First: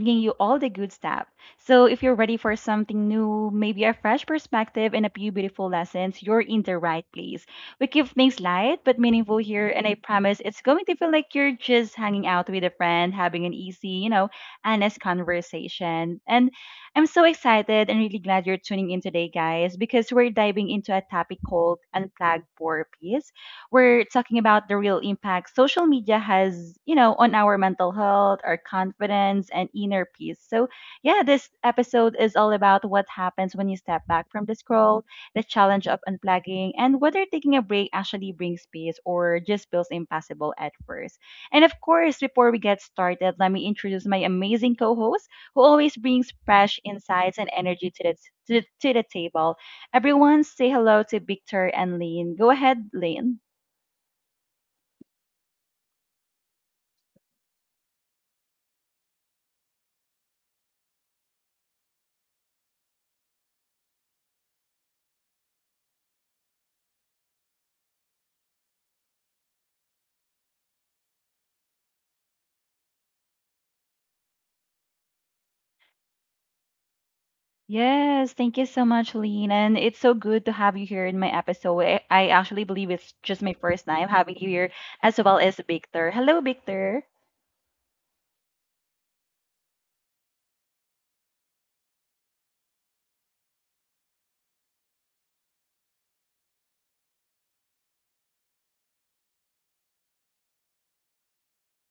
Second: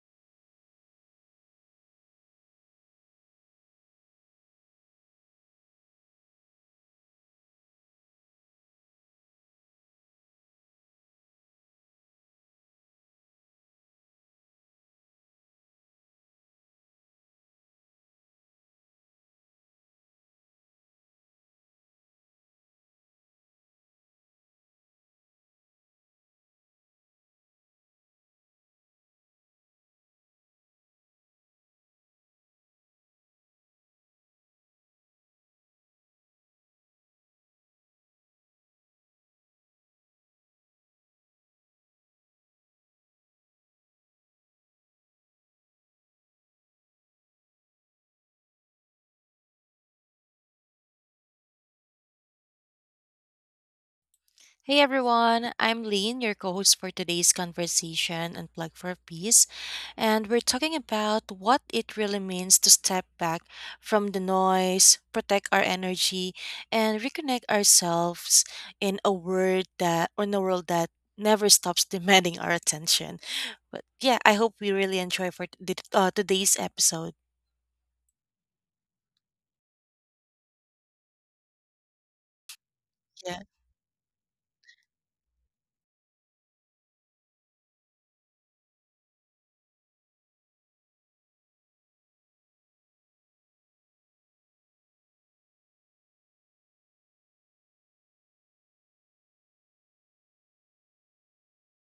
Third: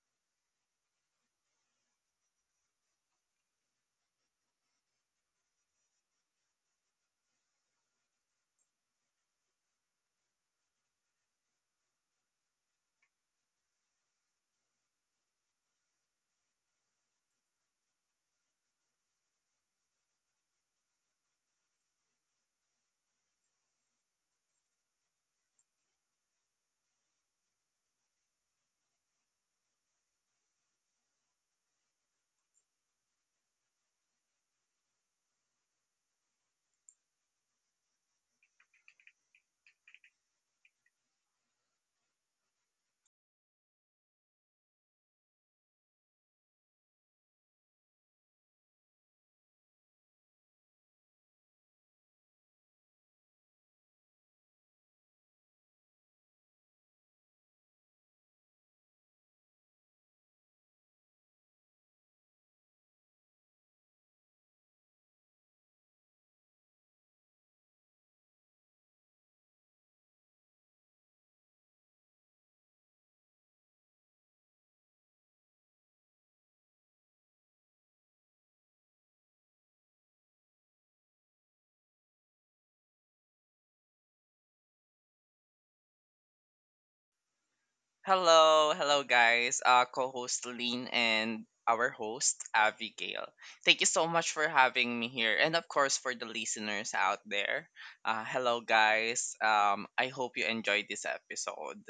bringing you all the good stuff. So, if you're ready for something new, maybe a fresh perspective, and a few beautiful lessons, you're in the right place. We keep things light but meaningful here, and I promise it's going to feel like you're just hanging out with a friend, having an easy, you know, honest conversation. And I'm so excited and really glad you're tuning in today, guys, because we're diving into a topic called Unplugged for Peace. We're talking about the real impact social media has, you know, on our mental health, our confidence, and inner peace. So, yeah, this episode is all about what happens when you step back from the scroll, the challenge of unplugging, and whether taking a break actually brings peace or just feels impossible at first. And of course, before we get started, let me introduce my amazing co host who always brings fresh insights and energy to the, to the table. Everyone, say hello to Victor and Lynn. Go ahead, Lynn. Hey everyone, I'm Lean, your co host for today's conversation and plug for peace. And we're talking about what it really means to step back from the noise, protect our energy, and reconnect ourselves in a world that never stops demanding our attention. But yeah, I hope we really enjoy for today's episode. Yes, thank you so much, Lean. And it's so good to have you here in my episode. I actually believe it's just my first time having you here, as well as Victor. Hello, Victor. Hello, hello guys. Co-host Lean and our host Abigail. Thank you so much for having me here, and of course for the listeners out there. Hello guys. I hope you enjoyed this episode.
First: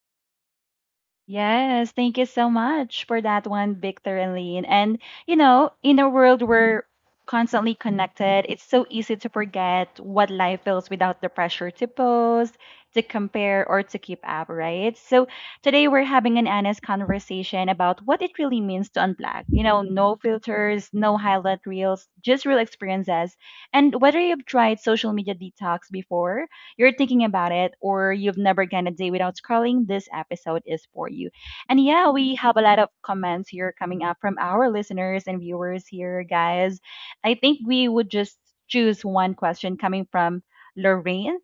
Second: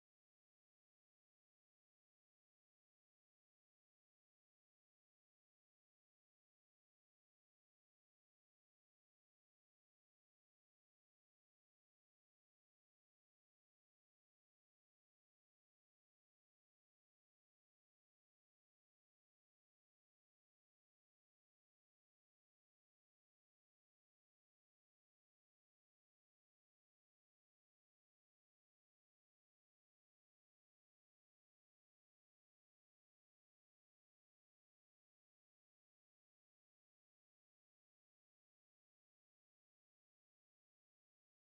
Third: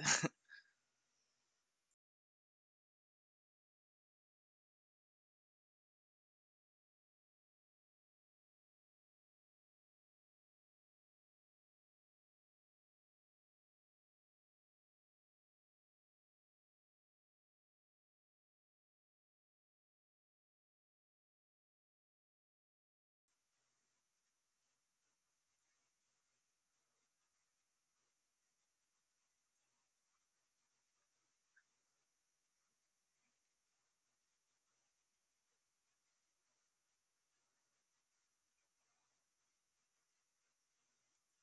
Yes, thank you so much for that one, Victor and Lean. And, you know, in a world where constantly connected, it's so easy to forget what life feels without the pressure to post, to compare, or to keep up, right? So today we're having an honest conversation about what it really means to unplug. You know, no filters, no highlight reels, just real experiences. And whether you've tried social media detox before, you're thinking about it or you've never gone a day without scrolling, this episode is for you. And yeah, we have a lot of comments here coming up from our listeners and viewers here, guys. I think we would just choose one question coming from Lorraine.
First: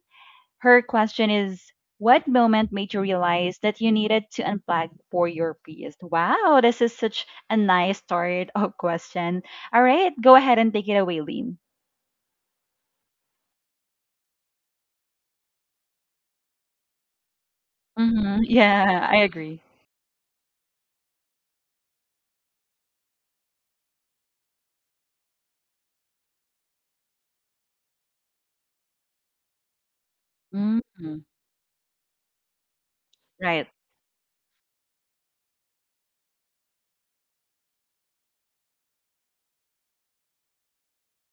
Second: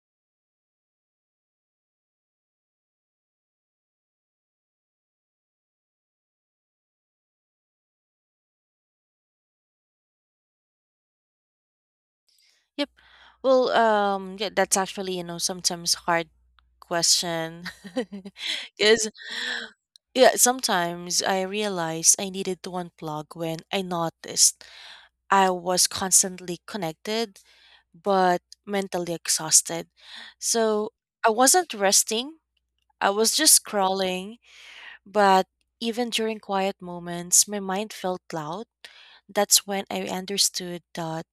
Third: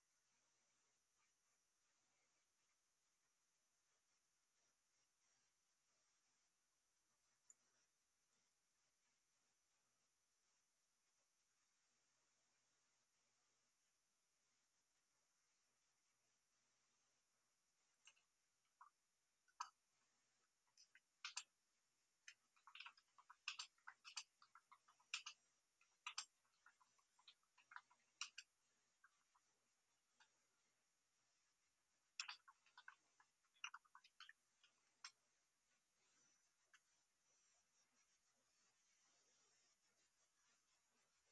Her question is, what moment made you realize that you needed to unplug for your peace? Wow, this is such a nice start of question. All right, go ahead and take it away, Lynn. Yep. Well, yeah, that's actually, sometimes hard question. Hmm. Yeah, Because, I agree. yeah, sometimes I realized I needed to unplug when I noticed I was constantly connected but mentally exhausted. So Hmm. I wasn't resting, I was just Right. scrolling, but even during quiet moments, my mind felt loud. That's when I understood that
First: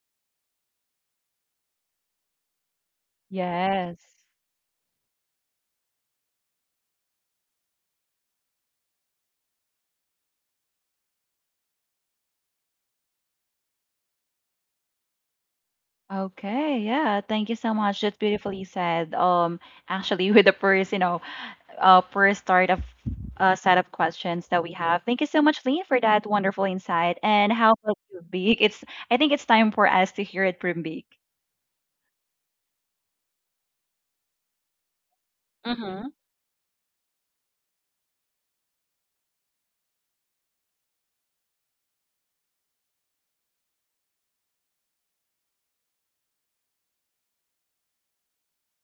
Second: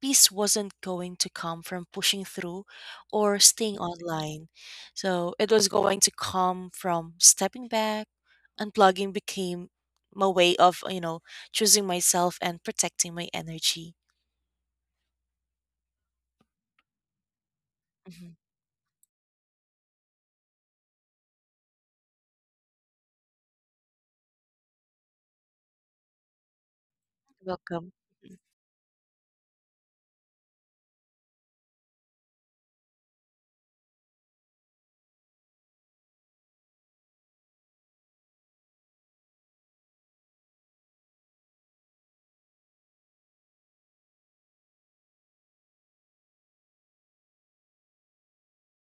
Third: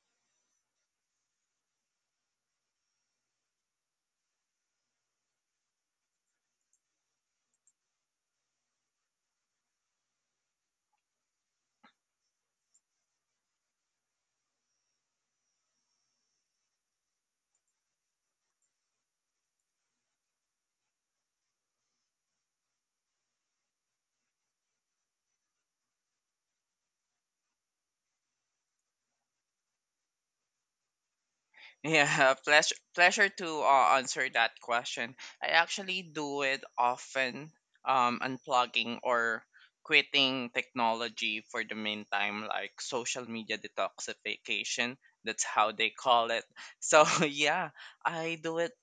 peace wasn't going to come from pushing through or staying Yes. online. So it was going to come from stepping back. Unplugging became my way of choosing myself and protecting my energy. Okay. Yeah. Thank you so much. That's Mhm. beautifully said. Actually, with the first, first start of set of questions that we have. Thank you so much, Lee, for that wonderful insight. And how Welcome. about you, Big? It's, I think it's time for us to hear it from Big. Yeah, pleasure pleasure to answer that question. I actually Mm-hmm. do it often, unplugging or quitting technology for the meantime, like social media detoxification. That's how they call it. So yeah, I do it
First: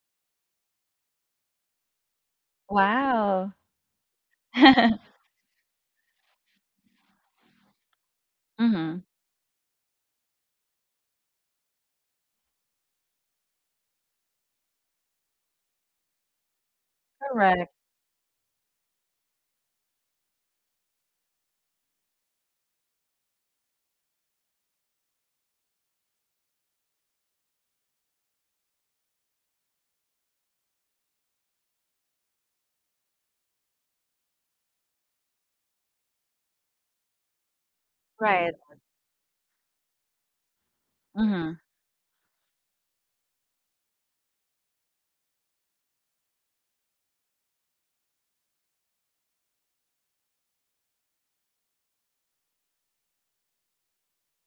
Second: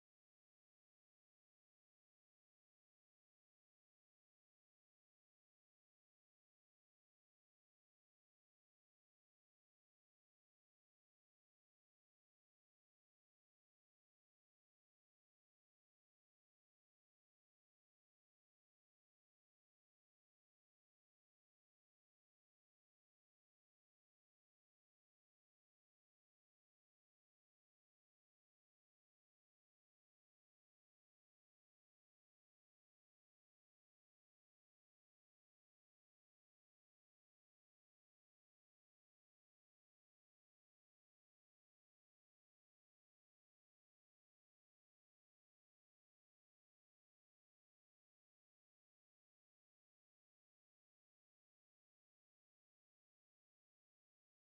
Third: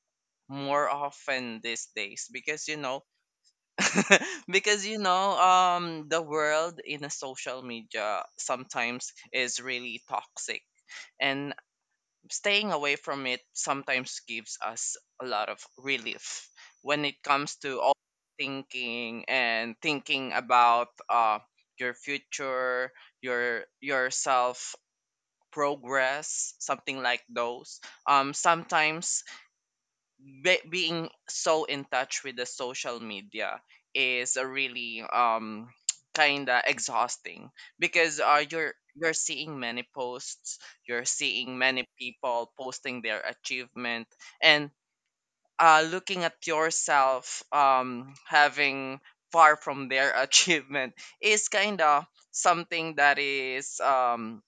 more often these days because Wow. because the world in a social media Mm-hmm. sometimes is really toxic, and staying away from it sometimes gives us a lot of relief when it comes Correct. to all thinking and thinking about your future, your yourself progress, something like those. Sometimes being so in touch with the social media is a really kind of exhausting because Right. you're seeing many posts, you're seeing Mm-hmm. many people posting their achievement, and looking at yourself having far from their achievement is kind of something that is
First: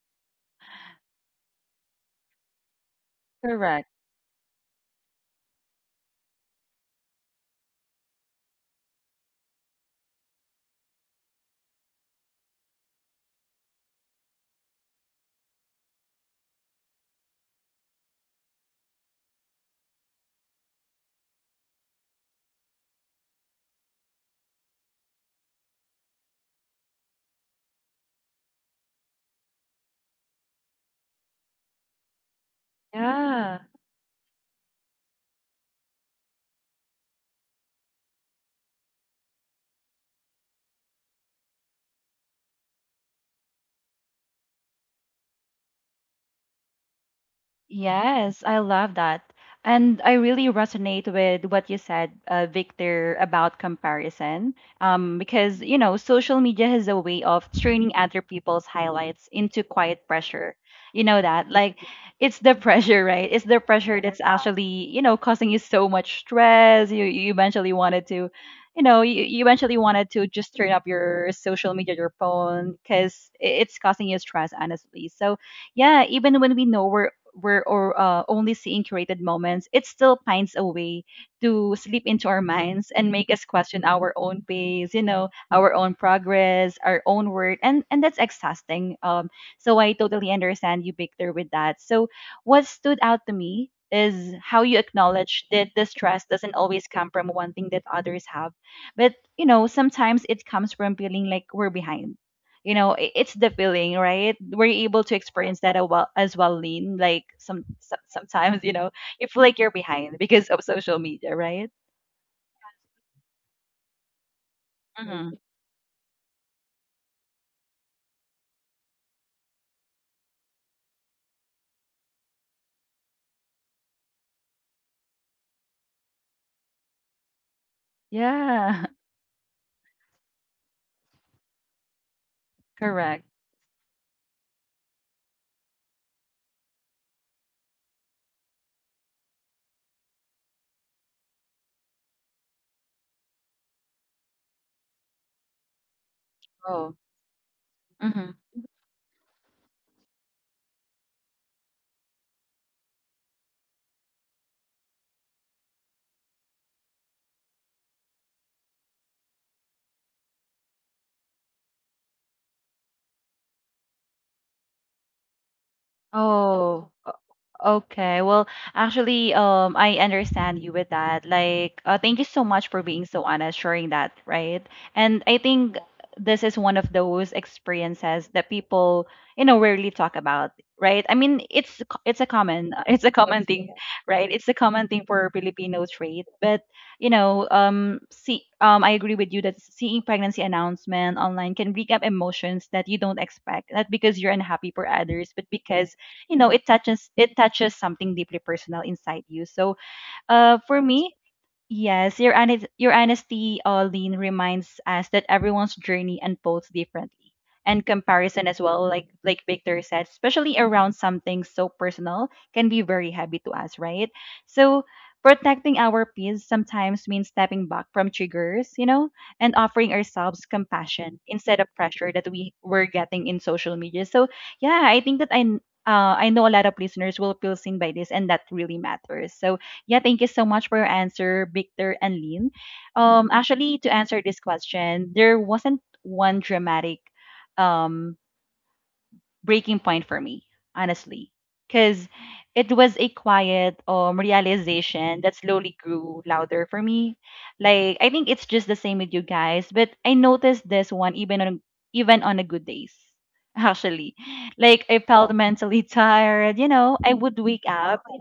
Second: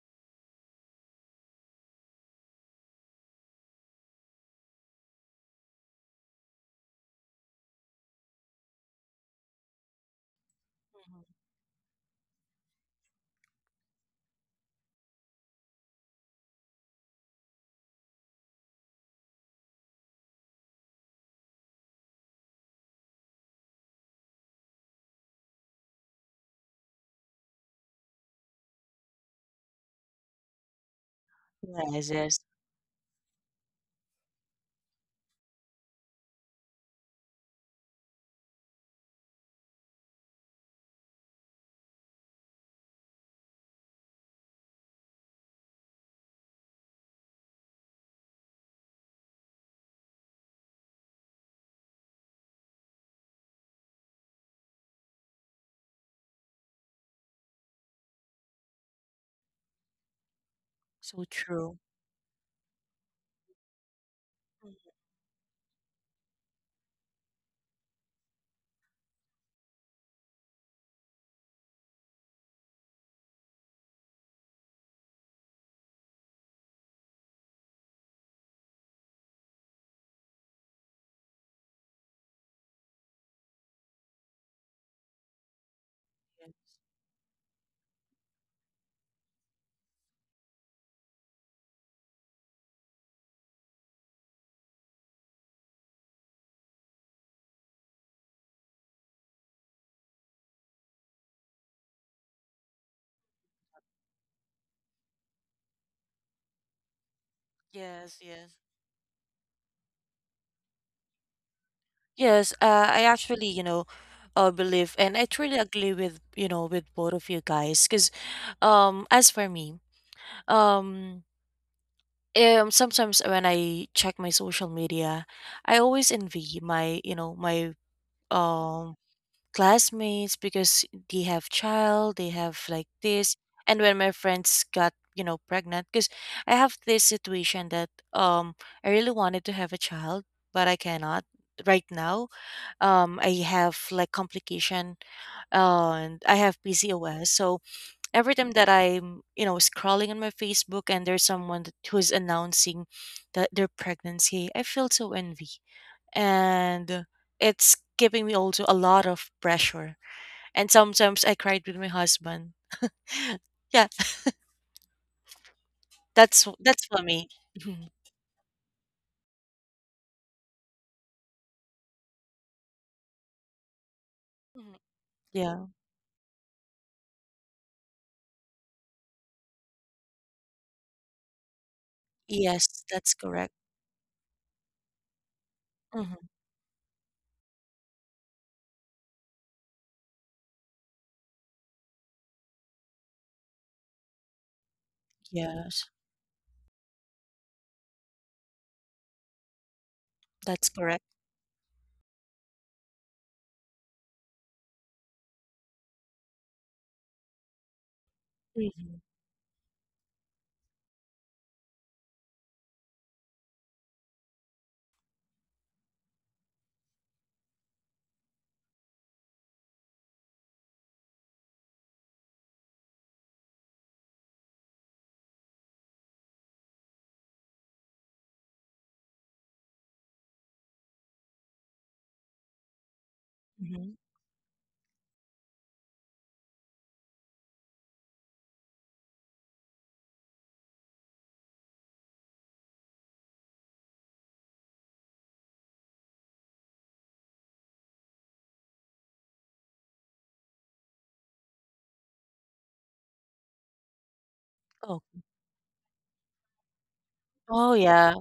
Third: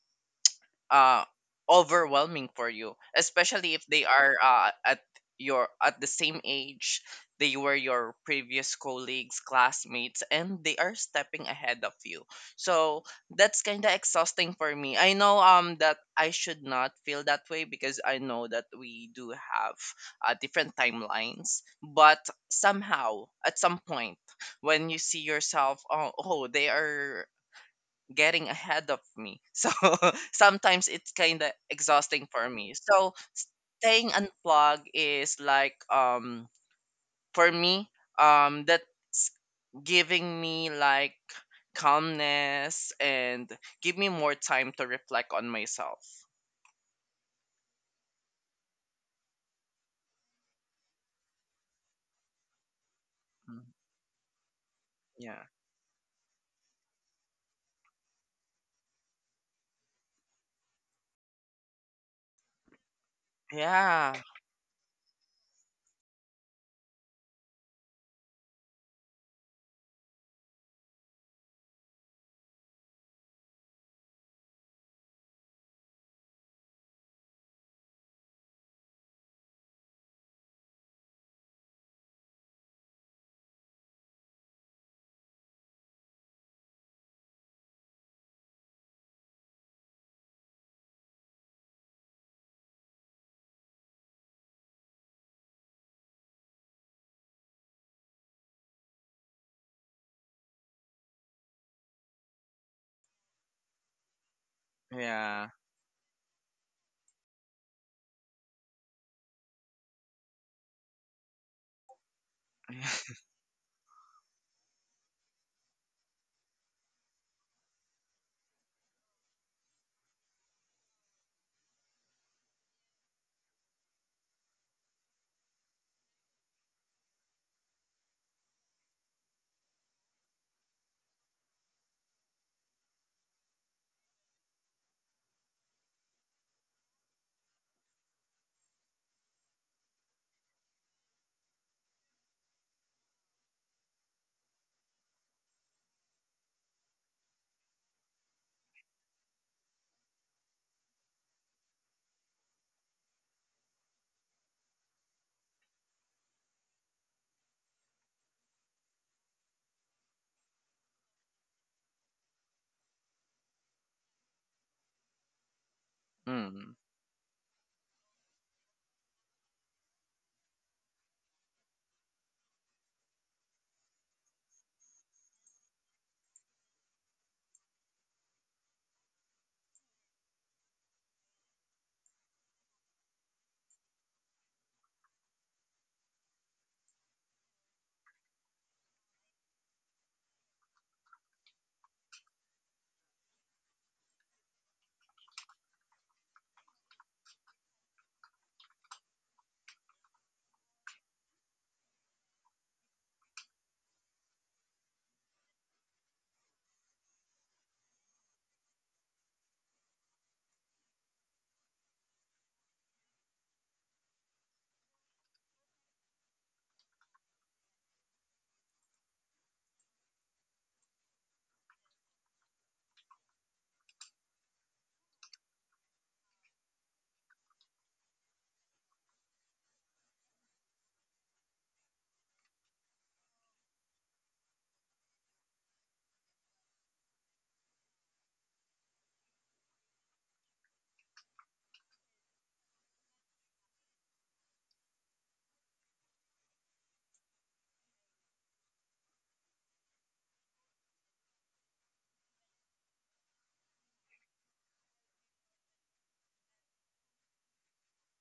uh, overwhelming for you, especially if Correct. they are at your at the same age, they were your previous colleagues, classmates, and they are stepping ahead of you. So that's kind of exhausting for me. I know that I should not feel that way because I know that we do have different timelines, but somehow at some point when you see yourself, oh, they are getting ahead of me. So sometimes it's kind of Yes, exhausting yes. for me. So Yeah. staying unplugged is like for me, that's giving me like calmness and give me more time to reflect on myself. Yes, I love that. And I really resonate with what you said, Victor, about Mm, comparison. Yeah. Because, you know, social media has a way of turning other people's highlights into quiet pressure. You know So that? Like, true. it's the pressure, right? It's the pressure Yeah. that's actually, you know, causing you so much stress. You eventually wanted to, you know, you eventually wanted to just turn up your social media, your phone, because it's causing you stress, honestly. So, yeah, even when we know we're or only seeing curated moments, it still finds a way to slip into our minds and make us question our own pace, you know, our own Mm, progress, our own work, and that's exhausting. So I totally understand you, Victor, with that. So what stood out to me is how you acknowledge that the stress doesn't always come from one thing that others have, but you know sometimes it comes from feeling like we're behind, you know, it's the feeling, right? Were you able to Yeah. experience that a well, as well, Lean? Like yes, yes. sometimes, you know, you feel like you're behind because of social media, right? Yes, I actually, believe and I Hmm. truly agree with, with both of you guys, because as for me, um sometimes when I check my social media, I always envy my, Yeah. um classmates, because they have child, they have like Correct. this. And when my friends got, pregnant, because I have this situation that I really wanted to have a child, but I cannot right now. I have like complication, and I have Oh. PCOS. So Hmm. every time that I'm, scrolling on my Facebook and there's someone that, who's announcing that their pregnancy, I feel so envy. And it's giving me also a lot of pressure, and sometimes I cried with my husband. Yeah, that's Mm. that's Oh. for me. Mhm. Okay. Well, actually, I understand you with that. Like, thank you so much for being so honest, sharing that, right? Mhm. And I Yeah. think this is one of those experiences that people, you know, rarely talk about, right? I mean, it's a common Yes, it's a that's common correct. thing, right? It's a common thing for Filipino Mhm. trait, but you know, see, I agree with you that seeing pregnancy announcement online can bring up emotions that you don't expect, not because you're unhappy for others, but Yes, because you know it touches something deeply personal inside you. So that's for correct. me. Yes, your honest, your honesty, Olin, reminds us that everyone's journey unfolds differently, and comparison as well, Mhm. Like Victor said, especially around something so personal, can be very heavy to us, right? So protecting our peace sometimes means stepping back from triggers, you know, and offering ourselves compassion instead of pressure that we were getting in social media. So yeah, I think that I. I know a lot of listeners will feel seen by this, and that really matters. So, yeah, thank you so much for your answer, Victor and Lynn. Actually, to Mhm. answer this question, there wasn't one dramatic um breaking point for me, honestly, because it was a quiet realization that slowly grew louder for me. Like I think it's just the same with you guys, but I noticed this one even on the good days. Actually, like I Oh. felt mentally tired. You know, I would wake Oh, up. yeah.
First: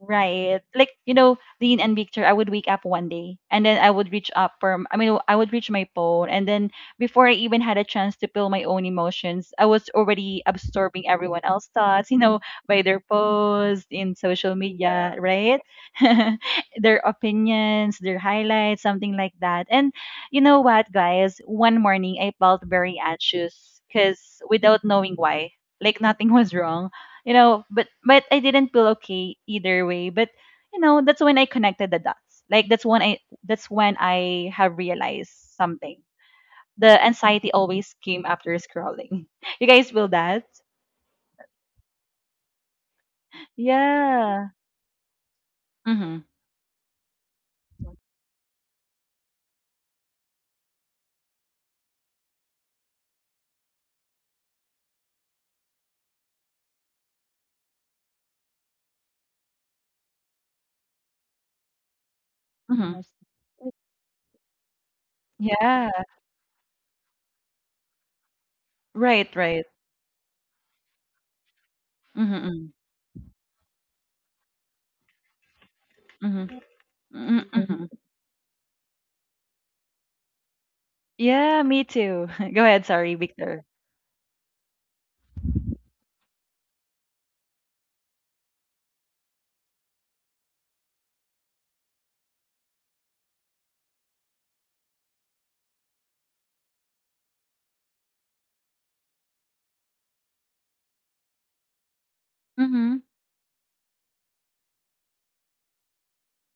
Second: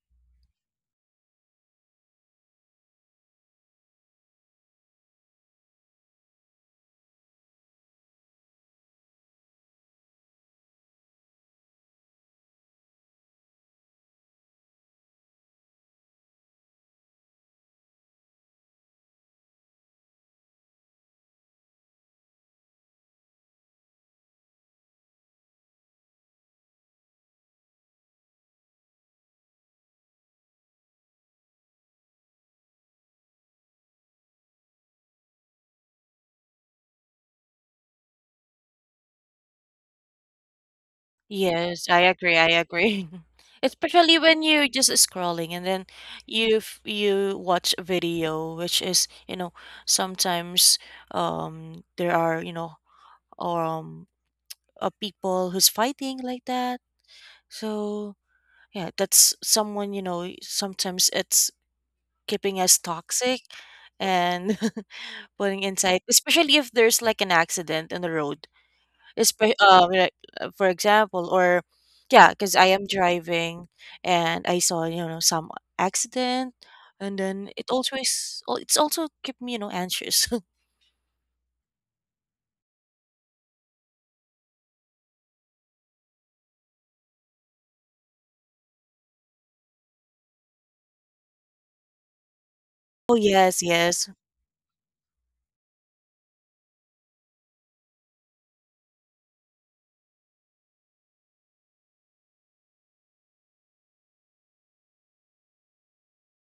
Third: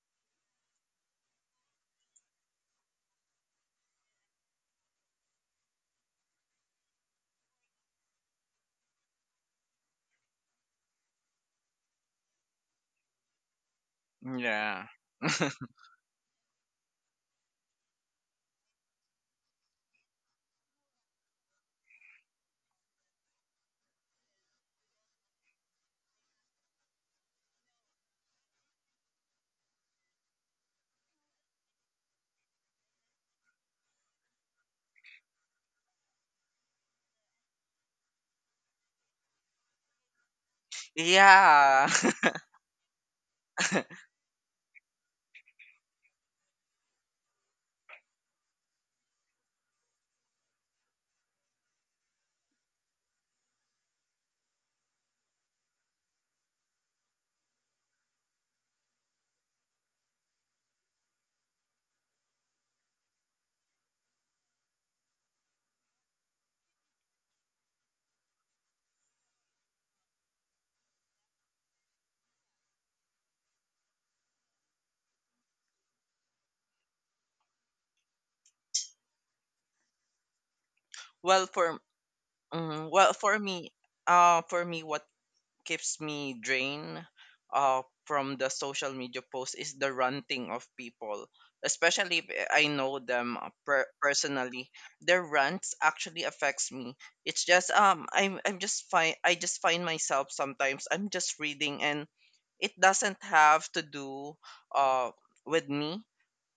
Right. Like, you know, Dean and Victor, I would wake up one day and then I mean, I would reach my phone and then before I even had a chance to feel my own emotions, I was already absorbing everyone else's thoughts, you know, by their posts in social Yeah. media, right? their opinions, their highlights, something like that. And you know what, guys? One morning I felt very anxious because without knowing why, like nothing was wrong, you know, but I didn't feel okay either way. But you know, that's when I connected the dots. Like that's when I have realized something, the anxiety always came after scrolling. You guys feel that? Yes, Yeah. I agree. I agree. Especially when Yeah. you're just scrolling and then Mm-hmm. you watch a video, which is, you know, sometimes there are, um people who's fighting like that. So yeah, that's someone, sometimes it's keeping us Mm-hmm. Yes. toxic, and putting Yeah. inside, especially if there's like an accident on the road. Right, right. Like, for example, or yeah, because I Mm-hmm. am driving and I saw, some accident, Mm-hmm. and then it Mm-hmm. always, it's also kept me, anxious. well Yeah, for me too. Go ahead, mm, sorry, well for Victor. me for me, what keeps me drained from the social media post is the ranting of people, especially if I know Oh, them yes, yes, personally. Their rants actually affects me. It's just um i'm i'm just fine. I just find myself sometimes I'm just reading and it Mm-hmm. doesn't have to do uh with me,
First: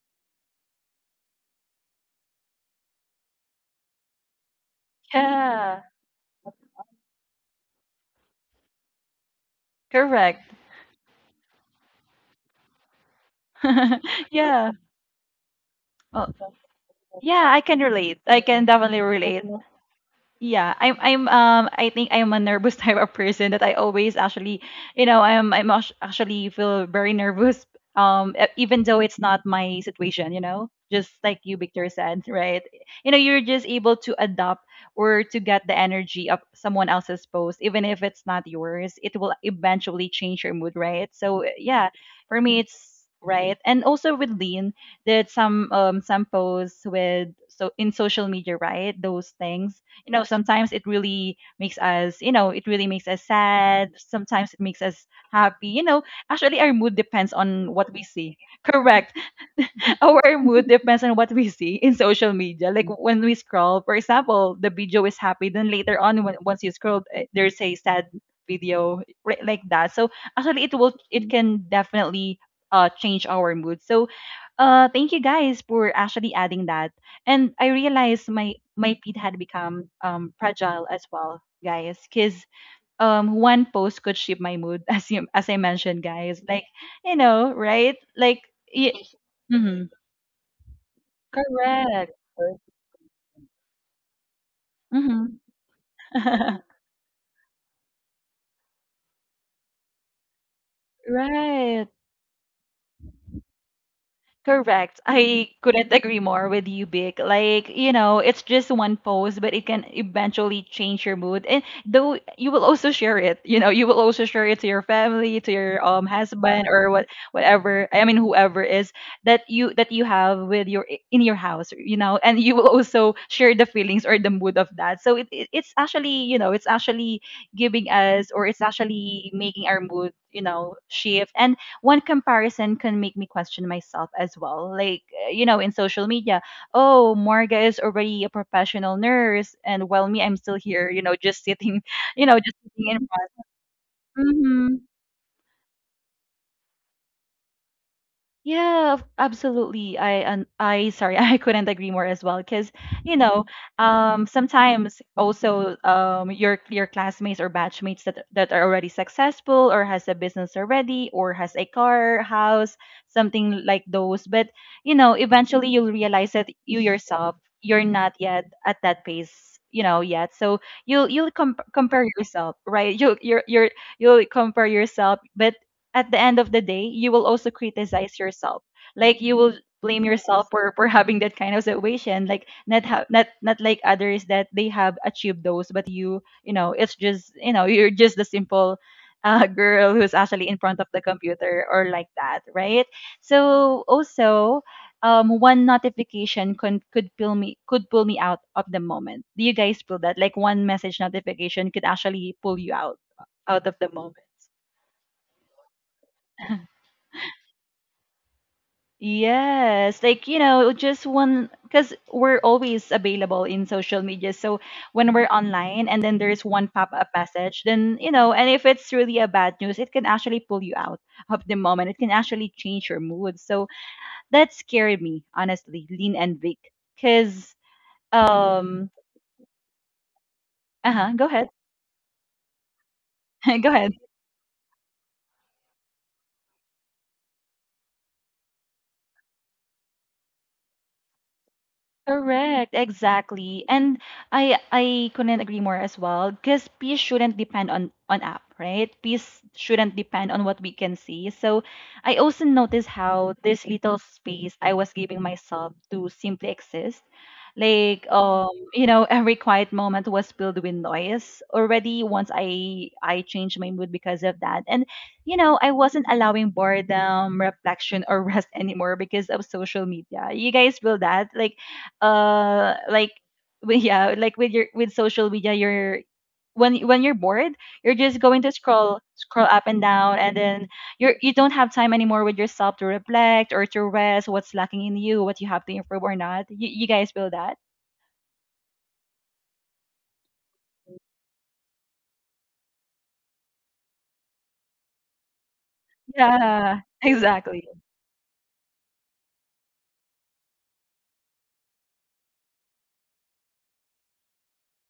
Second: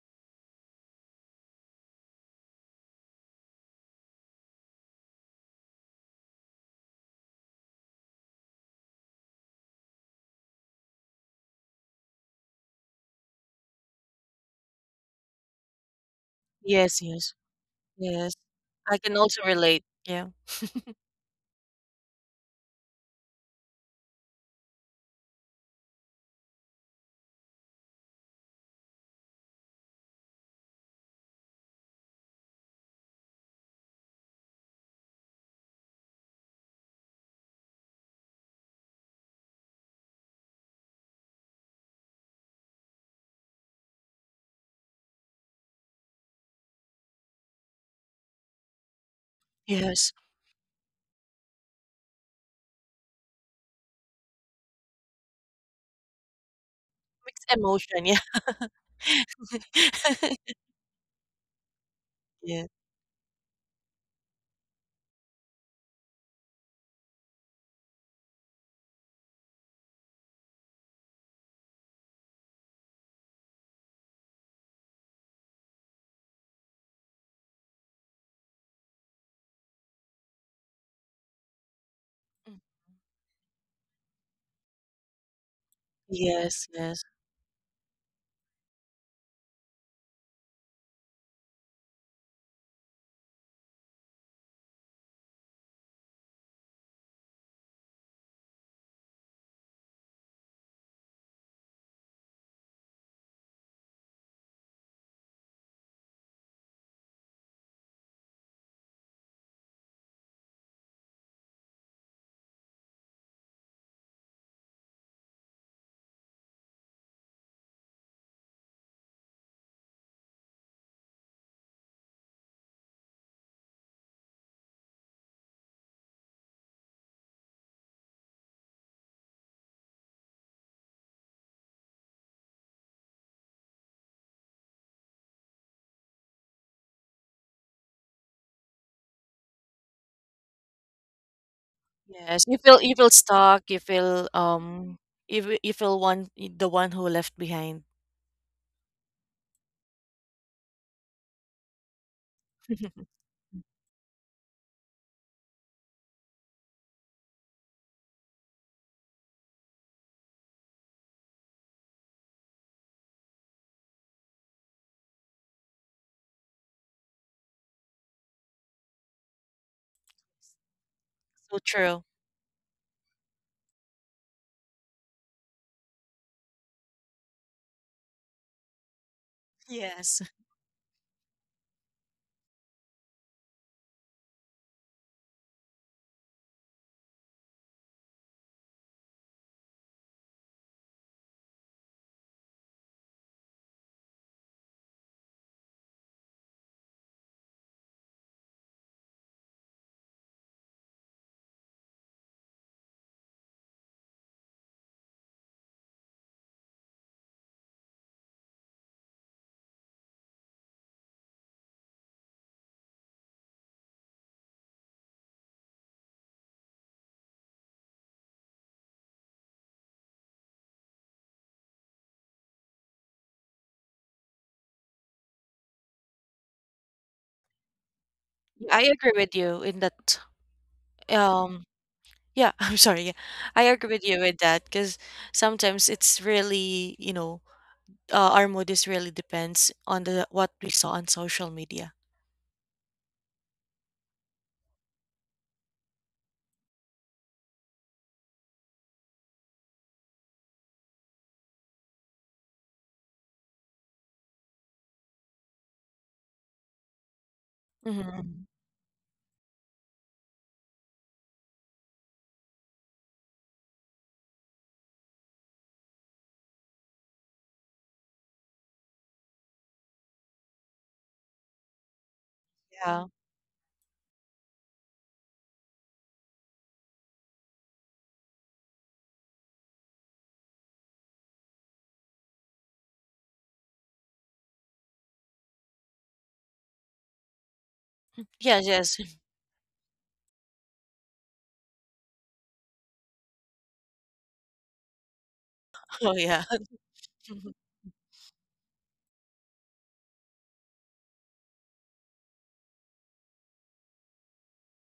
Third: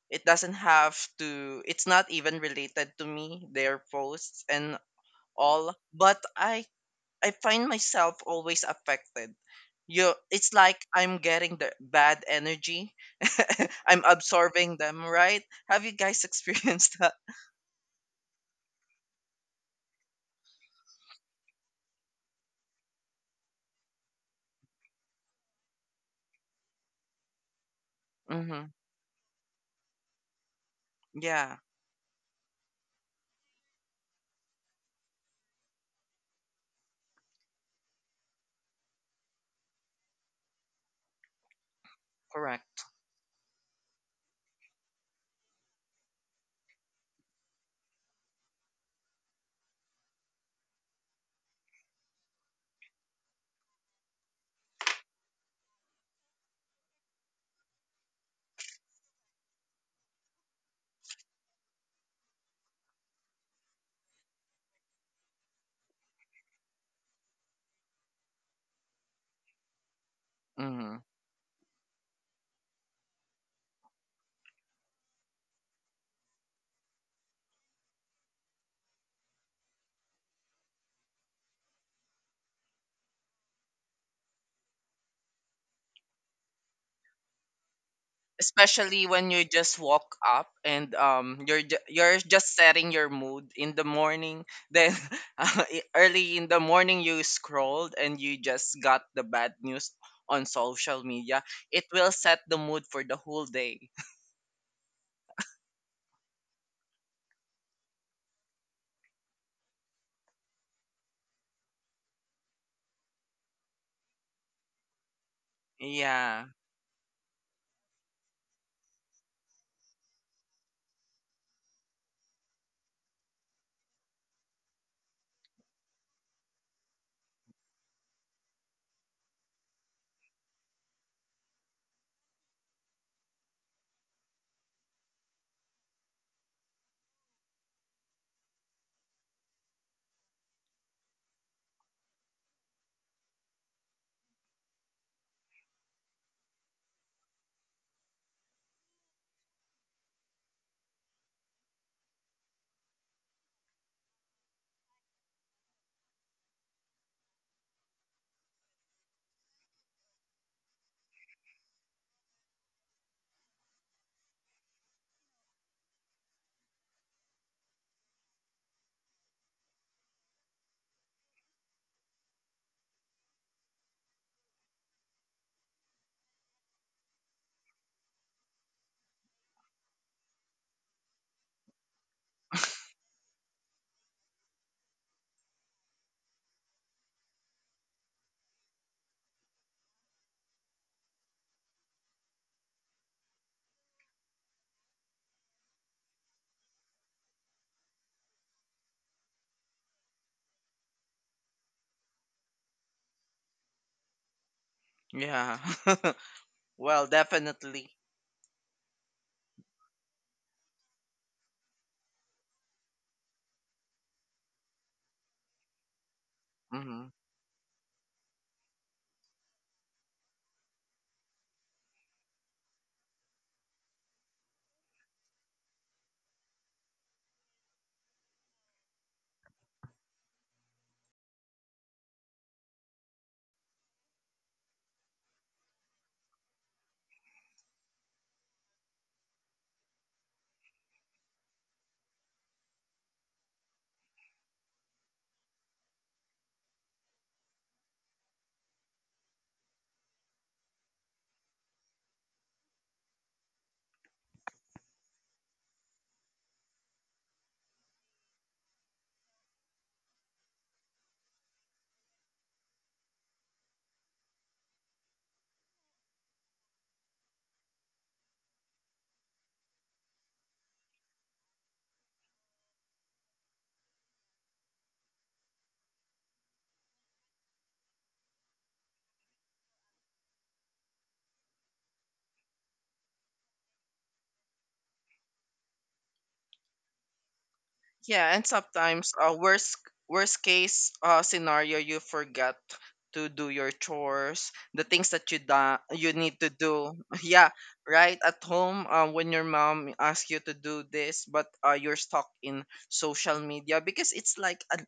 it doesn't have to it's not even related to me, their posts and all, Yeah. but I find myself always affected. You, Correct. it's like I'm getting the bad energy, I'm yeah. absorbing them, right? Have you guys Oh, experienced yes, that? yes, yeah, I can relate. yes. I can I definitely can also relate. relate. Yeah. Yeah, I think I'm a nervous type of person that I always actually, you know, actually feel very nervous Hmm. even though it's not my situation, you know. Just like you Yeah, Victor said, right? You know, you're just able to adopt or to get the energy of someone else's post even if it's not yours. It will eventually change your mood, right? So, yeah, for me correct. it's right. And also with Lean, did some posts with so in social media, right? Those things you Yes. know sometimes it really makes us you know it really makes us sad, sometimes it makes us happy, you know. Actually our mood depends Mixed on what we emotion. see. Correct. Yeah. Our mood depends on what we see in social Yeah. media. Like when we scroll, for example, the video is happy, then later on, when, once you scroll, eh, there's a sad video, right, like that. So actually, Hmm, it can definitely change our mood. So, thank you guys for actually adding that. And I realized my feed had become fragile as well, guys, because Mhm. One post could shape my mood as you as I mentioned, guys. Like Yes, yes, you know, right? Like. especially when you just Yeah. woke up and Correct. you're just setting your mood in the morning, then Mhm. uh, early in the morning you scrolled and you just got the bad news on social media. Right. It will set the mood for the whole day. Correct. I couldn't agree more with you, Big. Like, you know, it's just one post, but it can eventually change your mood. And though you will also share it, you know, you will also share it to your family, to your yeah, husband or what whatever, I mean whoever is that you have with your in your house, you know, and you will also share the feelings or the mood of that. So it's actually, you know, it's actually giving us or it's actually making our mood, you know, shift. And one comparison can make me question myself as well. Like, you know, in social media, oh, Morga is already a professional nurse, and while me, I'm still here, you know, just sitting, you know, yes. just You feel sitting you in feel front. stuck. You feel, Mm-hmm. You feel one the one who left behind. Yeah, absolutely. I, sorry, I couldn't agree more as well because you know, sometimes also your classmates or batchmates that are already successful or has a business already or has a car, house, something like those. But you know, eventually you'll realize that you yourself, you're not yet at that pace, you know, yet. So So compare true. yourself, right? You're, you'll compare yourself. But at the end of the day, you will also criticize yourself. Like you will blame Yes, yourself for having that kind of situation. Like not ha- not not like others that they have achieved those, but you know, it's just, you know, you're just the simple girl who's actually in front of the computer or like that, right? So also. One notification could pull me out of the moment. Do you guys feel that? Like one message notification could actually pull you out of the moment. yeah. well, definitely. Yes, like you know, just one, because we're always available in social media. So when we're online and then there's one pop Mm-hmm. up message, then, you know, and if it's really a bad news, it can actually pull you out of the moment. It can actually change your mood. So that scared me, honestly, Lean and Vic. Because, I um, agree with you in that. uh huh, go ahead, Um, yeah, I'm sorry. Yeah, I go agree ahead. with you with that, because sometimes it's really, our mood is really depends on the what we saw on social media. Correct, exactly. And I couldn't agree more as well because peace shouldn't depend on app, right? Peace shouldn't depend on what we can see. So I also noticed how this little space I was giving myself to simply exist, like Hmm. Every quiet moment was filled with noise already once I changed my mood because of that. And I wasn't allowing boredom, reflection, or rest anymore because of social media. You guys feel that? Like uh Yeah. like yeah, like with your with social media, you're, when you're bored, you're just going to scroll up and down, and then you don't have time anymore with yourself to reflect or to rest, what's lacking in you, what you have to improve or not. You, you guys feel that? Yeah, and Yes. Yes. sometimes worst case scenario, you forget to do your chores, the things that you Oh need yeah. to Yeah, do. Yeah, exactly. right at home, when your mom asks you to do this, but you're stuck in social media because it's like a,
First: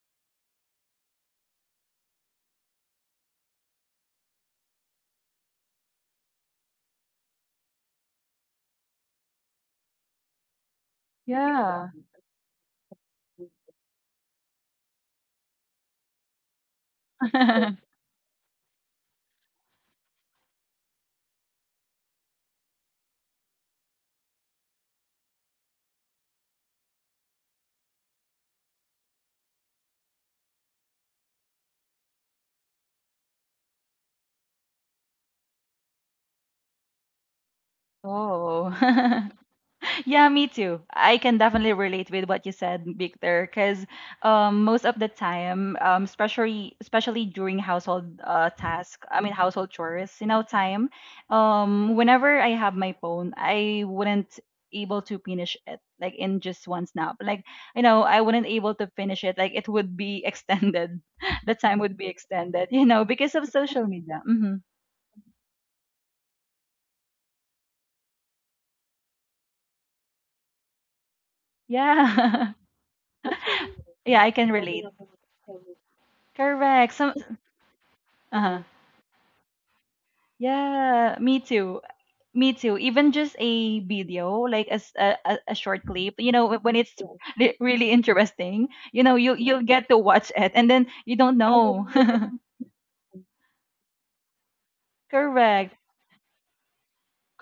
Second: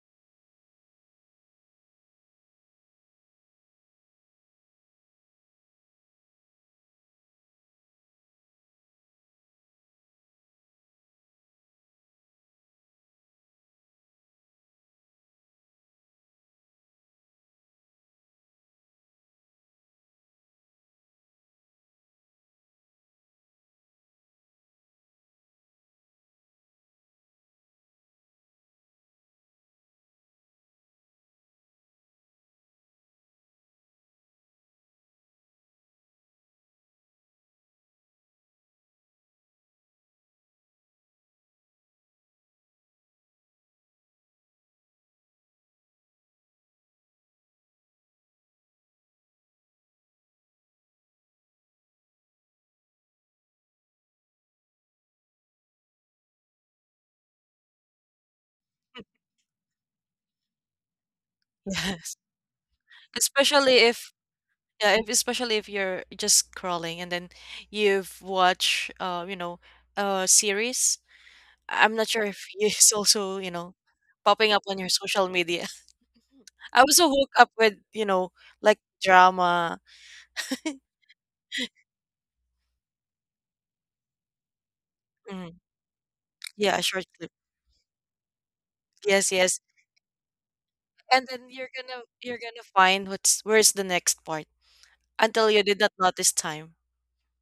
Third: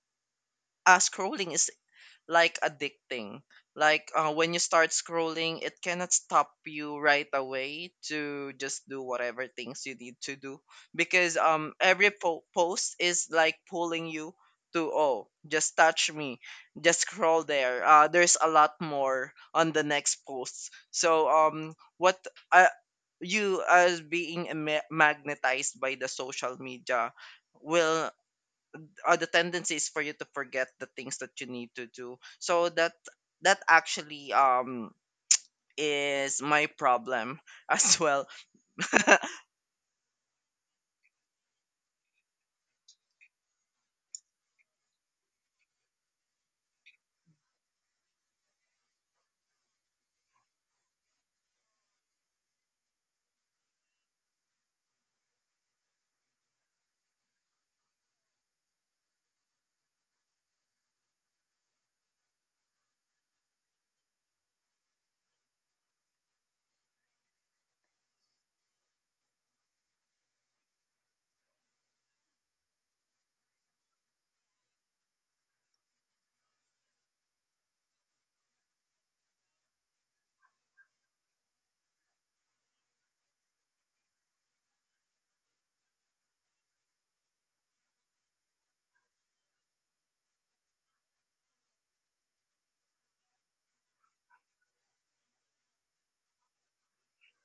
a scrolling is like addicting. Like when you start scrolling, it cannot stop you right away to just do whatever things you need to do because Yeah. Post is like pulling you to, oh just touch me, just scroll there. There's a lot more on the next posts. So what uh, you as being magnetized by the social media will, the tendency is for you to forget the things that you need to do. So that actually is my problem as well. Oh. Yeah, me too. I can definitely relate with what you said, Victor, because most of the time, especially during household task, I mean, household chores, you know, time. Whenever I have my phone, I wouldn't able to finish it like in just one snap. Like, you know, I wouldn't able to finish it. Like it would be extended. The time would be Yes. extended, you know, because of Especially social if, media. Hmm especially if you're just scrolling, and then you've watched, a series. I'm not sure if Yeah, it's also, yeah, I can popping up on relate. your social media. I Correct. was so Some. hooked up with, Uh huh. like drama. Yeah, me too. Me too. Even just a video, like as a Mm, short clip, you know, when yeah, a it's short yes, clip. Really interesting, you know, Yes, yes. you'll get to watch it, and then you And don't then you're know. gonna you're gonna find what's where's the next part, until you Correct. did not notice time.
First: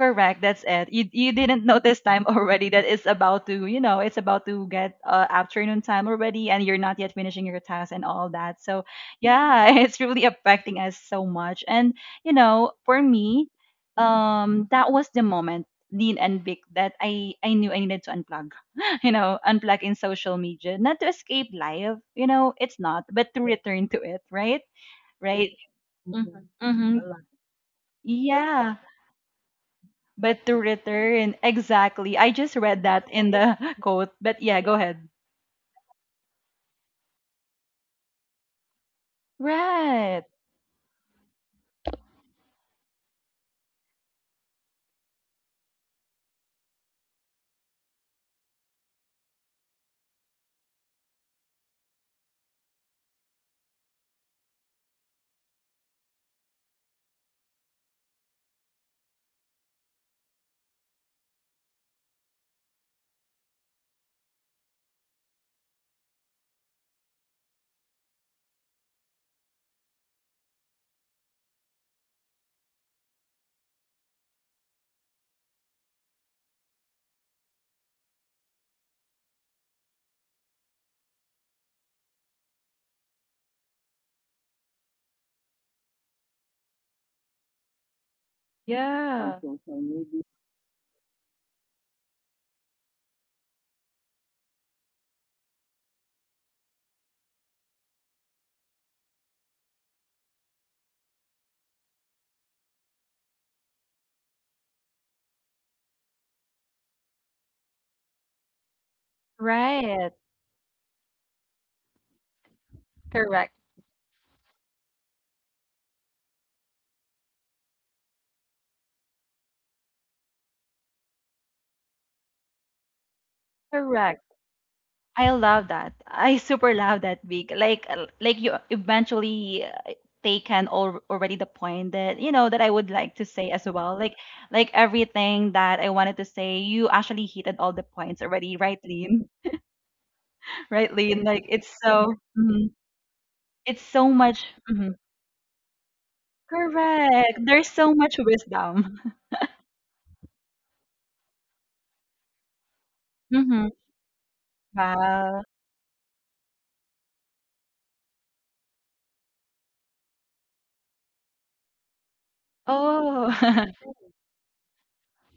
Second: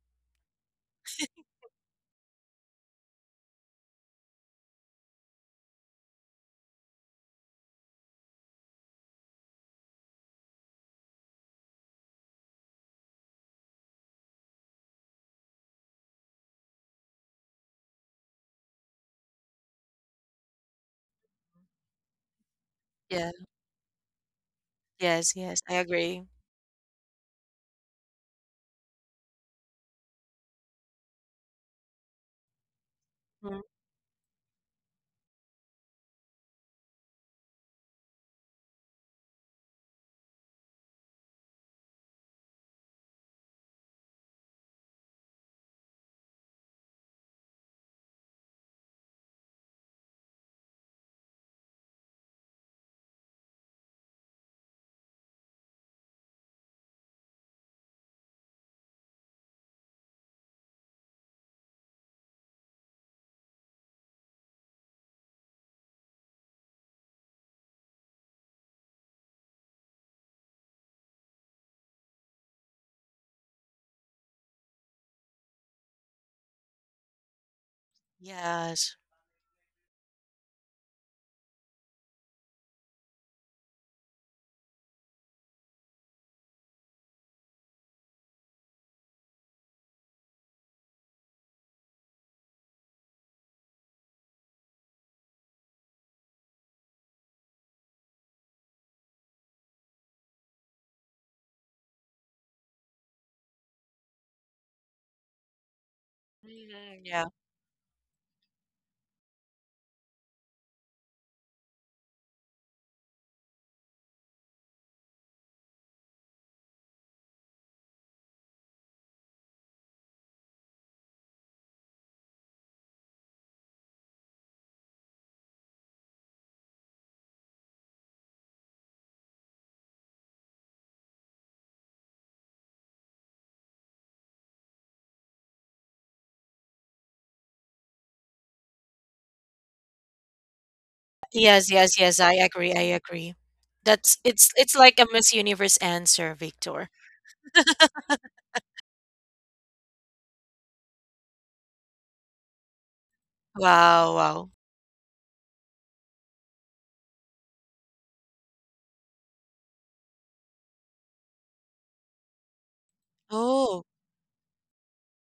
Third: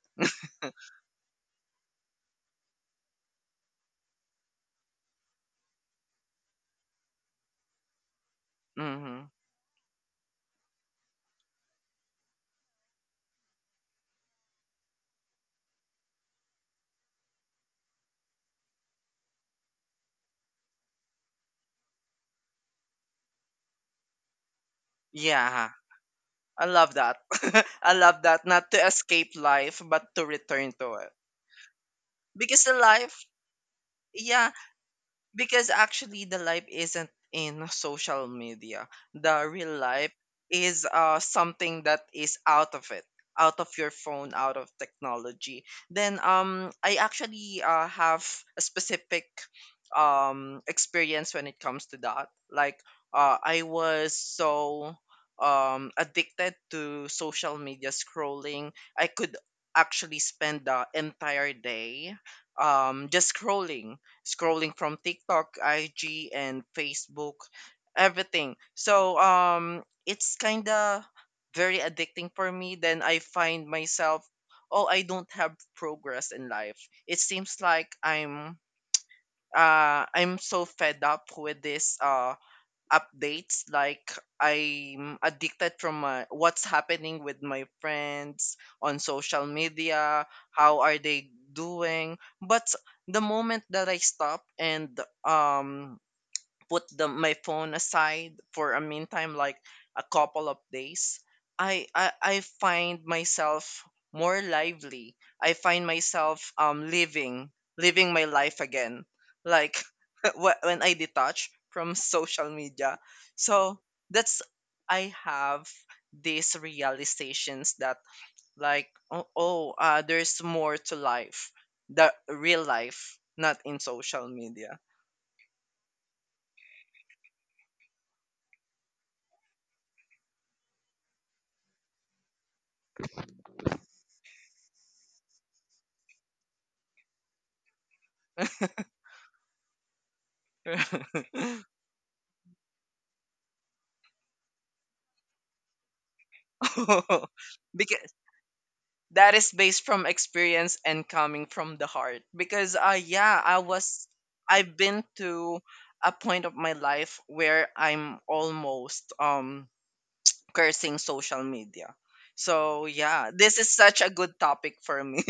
Correct. That's it. You didn't notice time already that it's about to, you know, it's about to get afternoon time already, and you're not yet finishing your task and all that. So hmm, yeah, it's really affecting us so much. And you know, for me, that was the moment, Dean and Vic, that I knew I needed to unplug. You know, unplug in social media, not to escape life. You know, it's not, Yeah. but to return to it. Right. Yes, Right. yes, yeah, I agree. Mm-hmm. I love Mm-hmm. that. I love that, not Yeah. to escape life but to But to return to it, return, exactly. I just because the read that life, in Mhm. the quote. But yeah, yeah, go ahead. because actually the life isn't in social media. The real life Right. is something that is out of it, out of your phone, out of technology. Then I actually have a specific experience when it comes to that. Like, I was so addicted to social media scrolling. I could actually spend the entire day just scrolling, scrolling from TikTok, IG, and Facebook, everything. So it's kind of very addicting for me. Then I find myself, oh, I don't have progress in life. It seems like I'm Yes. uh I'm so fed up with this updates, like I'm addicted from my, what's happening with my friends on Yeah. social Something for maybe. media, how are they doing. But the moment that I stop and um put the my phone aside for a meantime, like a couple of days, I find myself more lively, I find myself Mhm, yeah. living, living my life again. Like Right. wh- when I detach from social media, Correct. so that's, I have these realizations that, like, oh, there's more to life, the real life, not in Correct. social media. I love that. I super love that week. Like you eventually taken already the point that you know that I would like to say as well. Like everything that I wanted to say, you actually hit all the points already, right, Lynn? Right, Lynn? Like it's Yes, yes, so yes, I mhm. agree, It's so That's, much. it's Mhm. like a Miss Universe answer, Victor. Correct. There's so much because wisdom. that is based from experience and coming from the heart. Because yeah, i Mm-hmm. Wow, was wow. i've been Wow. to a point of my life where I'm almost cursing social media. So Oh, yeah, this is Oh. such a good topic for me.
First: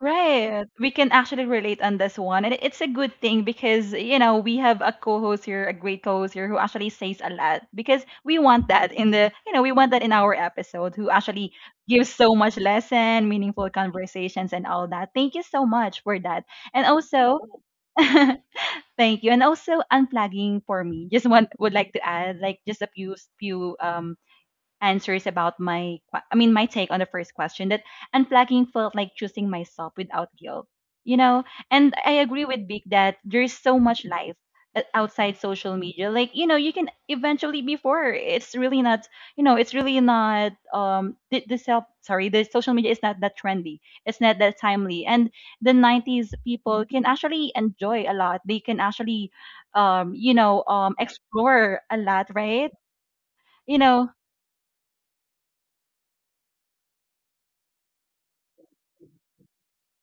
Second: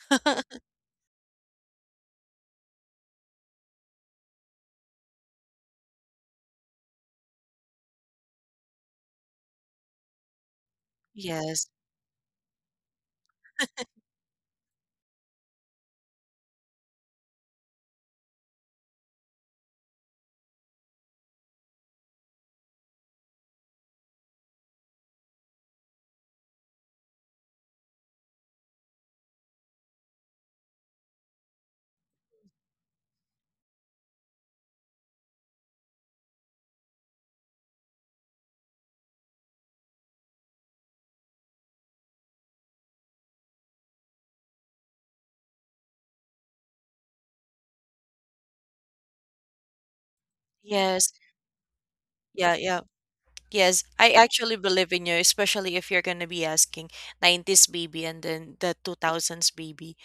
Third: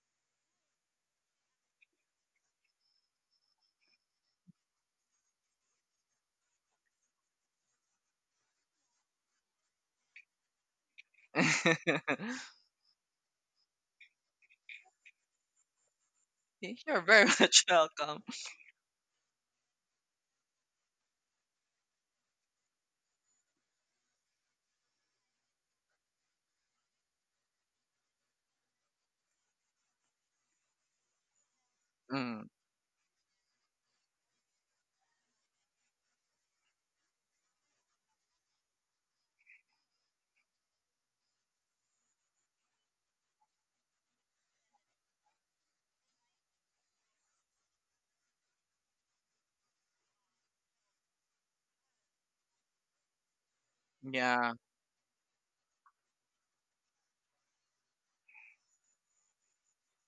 right. We can actually relate on this one. And it's a good thing because, you know, we have a co-host here, a great co-host here who actually says a lot because we want that in the, you know, we want that in our episode who actually Yes. gives so much lesson, meaningful conversations, and all that. Thank you so much for that. And you're very also, much welcome. thank you. And also unplugging for me. Just one would like to add like just a few answers about my I mean, my take on the first question, that unplugging felt like choosing myself without guilt. You know, and I Mm, agree with Big that there's so much life outside social media. Like, you know, you can eventually before it's really not, you know, it's really not the self, sorry, the social media is not that trendy. It's not that timely. And the 90s people can actually enjoy a lot. They can actually you know, Yes. explore a lot, Yeah, right? yeah. You Yes. know, I yeah, actually believe in you, especially if you're gonna be asking 90s baby and then the 2000s baby.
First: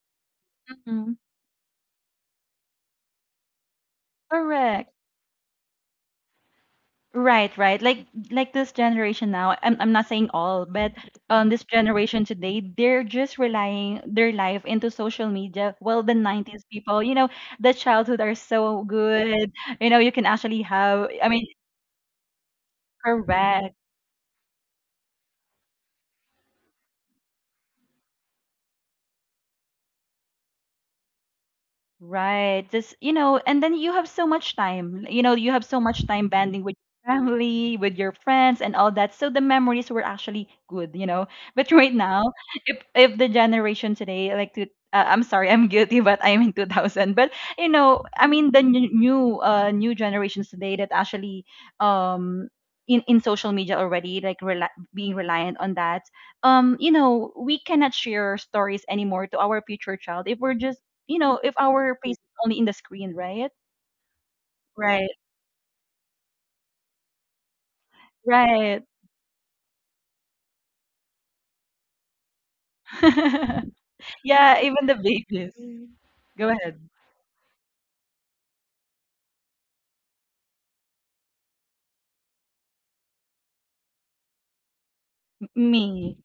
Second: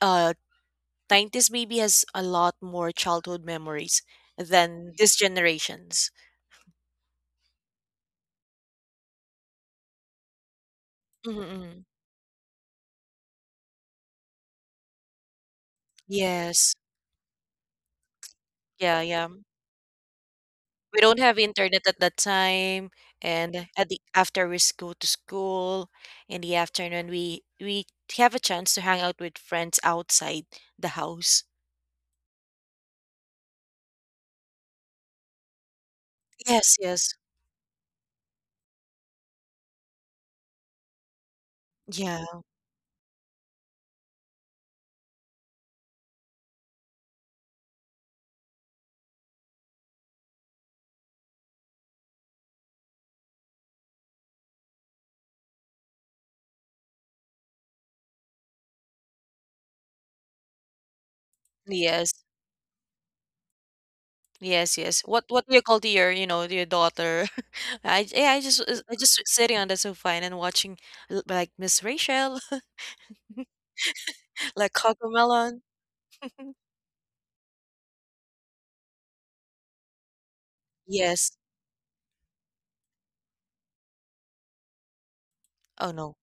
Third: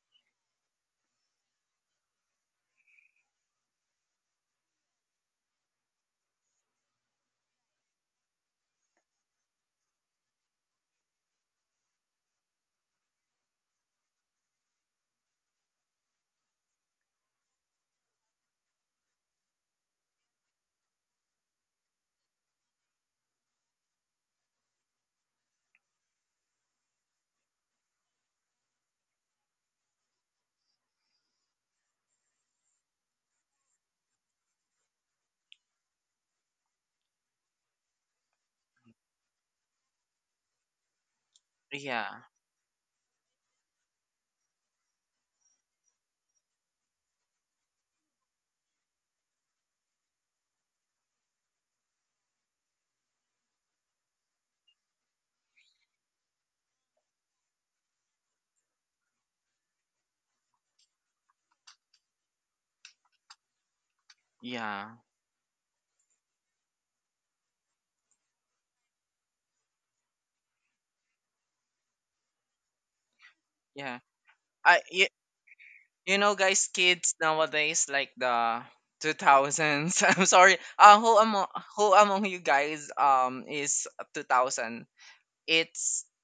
Uh, 90s baby has a lot more childhood memories correct. than this generation's. Right, right. Like this generation now, I'm not saying all, but this Mm-mm. generation today, they're just relying their life into social media. Well, the 90s Yes. people, you know, the childhood are so Yeah, yeah. good. You know, you can actually We have, don't I have mean, internet at that time, and correct. at the after go to school in the afternoon, we have a chance to hang out with friends outside the house. Right. Just, you know, and then you have so much time. You know, you have so much time banding with Yes, your yes. family, with your friends, and all that. So the memories were actually good, you know. But right yeah, now, Yeah. If the generation today like to I'm sorry, I'm guilty, but I'm in 2000. But you know, I mean the new generations today that actually um in social media already, like rela being reliant on that. You know, we cannot share stories anymore to our future child if we're just, you know, if our Yes. face is only in the screen, right? Yes, yeah, yes. Right. What do you call to your, your daughter? I yeah, Right. I just sitting on the sofa and then watching like Miss Rachel, yeah Yeah, like I even the babies. Cocomelon. Mm. You know, Go guys, ahead. kids nowadays, like the 2000s. I'm sorry. Yes. Who among you guys is 2000? Oh It's no. Me.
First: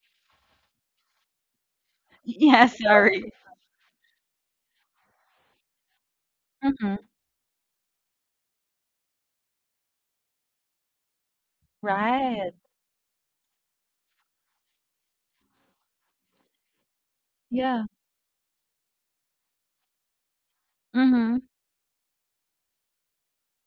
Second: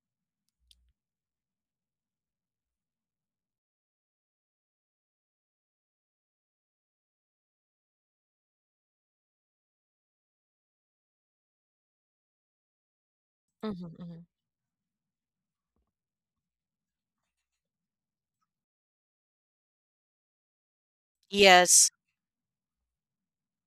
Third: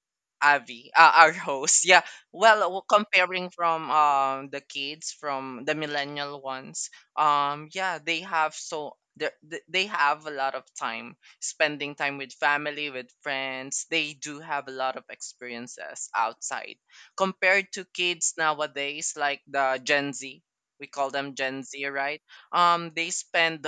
Avi, our host. Yeah. Well, Yeah, oh, sorry. comparing from the kids from the millennial ones, Mm-hmm. Yeah, they have a lot of time spending time with Right. family, with friends. They Hmm. do have a lot of experiences outside compared Yeah. to kids nowadays, like the Gen Z. We call them Mm-hmm. Gen Z, Yes. right? They spend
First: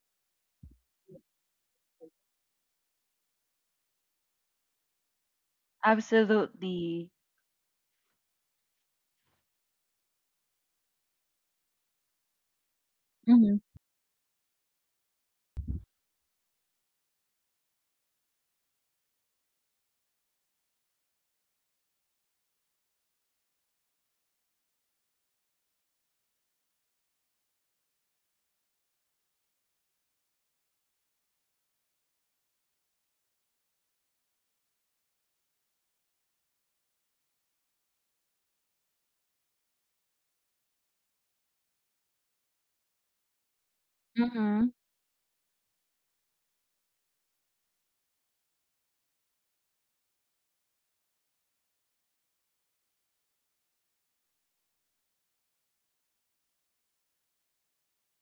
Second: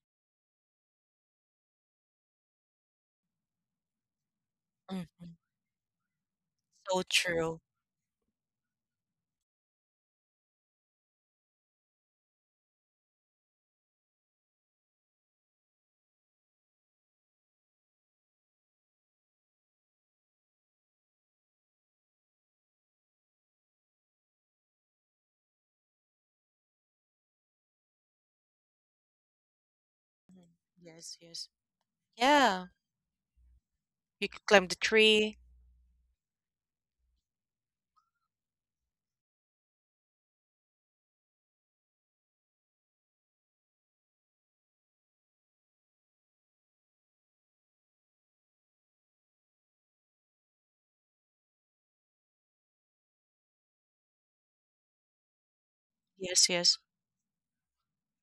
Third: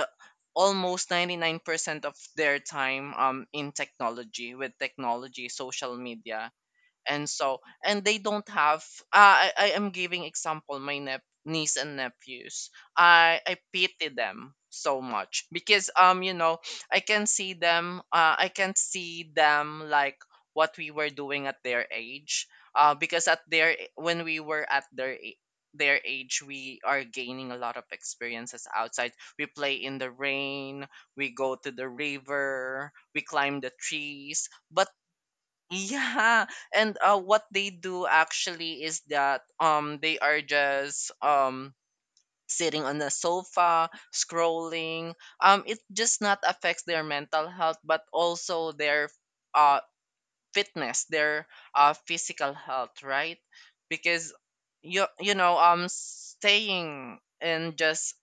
almost 99% of their time in technology, with Hmm. technology, social media. So Absolutely. And true. so, and they don't have, I am giving example my niece and nephews. I Mm-hmm. pity them so much because you know, I can see them, I can see them like what we were doing at their age. Because at their When we were at their age, we are gaining a lot of experiences outside. We play in the Mhm. rain, Yes, we yes. go to the Yeah, river, we climb the you could trees. climb the But tree. yeah, and what they do actually is that they are just sitting on the sofa Mm-hmm. scrolling. It just not affects their mental health, but also their uh fitness, their physical health, right? Because you know Yes, yes. staying and just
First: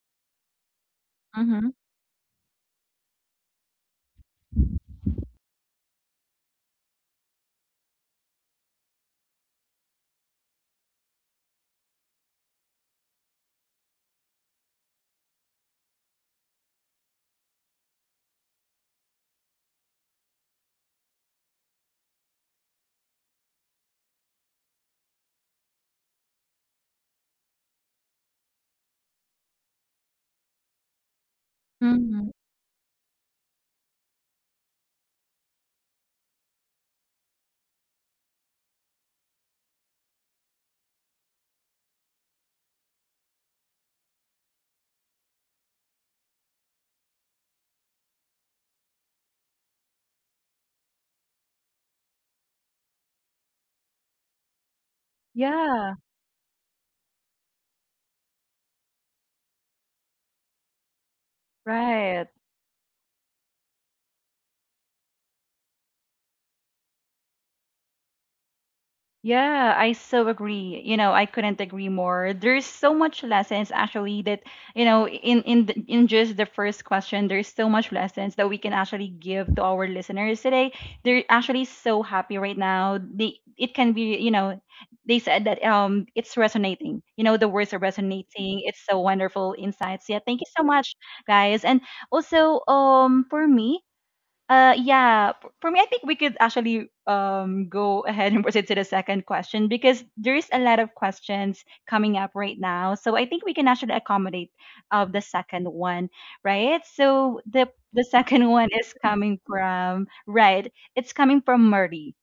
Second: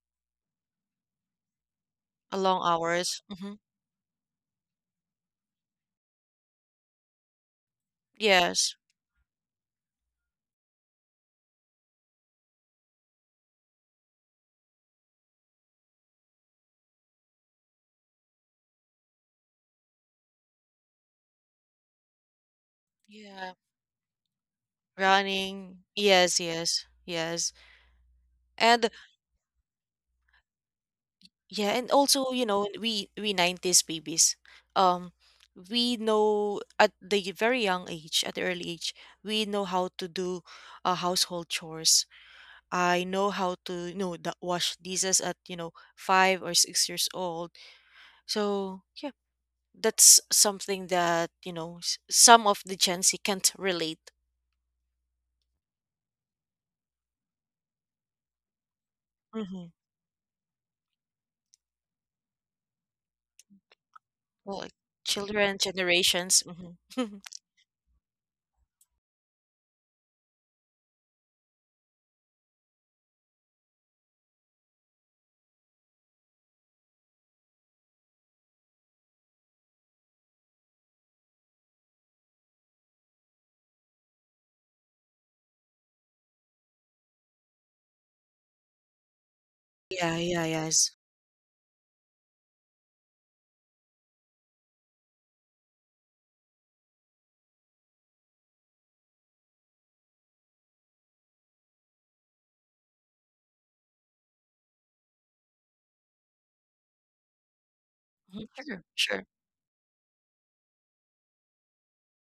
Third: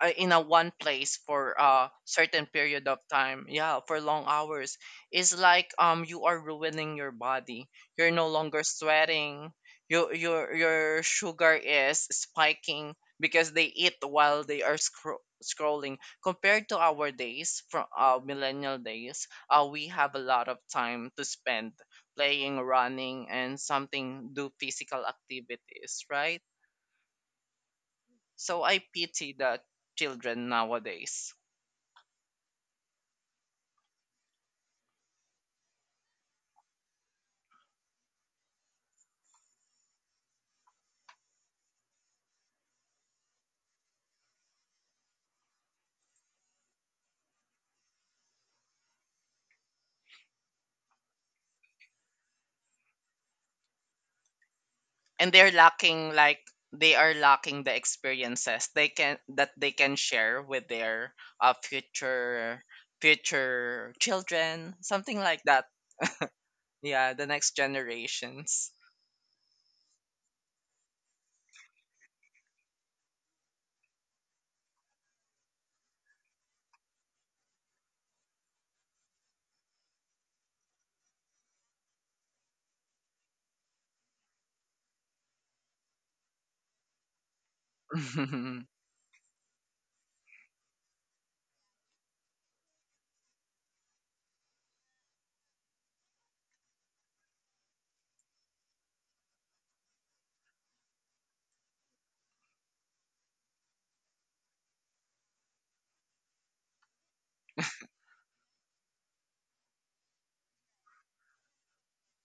in a one place for Mm-hmm. a A certain long period of hours. time, Hmm. yeah, for long hours, it's like you are ruining your body, you're no longer Yes. sweating, your sugar is spiking because they eat while they are scrolling, compared to our days from millennial days. Uh, we have a lot of time to spend playing, running Yeah. and something, do physical Running. activities, Yes, right? yes, yes. So I And pity the children nowadays. yeah, and Mm-hmm. also, we 90s babies. Um, we know at the very young age, at the early age, we know how to do, household chores. I know how to, wash dishes at, 5 or 6 years old. So yeah, that's something that some of the Gen Z can't relate. And they're Yeah. lacking like, they are lacking the experiences they can that Mm-hmm. they can share with their Right. future, future Like children, something like children that. generations. Yeah, Mm-hmm. the next generations. Yeah, I so agree. You know, I couldn't agree more. There's so much lessons actually that, you know, in just the first question, there's so much lessons that we can actually give to our listeners today. They're actually so happy right now. They it can be, you know, they said that it's resonating. You know, the words are resonating. It's so wonderful insights. Yeah, Yeah, thank yeah, you so yes. much, guys. And also for me, yeah, for me, I think we could actually go ahead and proceed to the second question because there is a lot of questions coming up right now. So I think we can actually accommodate of the second one, right? So the second Mhm. one Sure, is sure. coming from right. It's coming from Murray.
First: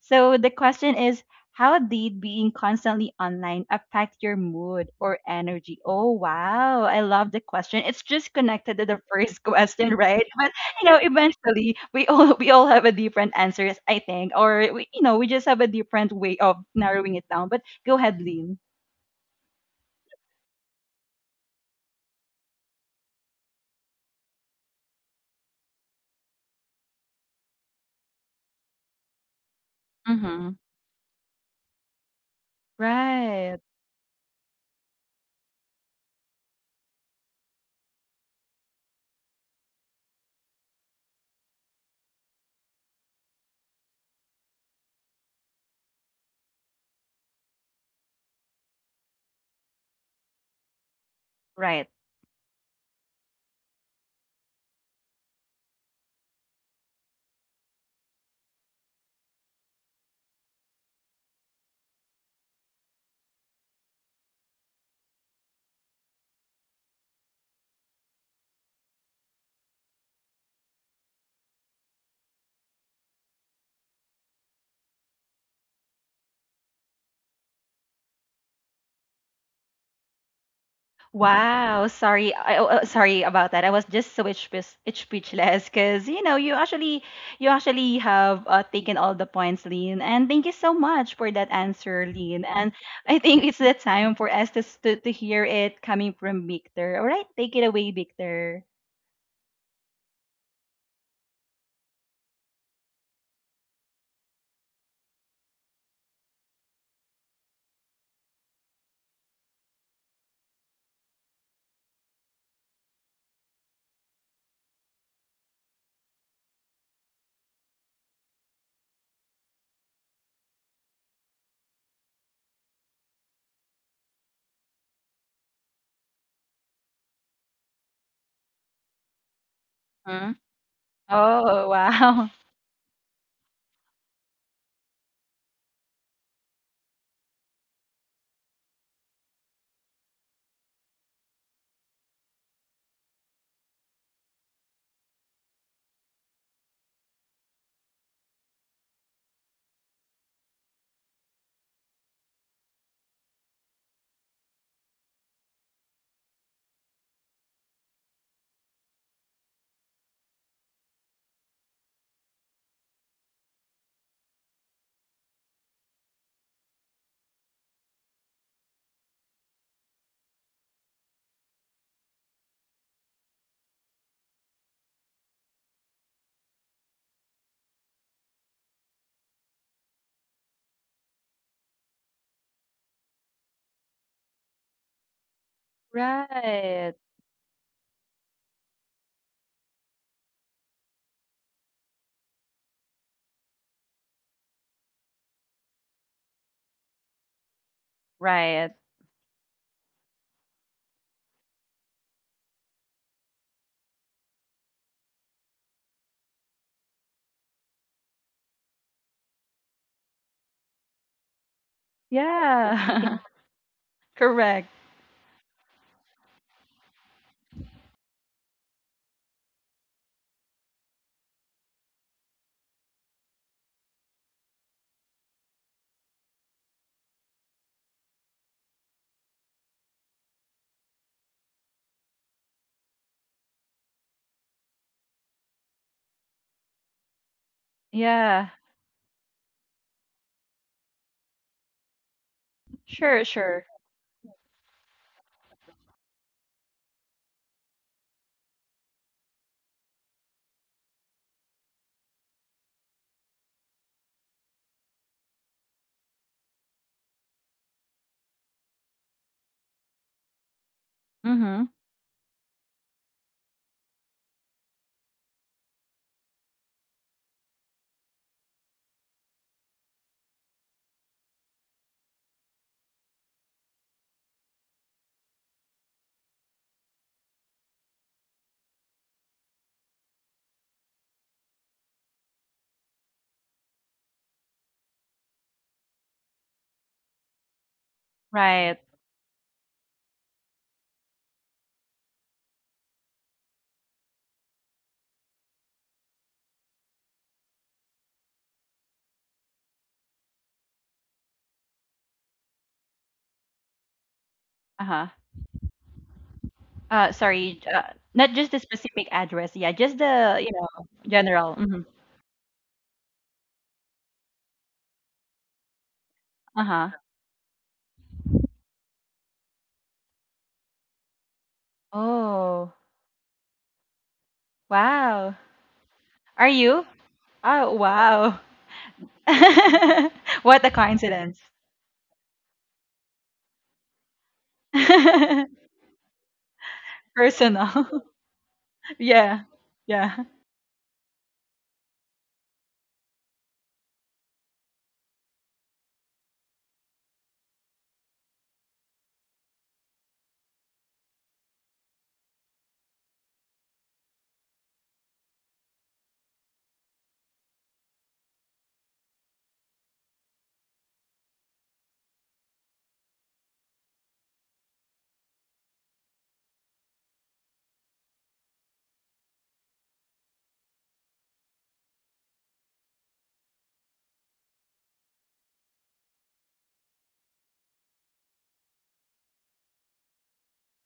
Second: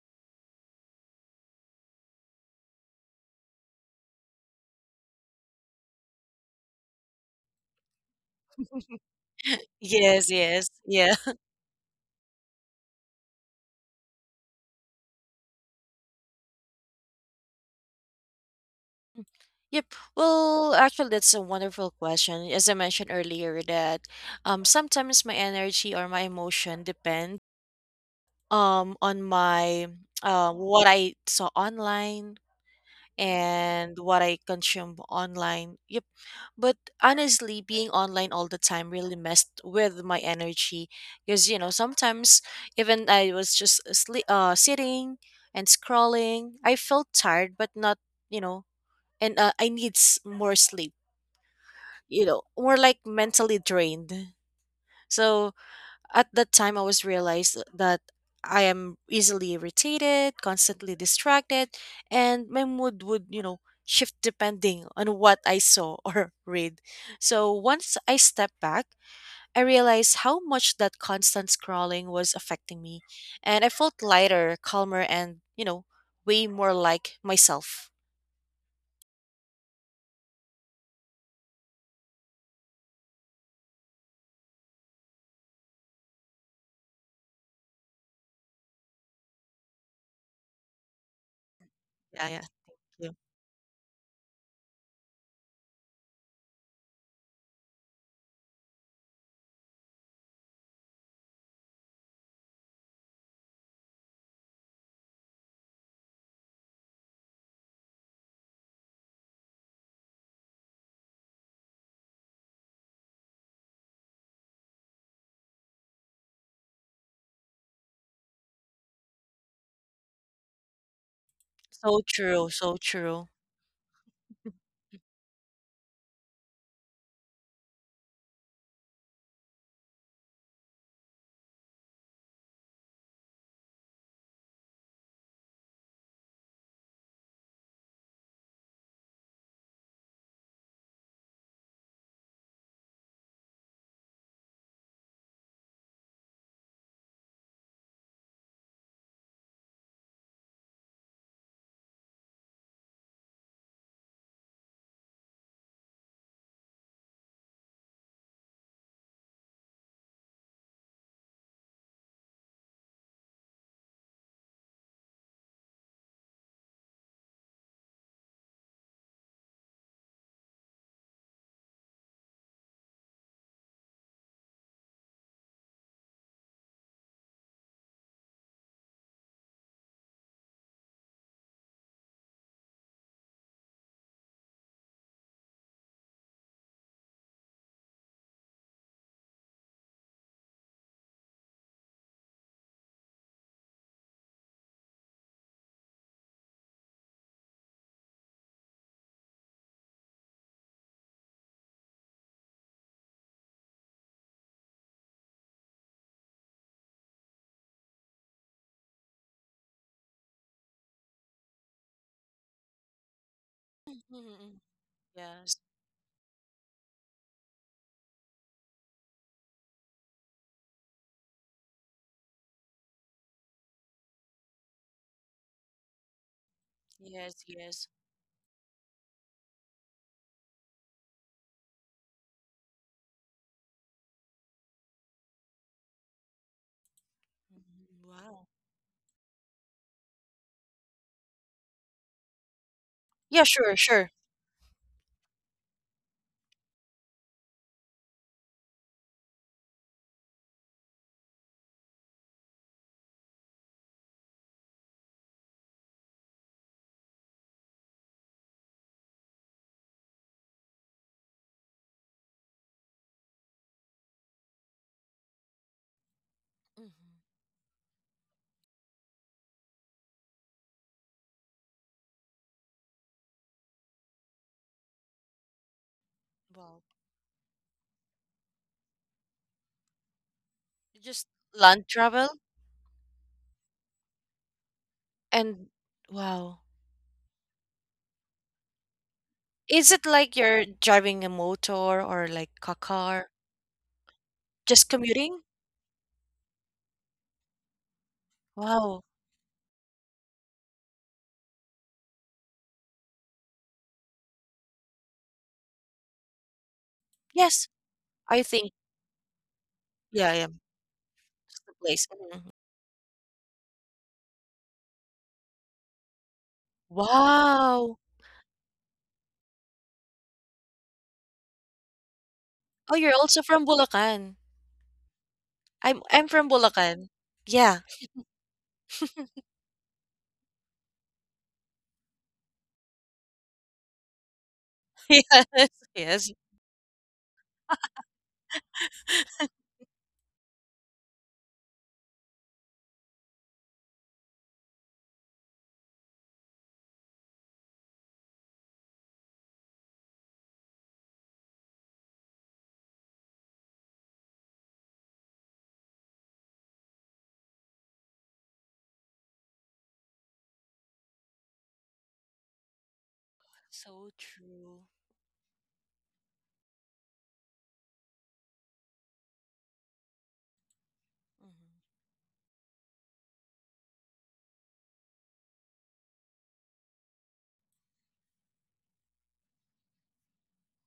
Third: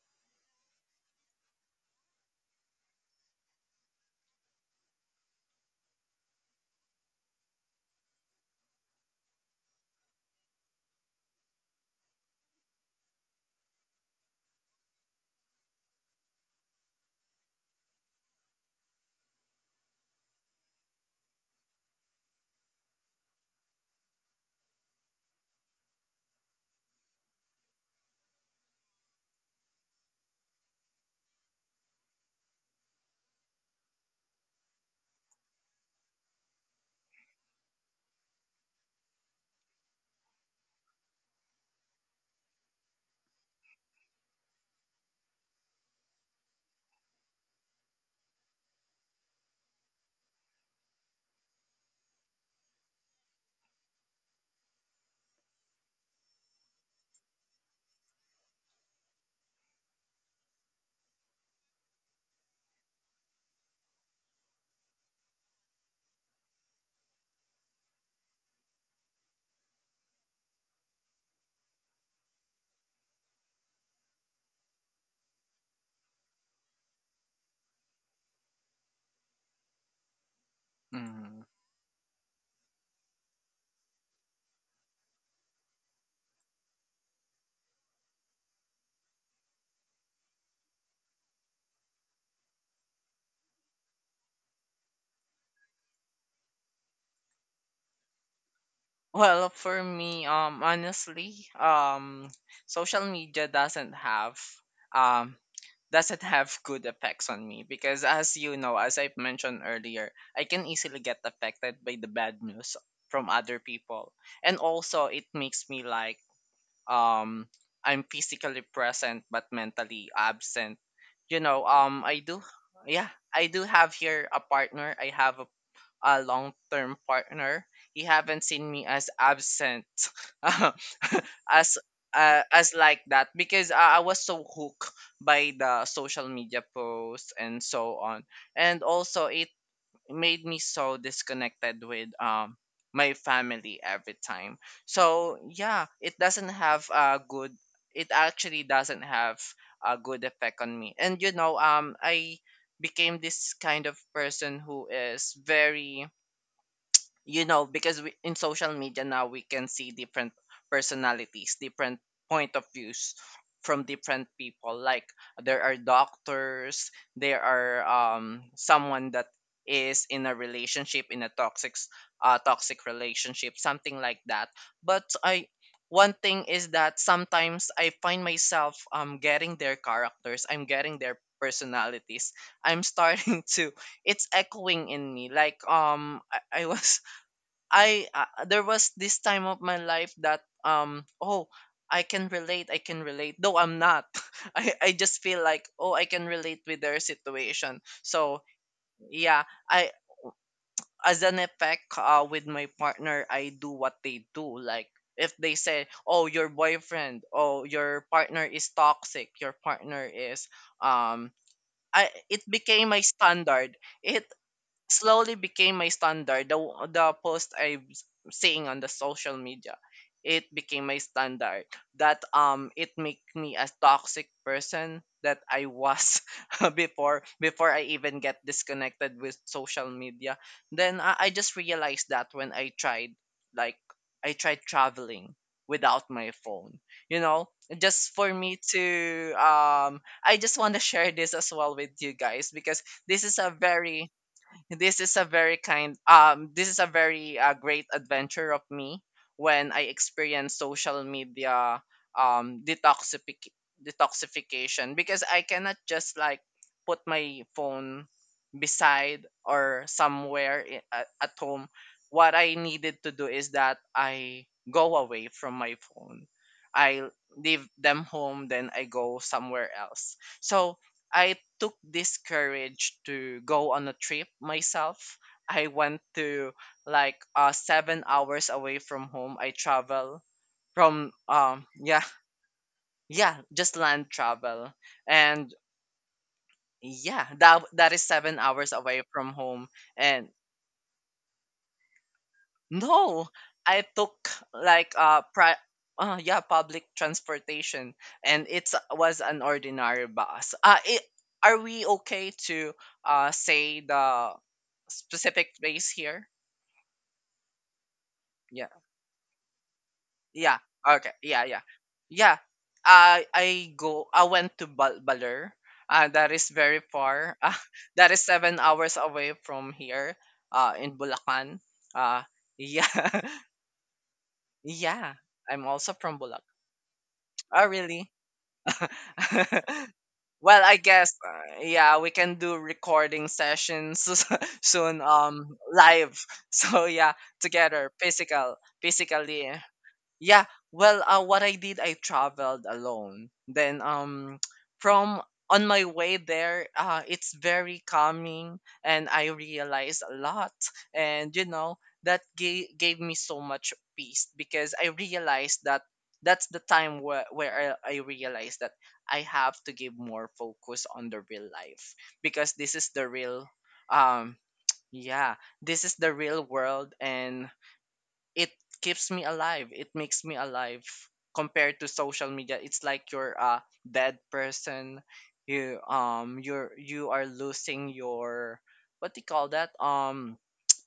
So the question is, how did being constantly online affect your mood or energy? Oh wow, I love the question. It's just connected to the first question, right? Yes, But yes, you know, yeah. eventually we all have a different answers, I think, or we, you know, we just have a different way of narrowing it down. But go ahead, Lynn. Yep. Well, actually, that's a wonderful question. As I mentioned earlier, that sometimes my energy or my emotion depend on my Mm-hmm. what I saw online Right. and what I consume online. Yep. But honestly, being online all the time really messed with my energy, because sometimes, even I was just asleep, sitting and scrolling. I felt tired, but not, you know, and I need, more sleep. Right. You know, more like mentally drained. So at that time, I was realized that I am easily irritated, constantly distracted, and my mood would, shift depending on what I saw or read. So once I stepped back, I realized how much that constant scrolling was affecting me, and I felt lighter, calmer, and way more like myself. Mhm. Wow, sorry. I, oh, oh, sorry about that. I was just so speechless, because you know you actually have taken all the points, Lean. And thank you so much for that answer, Yeah, yeah. Lean. And Yeah. I think it's the time for us to to hear it coming from Victor. All right, take it away, Victor. Well, for me, honestly, social media doesn't have um good effects on me because, as you know, as I've mentioned earlier, I can easily get affected by the bad news from other people. And also it makes me like, um I'm physically present but mentally absent. You know, So I do true, so yeah, true. I do have here a partner. I have a long-term partner, he haven't seen me as absent Hmm? Oh as wow. As like that, because I was so hooked by the social media posts and so on. And also it made me so disconnected with my family every time. So yeah, it doesn't have a good, it actually doesn't have a good effect on me. And you know, I became this kind of person who is very, you know, because we, in social media now, we can see different personalities, different point of views from different people. Like, there are doctors, there are someone that is in a relationship, in a toxic relationship, something like that. But i one thing is that sometimes I find myself getting their characters, I'm getting their personalities, I'm starting to, it's echoing in me. Like I Right. was, I there was this time of my life that, um, oh, I can relate, I can relate though I'm not. I just feel like, oh, I can relate with their situation. So Right. yeah, I, as an effect with my partner, I do what they do. Like if they say, oh, your boyfriend, oh, your partner is toxic, your partner is um I, it became my Yeah. standard, it Hmm. Correct. slowly Yes, became my standard. The post I'm seeing on the social media, it became my standard. That, it make me a toxic person that I was before, yes, before yes. I even get disconnected with social media. Then I just realized that when I tried, like I tried traveling without my phone. You know, Mhm. just for Wow. Yeah. me to I just want to share this as well with you guys because Sure, this is Yeah, a sure. sure, very sure. This is a very great adventure of me when I experienced social media detoxification because I cannot just like put my phone beside or somewhere at Mm-hmm. home. What I needed to do is that I go away from my phone. I Mm-hmm. leave them home, then I go somewhere else. So I took this courage to go on a trip myself. I went to, Wow. like, 7 hours away from home. I travel from, Just land yeah, travel? yeah, just land travel. And And wow. yeah, that is 7 hours Right. away from home. Is it And like you're driving a motor or like a no, car? I took, Just like, commuting? pri yeah, public transportation, and it's Wow. was an ordinary bus. Are we okay to say the Uh-huh. specific place here? Sorry, Yes, not I just the Yeah. think specific address. Yeah, just yeah, the, yeah, you Yeah. know, Okay. Yeah. general. it's Yeah. the Hmm place. Yeah. Mhm. I go. I went to Baler. That is very Uh-huh. far. Wow! That is 7 hours away from here. In Bulacan. Uh, Oh, yeah. Oh, you're also from Bulacan. Yeah. wow. I'm also I'm from I'm Bulacan. from Are you? Bulacan. Oh, Oh, Yeah. really? wow. Well, What a I guess. coincidence. Yeah, we can do recording sessions soon. Yes, Live. yes. So yeah, together, Personal. physical, Yeah. physically. Yeah. Yeah, well, what I did, I traveled alone. Then, from on my way there, it's very calming, and I realized a lot. And you know, that gave me so much peace, because I realized that that's the time where I realized that I have to give more focus on the real life, because this is the real, So um, true. yeah, this is the real world, and it keeps me alive. It makes me alive Mhm, compared to social media. It's like you're a dead person. You are losing your, what do you call that?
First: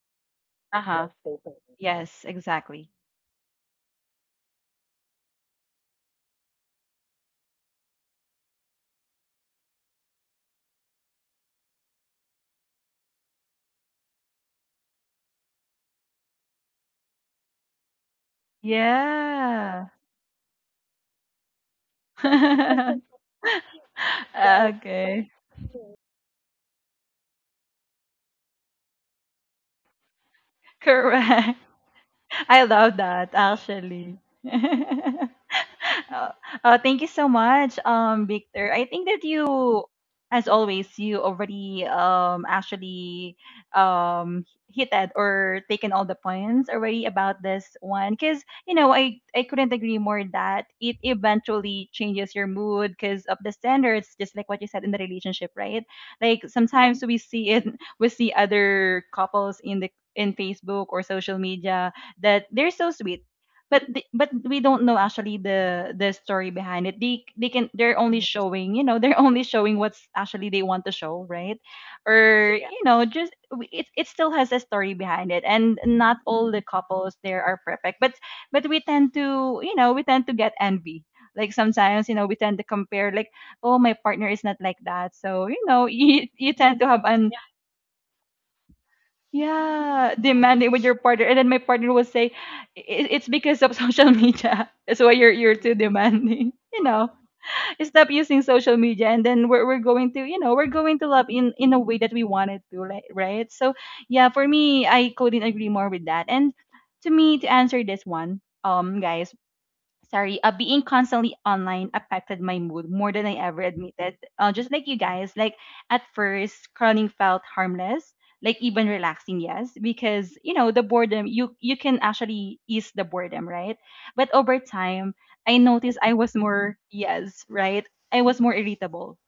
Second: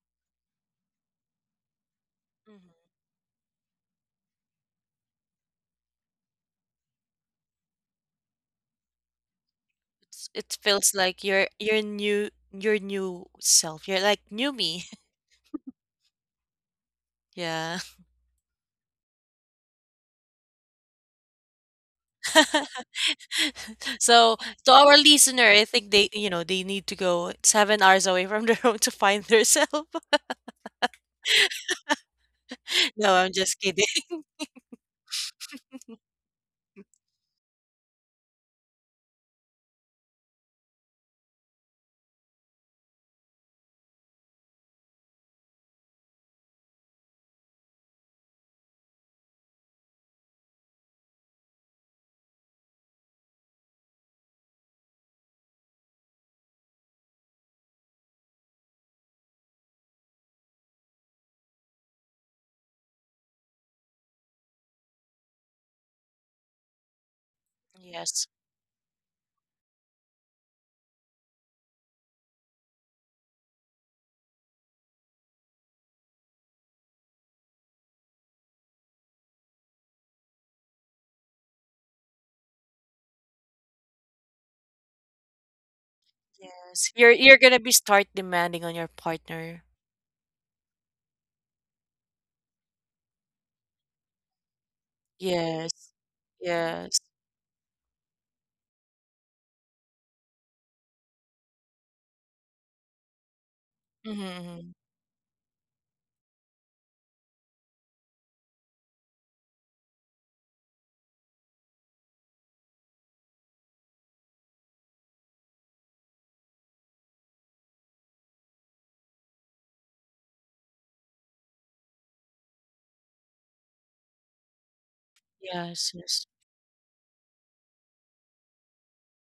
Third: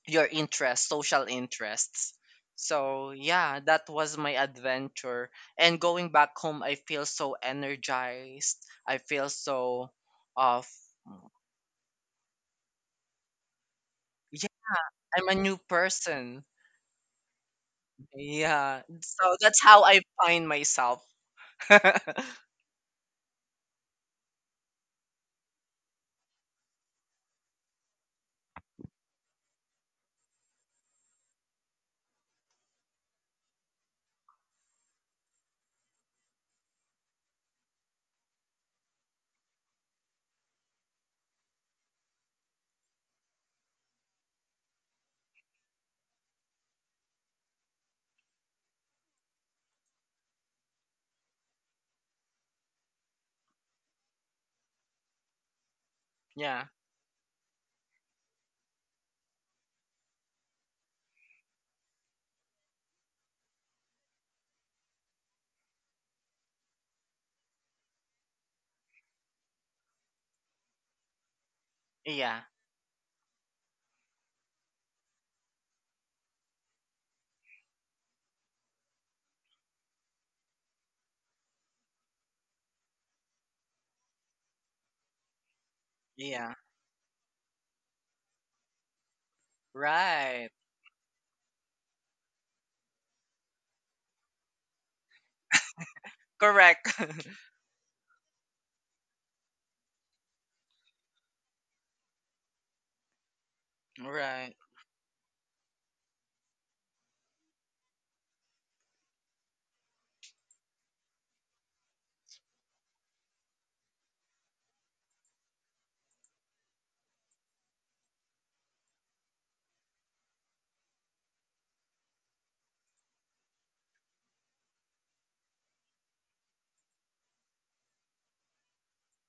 Your interest, Uh-huh. social interests. Yes, mhm. exactly. So yeah, that was my adventure. And going back home, I feel so energized. I feel so, It uh feels like you're new your new self. You're like yeah, new me. I'm a new person. Yeah. Yeah. So that's how Yeah. I find myself. So to our Okay. listener, I think they need to go 7 hours away from their home to find their self. Correct. I love No, that, I'm just kidding. actually. Uh, thank you so much, Victor. I think that you, as always, you already actually um hitted or taken all the points already about this one, because you know I couldn't agree more that it eventually changes your mood because of the standards, just like what you said in the relationship, right? Like Yeah. sometimes we see it, we see other couples in the in Facebook or social media that they're so sweet, but but we don't know actually the story behind it. They can, they're only Yes. showing, you know, they're only showing what's actually they want to show, right? Yeah. Or you know, just it still has a story behind it, and not all the couples there are perfect, but we tend to, you know, we tend to get envy, like sometimes, you know, we tend to compare, like, oh my partner is not like that, so you know, you Yeah. tend to Yes. have You're an you're gonna be start demanding on your partner. yeah, Right. demanding with your partner, and then my partner will say, "I- It's because of social media. That's why you're Yes. too demanding." You Correct. Yes. know, stop using social media, and then we're going to, you know, we're going to love in a way that we wanted to, like, right? So Mm-hmm. yeah, for Right. Mm-hmm. me, I couldn't agree more with that. And to me, to answer this one, guys, sorry, being constantly online affected my mood more than I ever admitted. Just like you guys, like at first, scrolling felt harmless, like even relaxing, yes, because you know the boredom. You can actually ease the boredom, right? But over time, I Yes. noticed I Yes. was more yes, right. I was more irritable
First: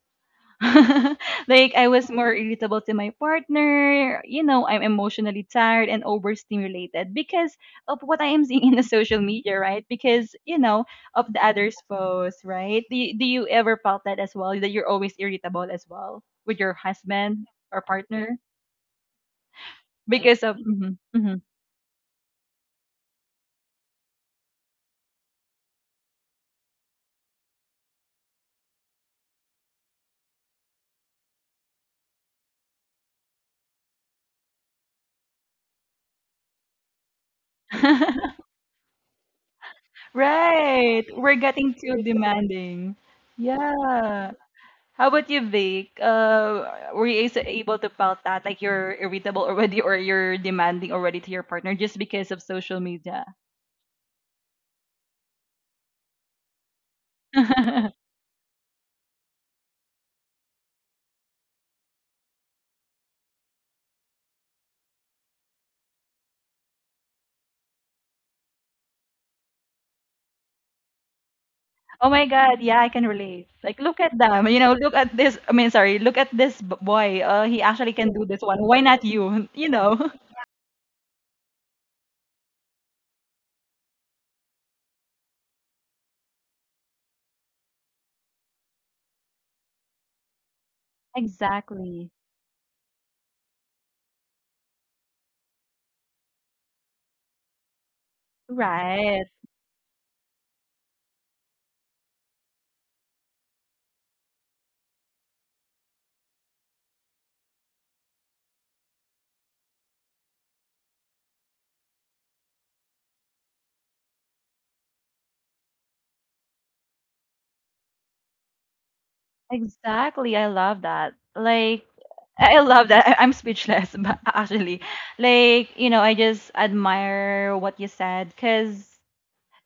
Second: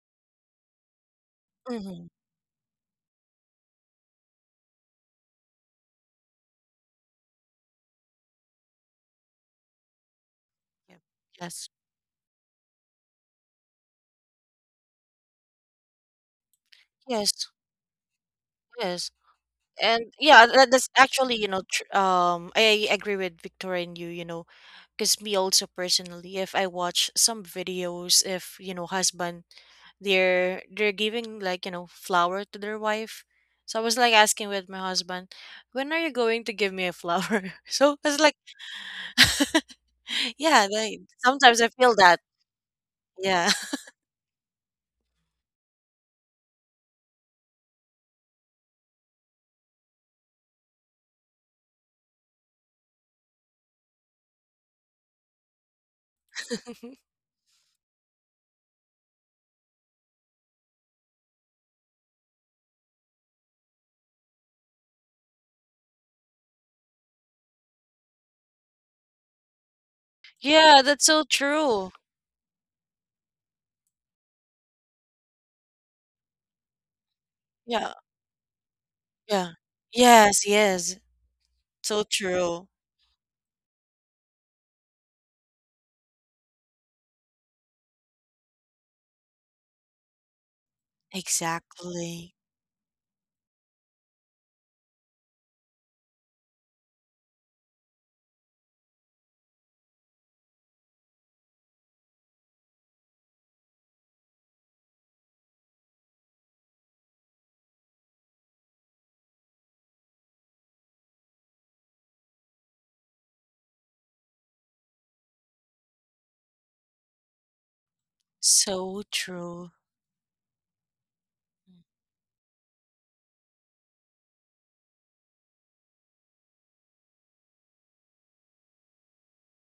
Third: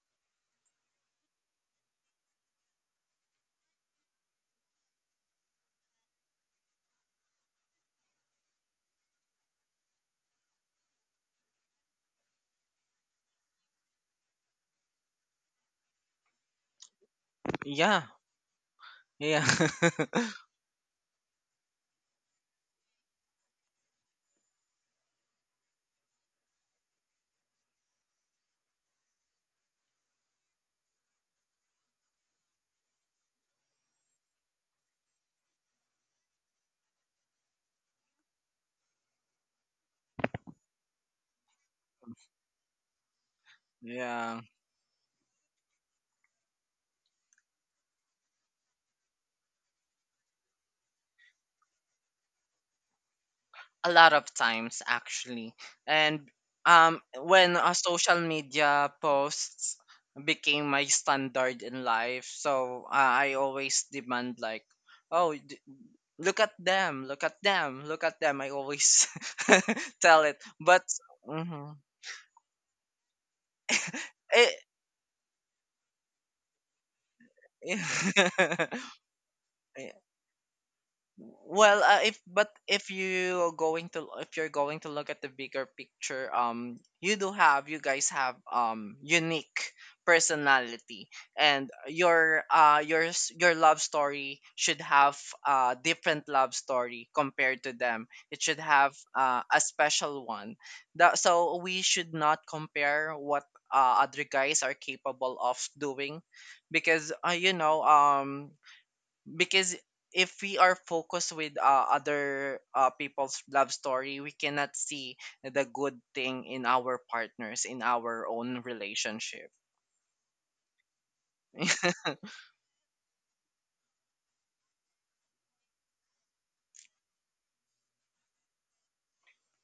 like I Mm-hmm. was more irritable to my partner. You know, I'm emotionally tired and overstimulated because of what I am seeing in the social media, right? Because you know Yep. of the Yes. others' posts, right? Do you ever felt that as well? That you're always irritable as well with your husband Yes. or Yeah. partner Yes. Yeah. And because yeah, of that's Mhm, actually, mhm. I agree with Victoria and you because me also personally, if I watch some videos, if you know, husband, they're giving, like, flower to their wife. So I was like asking with my husband, when are you going to give me a flower? So I was like, yeah, they, Right? We're sometimes I getting feel too that, demanding. yeah. Yeah. Yeah. How about you, Vic? Able to felt that like you're irritable already or you're demanding already to your partner just because of social media? A lot of times, actually. And when a social media posts became my standard in life, so, I always demand, like, oh, look at them! Look at them! Look at them! I always tell it, Yeah, but that's so mhm. true. Oh my God, yeah, I can relate. Like, look at them. You know, look at this. I mean, sorry, look at this boy. He actually Yeah, can do this one. It, Why not you? yeah. You know. Yes, yes. well, So true. if you are going to, if you're going to look at the bigger picture, you guys have unique personality, and Exactly. Exactly. Your love story should have a different love story compared to them. It should have, Right. A special one. That so we should not compare what other guys are capable of doing, because, because if we are focused with, other, people's love story, we cannot see the good thing in our partners, in our own So relationship. true. Exactly. I love that. Like, I love that. I'm speechless, but actually, like, you know, I just admire what you said because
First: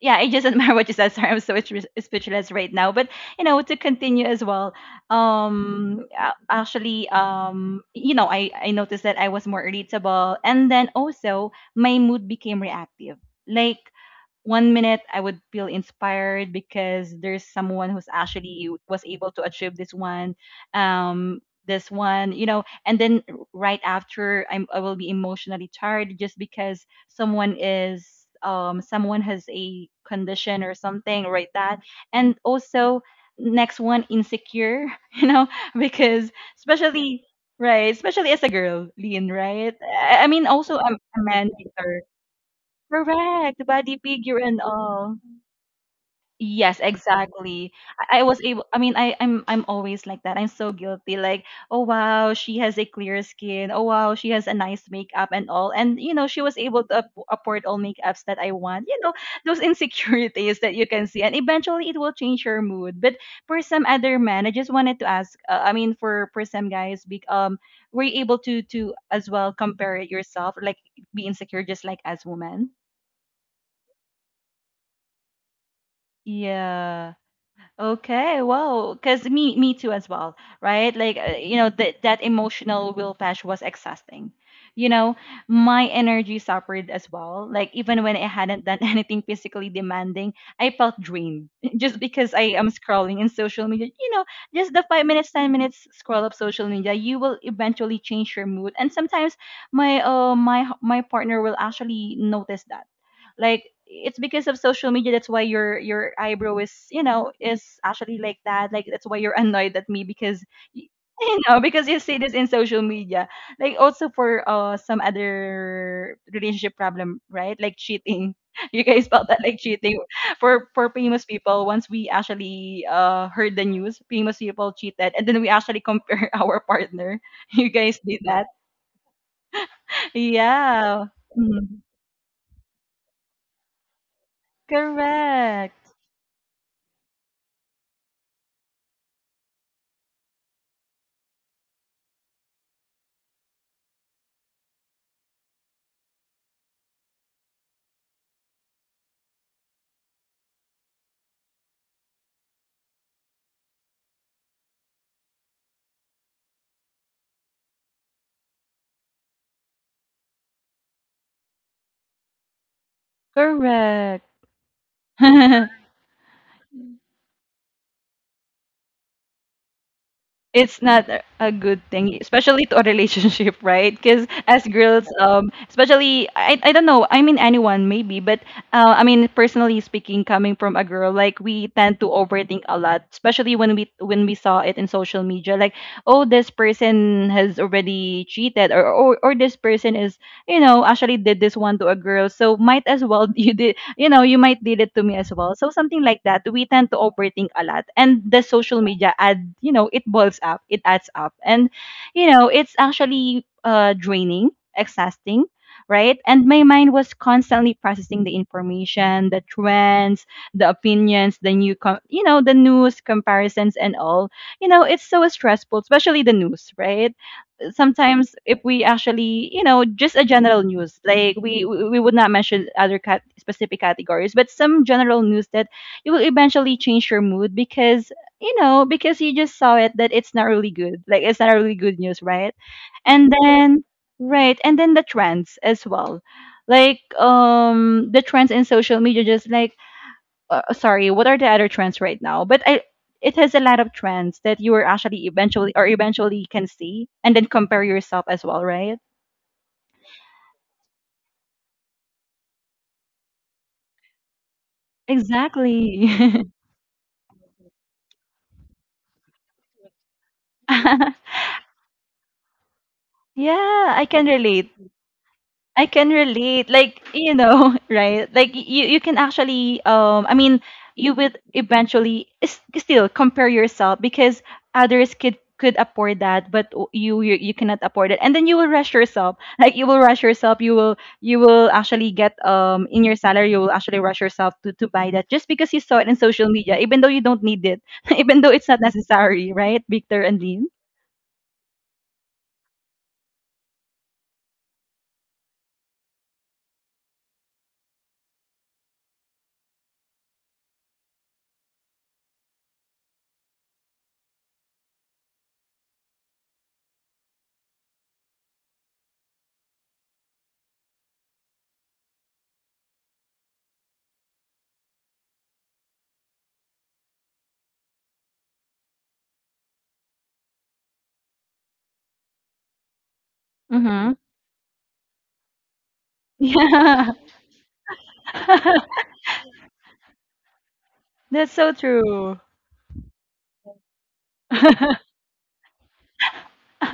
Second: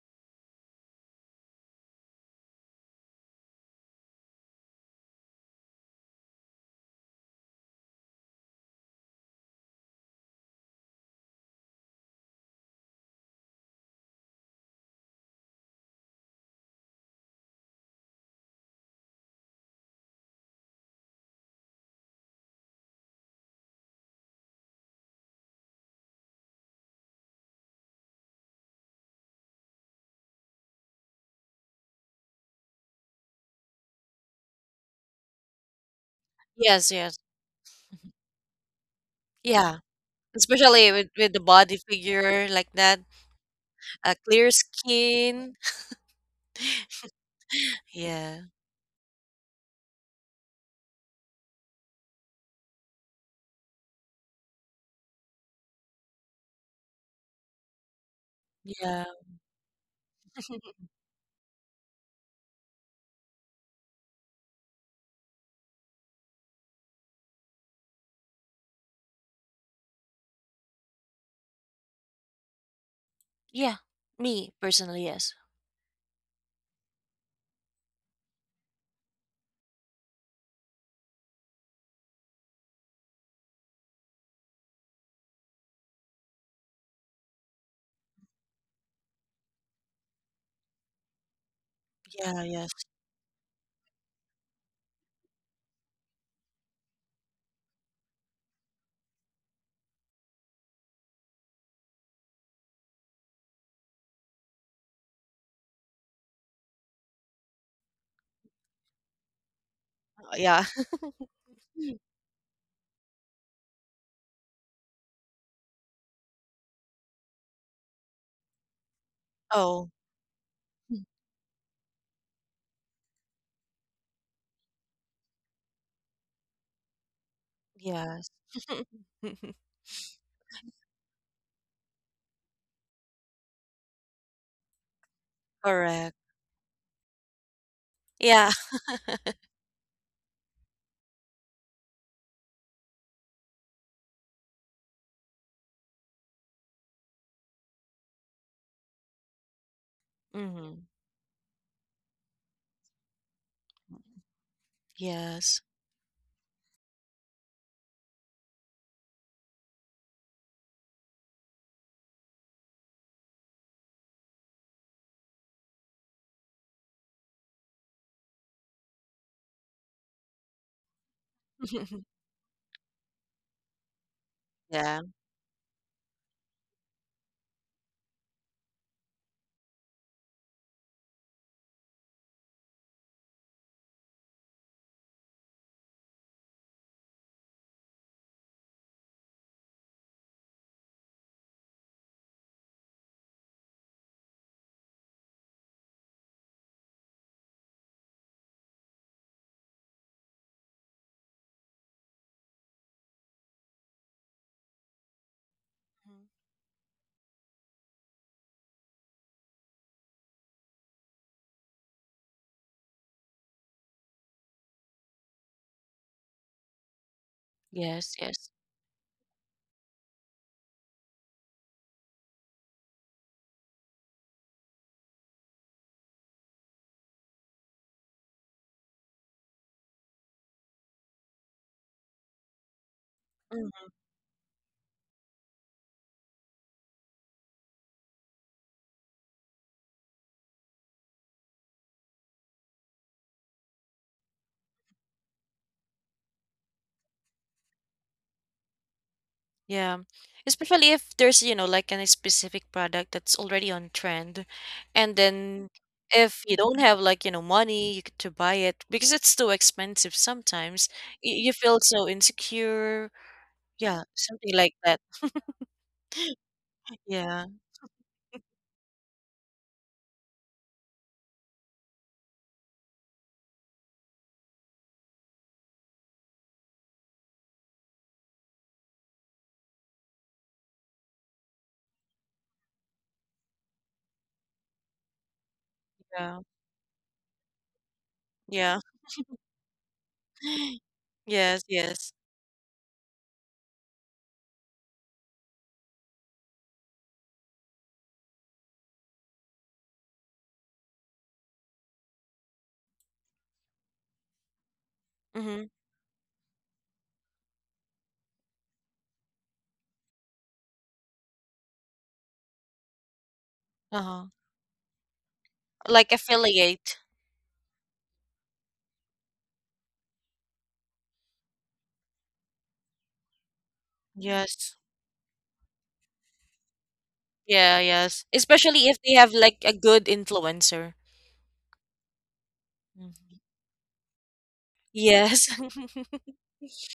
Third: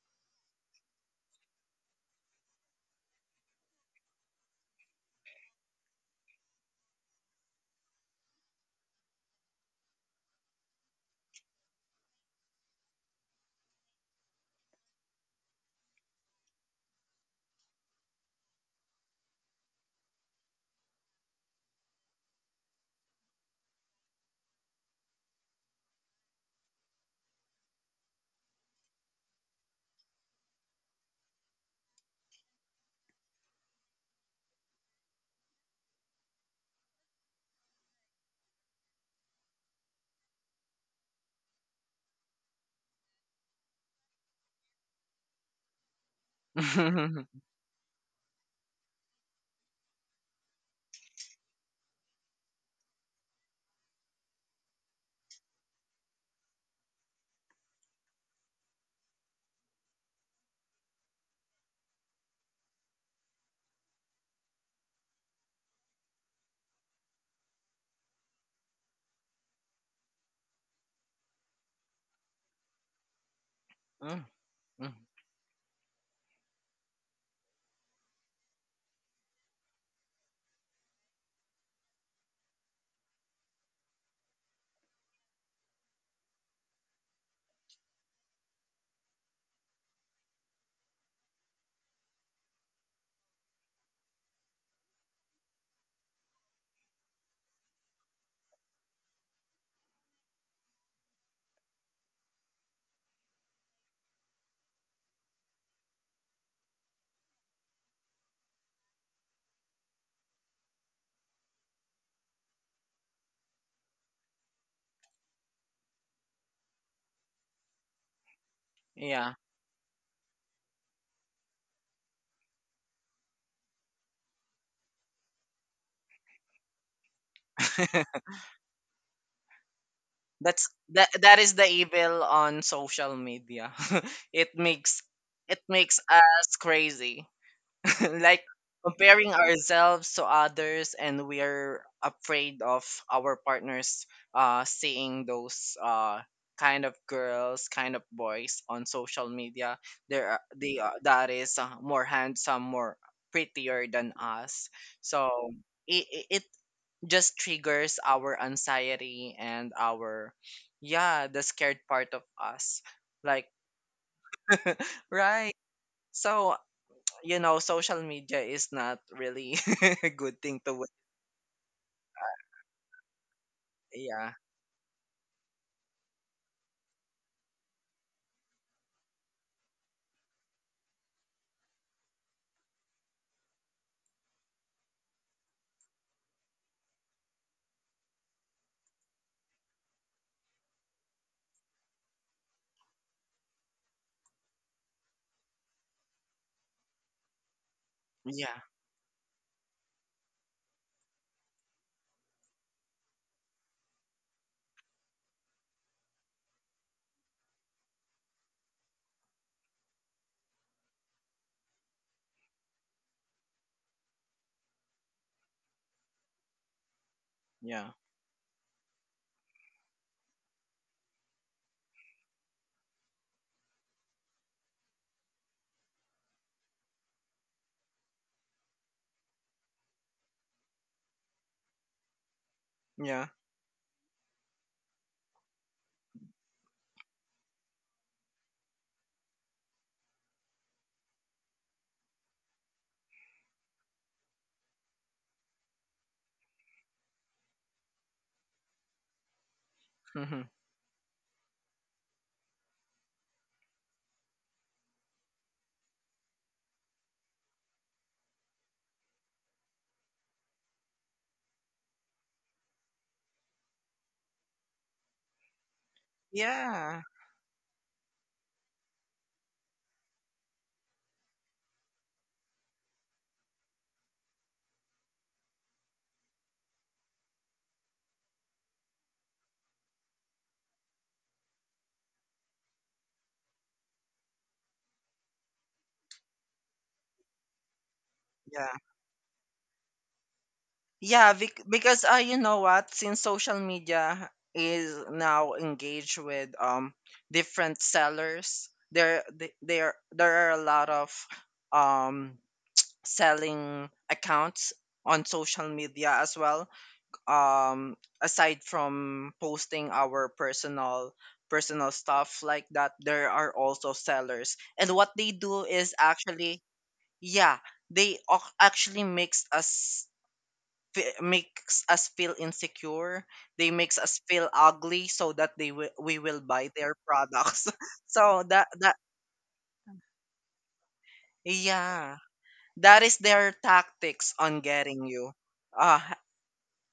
yeah, I just admire what you said. Sorry, I'm so speechless right now. But you know, to continue as well. Actually, you know, I noticed that I was more irritable, and then also my mood became reactive. Like 1 minute I would feel inspired because there's someone who's actually was able to achieve um, this one, you know, and then right after I will be emotionally tired just because someone is someone has a condition or something right that and also next one insecure you know because Yes, yes. especially right especially as a girl lean right Yeah. I mean also a, Especially with, a with the man body either figure like that, correct body a figure clear and all. skin. Yes, exactly. I Yeah. was able I mean I'm always like that. I'm so guilty like, "Oh wow, she has a clear skin. Oh wow, she has a nice makeup and all." And you know, she was able to afford all makeups that I want. You Yeah. know, those insecurities that you can see and eventually it will change your mood. But for some other men, I just wanted to ask I mean for some guys be, were you able to as well compare it yourself like be insecure just like as women? Yeah, Mm, me mm. personally, yes. Yeah. Okay, wow. Because me too as well, right? Like you know that that emotional whiplash was exhausting. You know, my energy suffered as well. Like even when I hadn't done anything physically demanding, I felt drained just because Yeah, I am yes. scrolling in social media. You know, just the 5 minutes, 10 minutes scroll up social media, you will eventually change your mood. And sometimes my partner will actually notice that like it's because of social media that's why your eyebrow is you know is actually like that like that's why you're annoyed at me because Yeah. y- you know because you see this in social media like also for some other relationship problem right like cheating you guys felt Yeah. that like Oh, cheating for famous people once we actually heard the news famous people cheated and then we actually compare our partner you guys did yes. that yeah. That is the Mhm. evil on social media. it makes it Correct. makes Correct. us crazy. Like, Yeah. comparing ourselves to others, and we are afraid of our partners seeing those kind of girls, kind of boys on social media. There are they Hmm. are That is, more handsome, more prettier than us. So Yes. it just triggers our anxiety and our, yeah, the scared part of us, like, Correct. right? So, you know, social media is not really a good thing to. It's not a good thing, especially to a relationship, right? Because Yeah, as Yeah. girls, especially I don't know, I mean anyone maybe, but I mean personally speaking, coming from a girl, like we tend to overthink a lot, especially when we saw it in social media, like oh this person has already cheated, or this person is you know actually did this one to a girl, so might as well you did you know, you might did it to me as well. So something like that. We tend to overthink a lot. And the yeah, social media ad, you know, it boils up, it adds up. And, you know, it's actually draining, exhausting. Right. Mhm. And my mind was constantly processing the information, the trends, the opinions, the you know, the news comparisons and all. You know, it's so stressful, especially the news, right? yeah, Yes, Sometimes yes. if we actually you know just a general news like we would not mention other specific categories but some general news that you will eventually change your mood because you know because you just saw it that it's not really good like it's not really good news yeah, and then right and then the trends as well like the trends in social media just like sorry, what are the other trends right now? It has a lot of trends that you are actually eventually can see and then compare yourself as well, right? Yeah. hmm, Especially if there's, like any specific product that's already on trend. And then Exactly. if you don't have, like, money you could to buy it, because it's too expensive sometimes, you feel so insecure. Yeah, Yeah, I can something relate. like that. I can relate. Like, yeah, you Yeah, know, right? Like you you can actually I mean, you would eventually still compare yourself because others could afford that but you, you cannot afford it and then you will rush yourself like you will rush yourself you will actually get in your salary you will actually rush yourself to buy that just because you saw it in yeah, social media even though you don't need it even though it's yeah, yeah. not necessary right victor and dean. yeah. Yes, Because yes. You know what? Since social media is now engaged with different sellers, there th- there are a lot of um selling accounts on Mm-hmm. social media as well, um aside from posting our personal stuff like that. There are also Uh-huh. sellers, and what they do is Like actually, affiliate. yeah, they actually makes us feel insecure. They makes Mm-hmm. us feel Yes. ugly so that they will we will buy their Yeah. products. Yeah, yes. So that Especially that, if they have like a good influencer. That's so yeah, true. that is Mhm. their tactics on getting you, Yes. uh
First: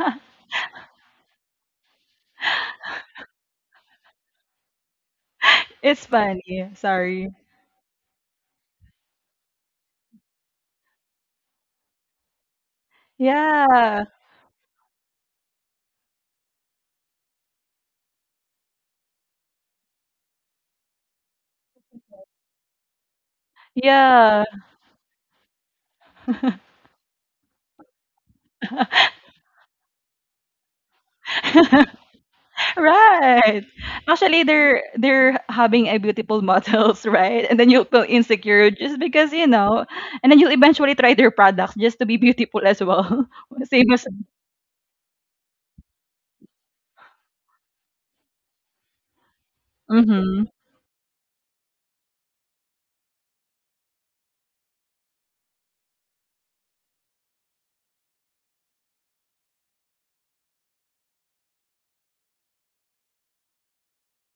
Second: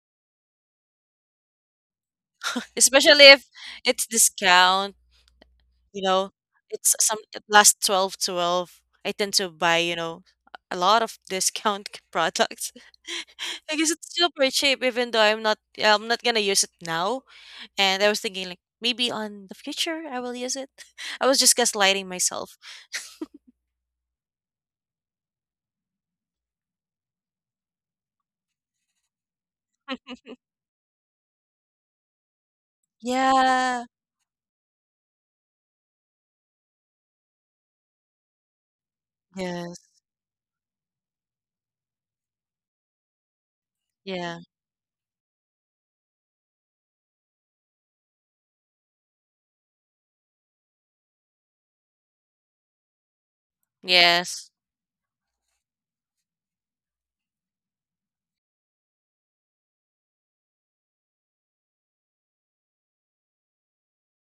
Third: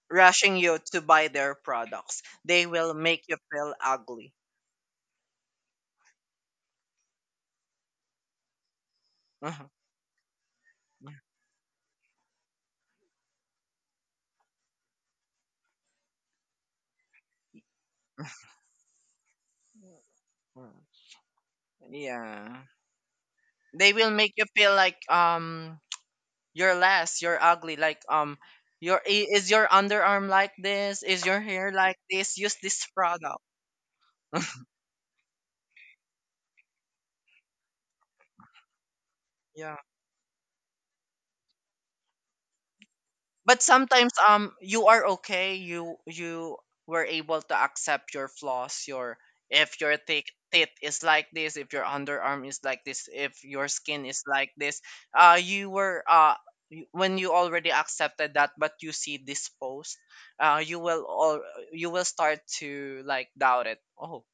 rushing you to buy their products. They will Especially make you if feel it's ugly. discount, you It's know, funny. it's some Sorry. it lasts 12 twelve. I tend to Uh-huh. buy, a lot of discount products, because Yeah. it's super cheap, even though I'm not, yeah, I'm not going to use it now, and I was thinking like maybe on the future I will use it. Mhm. I was just gaslighting myself. Yeah. They will make Yeah. you feel like, you're less, you're ugly, like, is your underarm like this? Is your hair like this? Use this product. Right. Yeah. Actually, they're having a beautiful models, right? And then you'll feel insecure just because, you Yeah. Yes. know, and then you'll eventually try their products just to be beautiful as well. But Same as sometimes, Yeah. You are okay. You were able to accept your flaws. Your If your thick mm-hmm. tit is like this, if your underarm is like this, if your skin is Yes. like this, you were, when you already accepted that, but you see this post, uh you will all you will start to, like, doubt it. Oh,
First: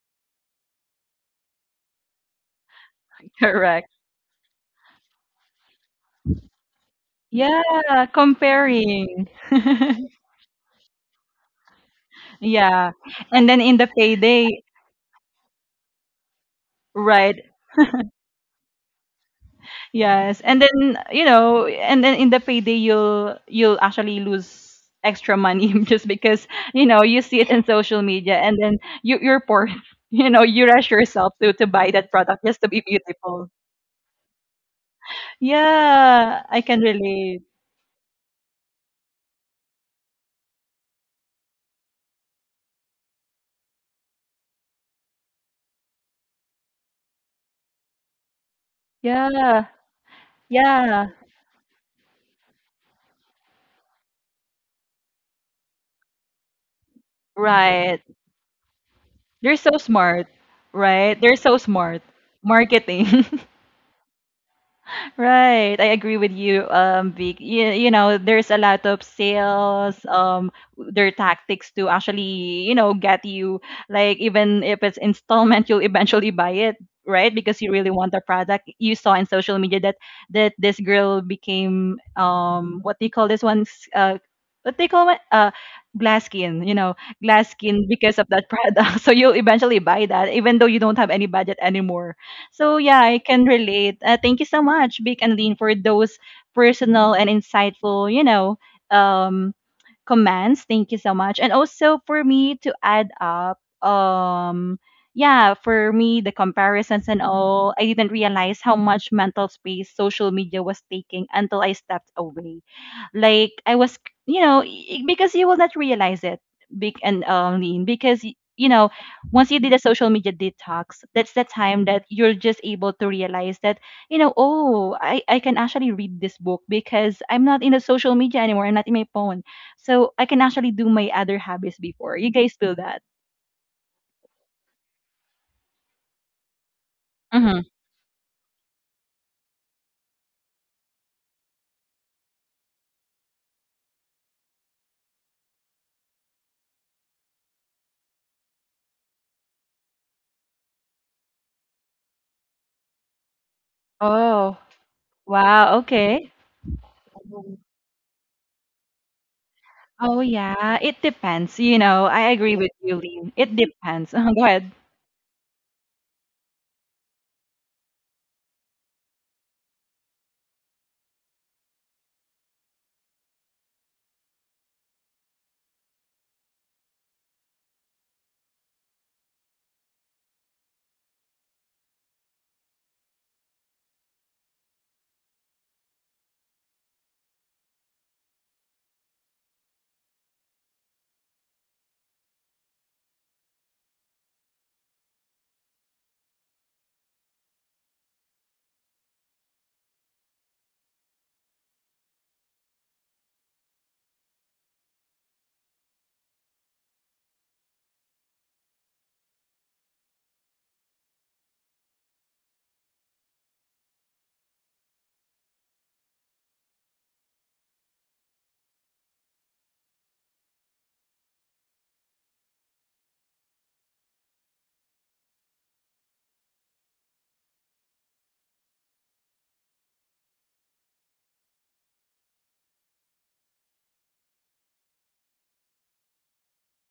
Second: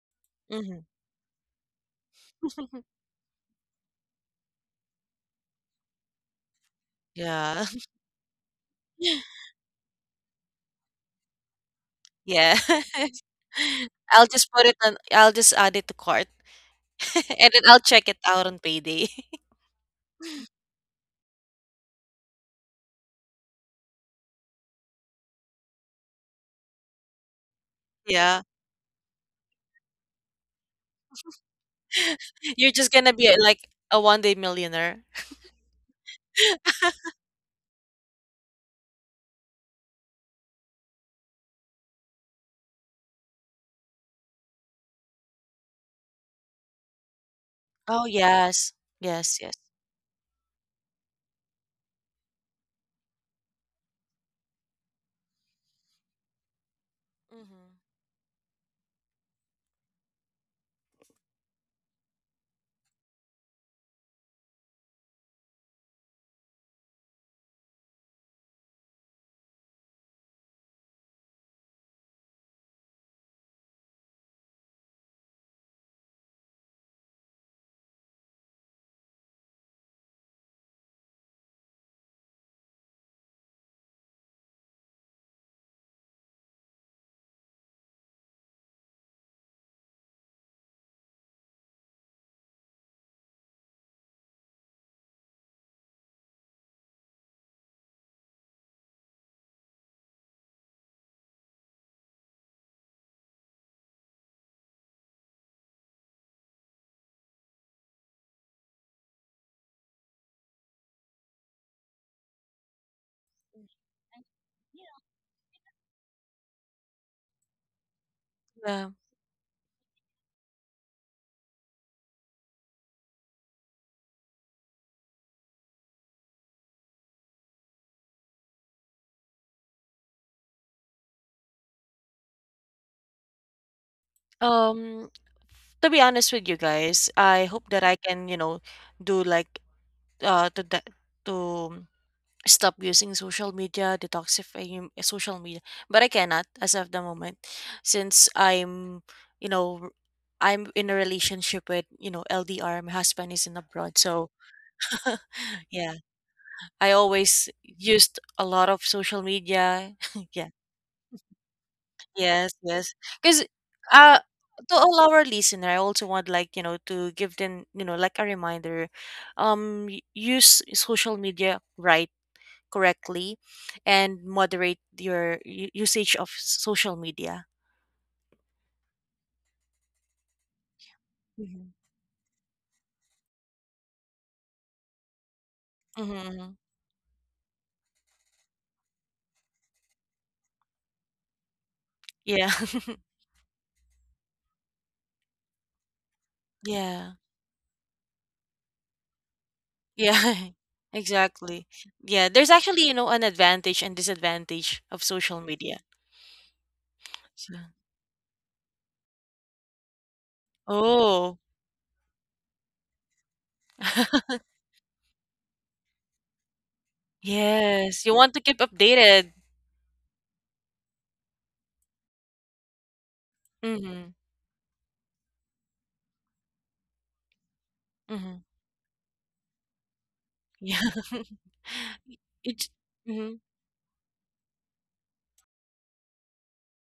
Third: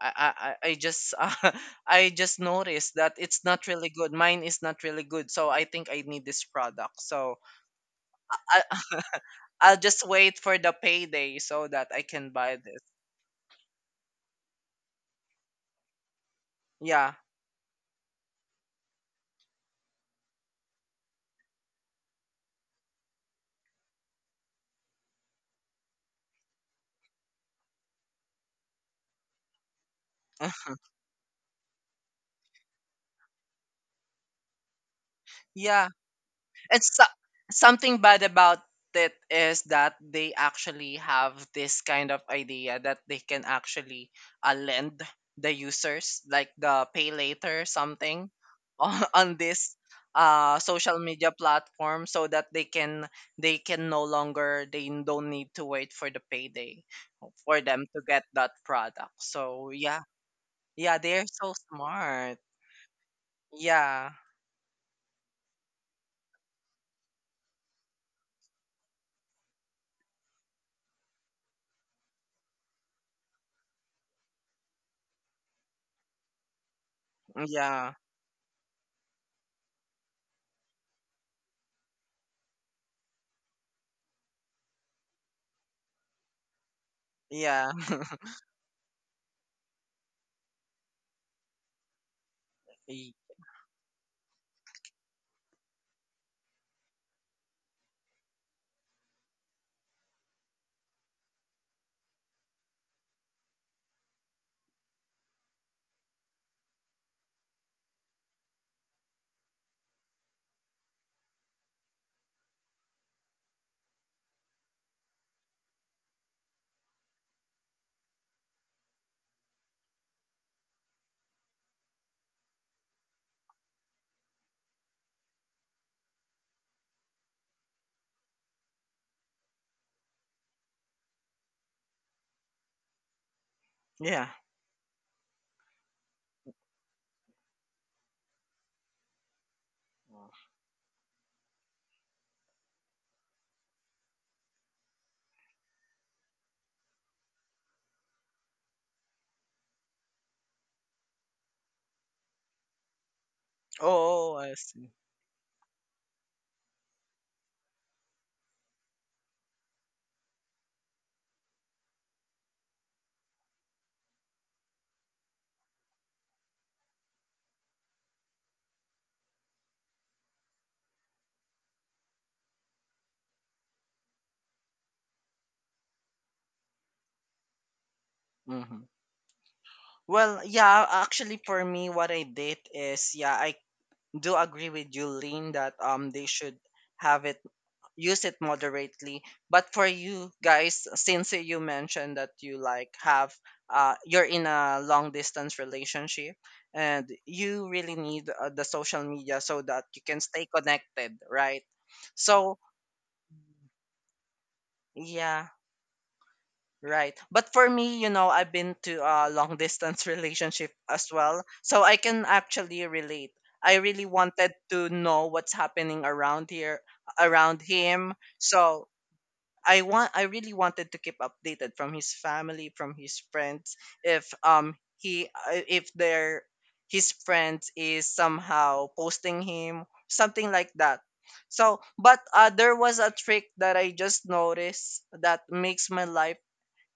I Mhm. just I just noticed that it's not Correct. really good. Mine is not really good, so I think I need this product. So Yeah. Yeah, comparing. I'll just wait for the payday so that I can buy Yeah. this. Yeah. And then in the payday, I'll just add it to cart. Yeah. right, And then I'll check it out on payday. yes, and then you know, and then in the payday you'll actually lose extra money just because you know you see it in social media, Yeah. and then you you're poor, you know, you rush yourself to buy that product just to You're be just gonna be, beautiful. like, a one day millionaire. Yeah. Yeah, I And can so, relate. something bad about it is that they actually have this kind of idea that they can actually lend the users, like, the pay later Oh, something yes. on, Yes, on yes. Yeah, this social yeah, media platform, so that they can no longer they don't need to wait for the payday for Mhm. them to right. get that product. They're So so yeah. smart, Yeah, right? they're They're so so smart. smart. Marketing. Yeah, Right. I agree with you, Vic. You know, there's a lot of sales, their tactics to actually, you know, get you like even if it's installment, you'll eventually buy it, right? Because you really yeah, want the product. You saw in social media that that this girl became what do you call this one? What they call it? Glass skin, you know, glass yeah, skin because of that product. So you'll eventually buy that, even though you don't have any budget anymore so yeah, Y- I can relate. Thank you so much, Vic and Lean, for those personal and insightful, you know, um, commands. Thank you so much. And also for me to add up, yeah, for me the comparisons and all, I didn't realize how much mental space social media was taking until I stepped away. Like I was, you know, because you will not realize it, big and lean, because you Yeah. know, once you did a social media detox, that's the time that you're just able to realize that you know, oh, I can actually read this book because I'm not in the social media anymore. I'm not in my phone. So I can actually do my other hobbies before. You guys do that? yeah. Um, to be honest with you guys, I Mm-hmm. hope that I can, do like, to that to stop using social media, detoxifying social media, but I cannot as of the moment, since you know, I'm in a relationship with, LDR. My husband is in abroad, so Oh, I Oh, see. wow. yeah, Okay. I always used a lot of social media. Oh, Yeah. yeah. It depends. You know, I Yes, agree with yes. you, Lynn. Because, It depends. uh, Go ahead. to all our listener, I also want, like, to give them, like a reminder, use social media right, correctly, and moderate your usage of social media. Hmm. Well, yeah, actually, for Mhm. me, what I did is, yeah, I do agree with you, Lynn, that, they Mm-hmm. should have it, use it moderately. But for you guys, since you mentioned that Yeah. you like have, you're in a long distance relationship and Yeah. you really need, the social media so that you can stay Yeah. connected, right? Exactly. Yeah, there's So actually, an advantage and disadvantage of social yeah, media. right. But for me, you know, I've been to a long distance relationship as Oh. well, so I can actually relate. I really wanted to know what's happening around here, around Yes, him. you want to keep So updated. I really wanted to keep updated from his family, from his friends, Mhm, if, he, if their his friends is mhm. somehow posting him something like Yeah. that. I So, but, it's there was a mhm. trick that I just noticed that makes my life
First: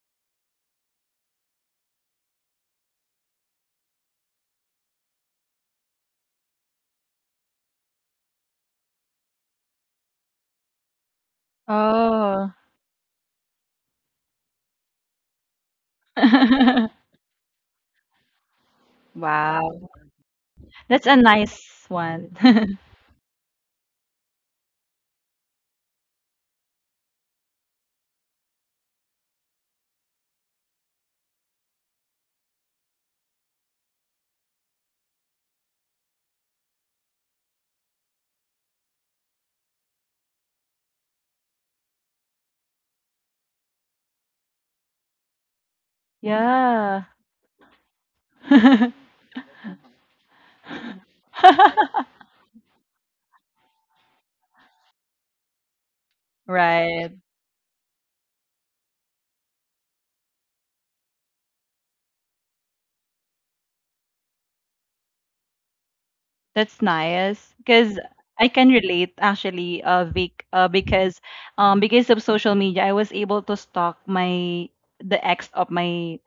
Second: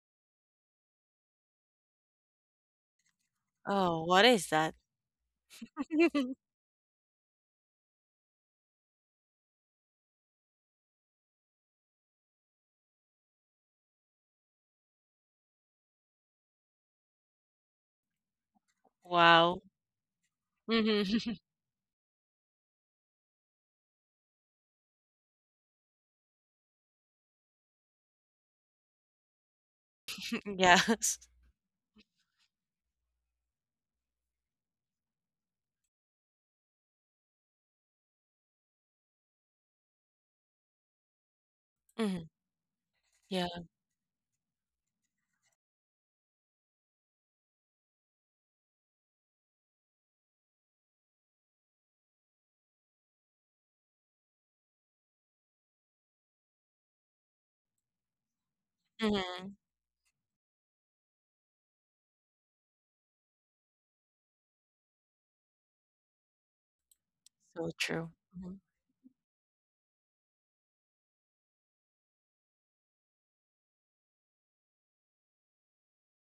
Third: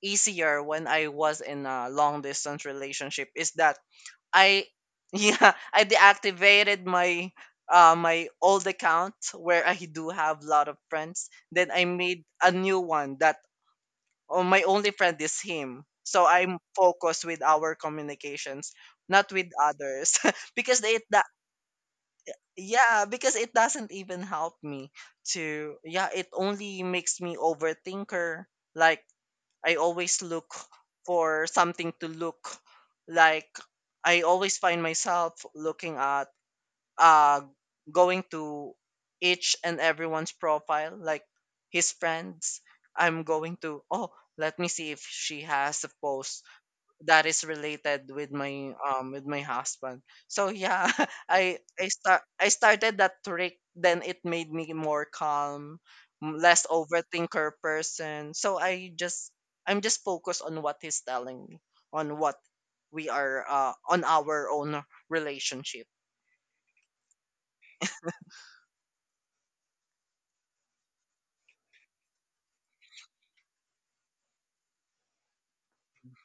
easier when I was in a long distance relationship, is that Oh, what is I that? yeah, I deactivated my old account where I do have a lot of friends. Then I made a Oh, new one that, oh, my only friend is him. So I'm focused with our communications, not with Wow. wow. others, because Mhm. it That's a that nice one. yeah, because it doesn't even help me to, yeah, it only makes me overthinker. Like, I always look Yes. for something to look, like, I always find myself looking at, uh going to each and everyone's profile, like, his Mhm. friends. I'm Yeah. going to, oh, let me see if she has a post Yeah. that is related with my, with my husband. So yeah, I started that trick. Then it made me more calm, less Right. overthinker person. So I just, Mhm. I'm just focused on what he's telling me, on what we are, on our own relationship. That's nice So because true. I Mhm. can relate actually, Vic, because of social media, I was able to stalk my the ex of my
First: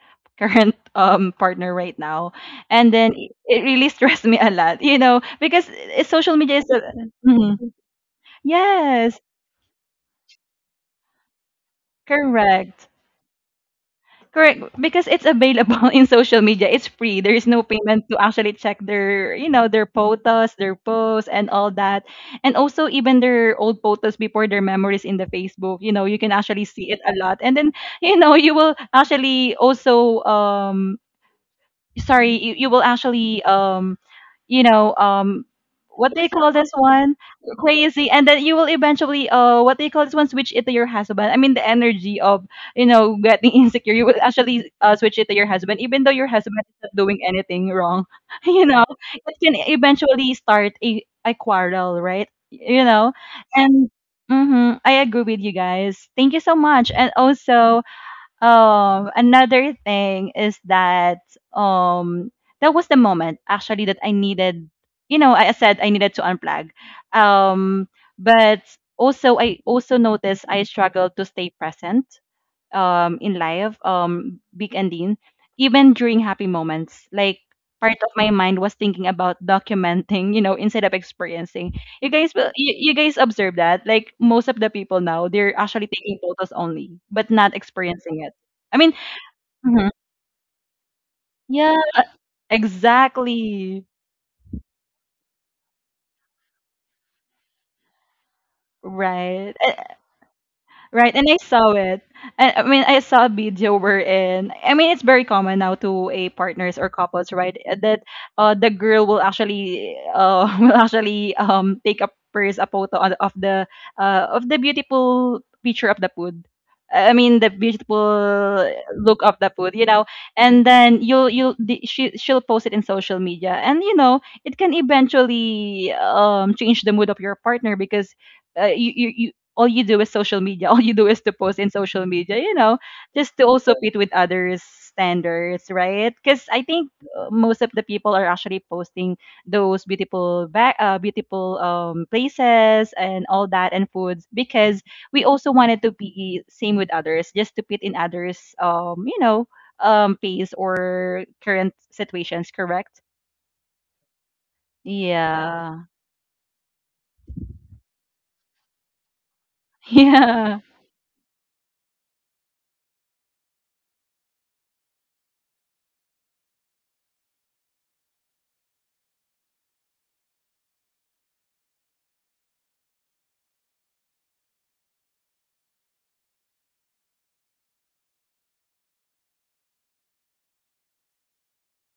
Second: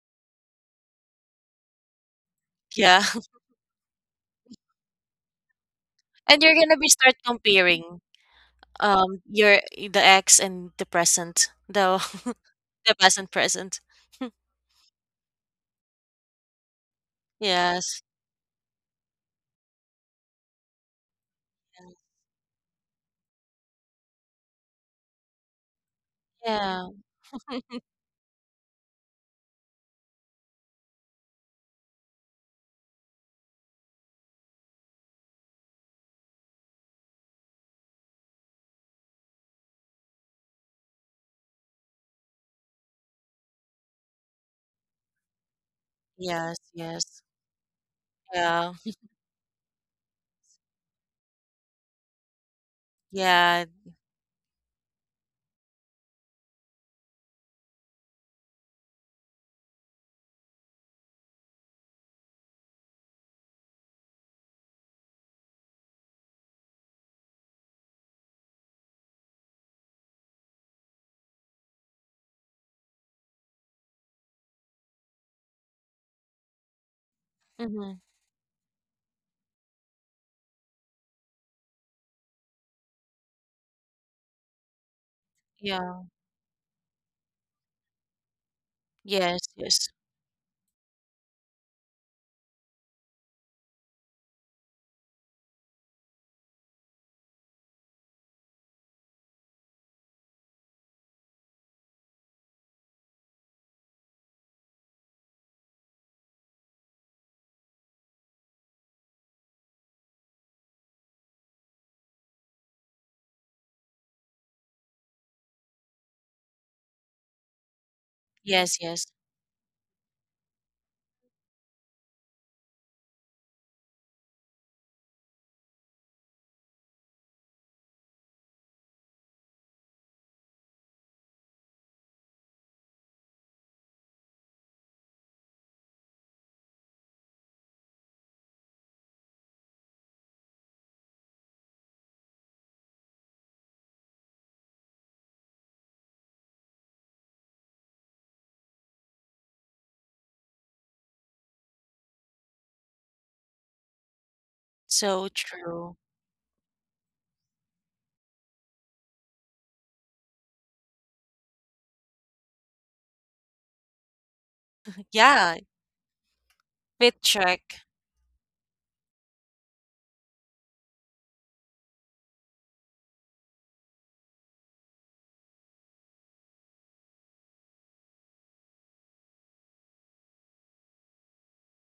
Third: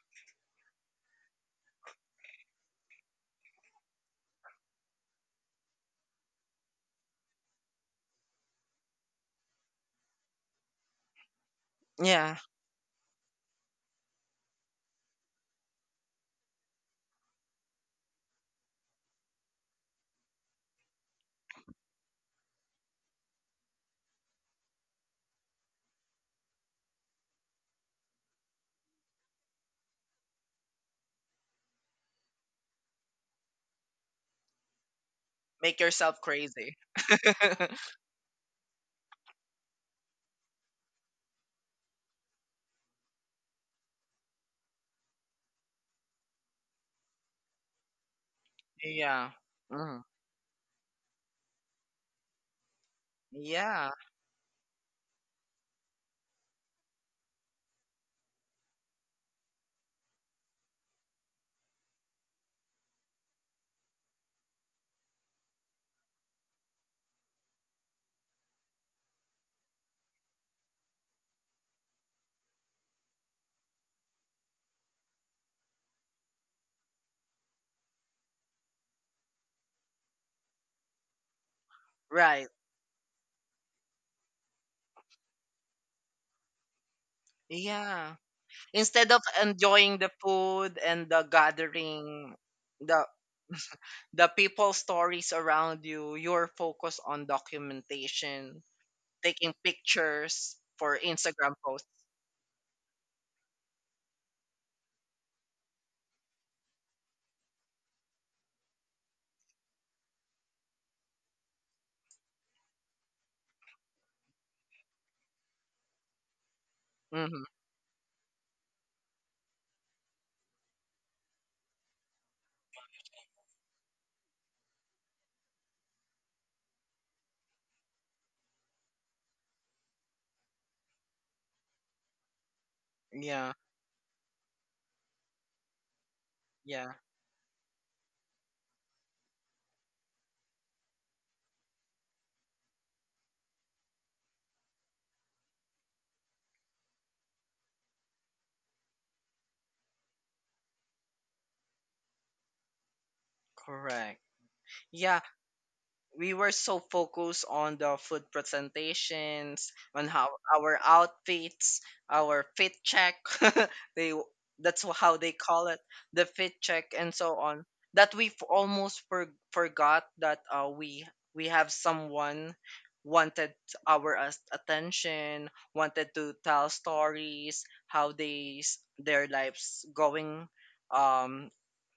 current partner right now, and Yeah. then it it really stressed me a lot, you know, because social And you're media is gonna be start Mhm. comparing, Yes, your the ex and the present, the Yeah, correct. the past and present. Correct, because it's available in social media. It's free. There is no Yes, payment to actually check their, you know, their photos, their posts, and all yes, that. And also even their old photos before their memories in the Facebook. You know, you can actually yeah. see it a lot. And then, you will actually also sorry you will actually you know um make yourself what they call this crazy. one crazy. And then you will eventually what they call this one, switch it to your husband. I mean, the energy of, getting insecure, you will actually switch it to your husband even though your Yes, husband is not doing yes. anything wrong, you Yeah, know Yeah. it can Mm. eventually start a quarrel, right? Yeah. And Yeah. hmm, I agree with you guys. Thank you so much. And also, another thing is that um that was the moment actually that I needed, I said I needed to unplug. Um, but also, I also noticed I struggled to stay present in life, Big and Dean, even during happy moments, like part Mhm. of my mind was thinking about documenting, instead of experiencing. You guys Right. will you guys observe that? Like, most of the people now, they're actually Yeah. taking photos only, but not Yeah. experiencing it. I mean, Instead of Yes, yes. mhm, enjoying the food and the yeah, gathering, the exactly. the people stories around you, your focus on documentation, Right. taking pictures for Right, and I Instagram saw posts. it. And I mean, I saw a video wherein, I mean, it's very common now to a partners or couples, right? That the girl will actually will actually take a photo of the beautiful picture of the food. I mean, Hmm. the beautiful Yes, yes. look of the food, you know. And then she'll post it in social media, and you know, it can eventually change the mood of your partner because you all you do is social media, all you do is to post in social media, just to Yeah, also fit with others standards, right? Because I think yeah, most of the people are actually posting those beautiful back beautiful places and all that, and foods because we also wanted to be same with others, just to fit in others, pace or current situations. Correct. correct. Yeah, So Yeah. true. we were so focused on the food presentations, on how Yeah. our outfits, our fit check, they, that's how they Yeah, call it, the fit check and fit so on, check. that we almost forgot that, we have someone wanted our, attention, wanted to tell stories, how they, their lives going, um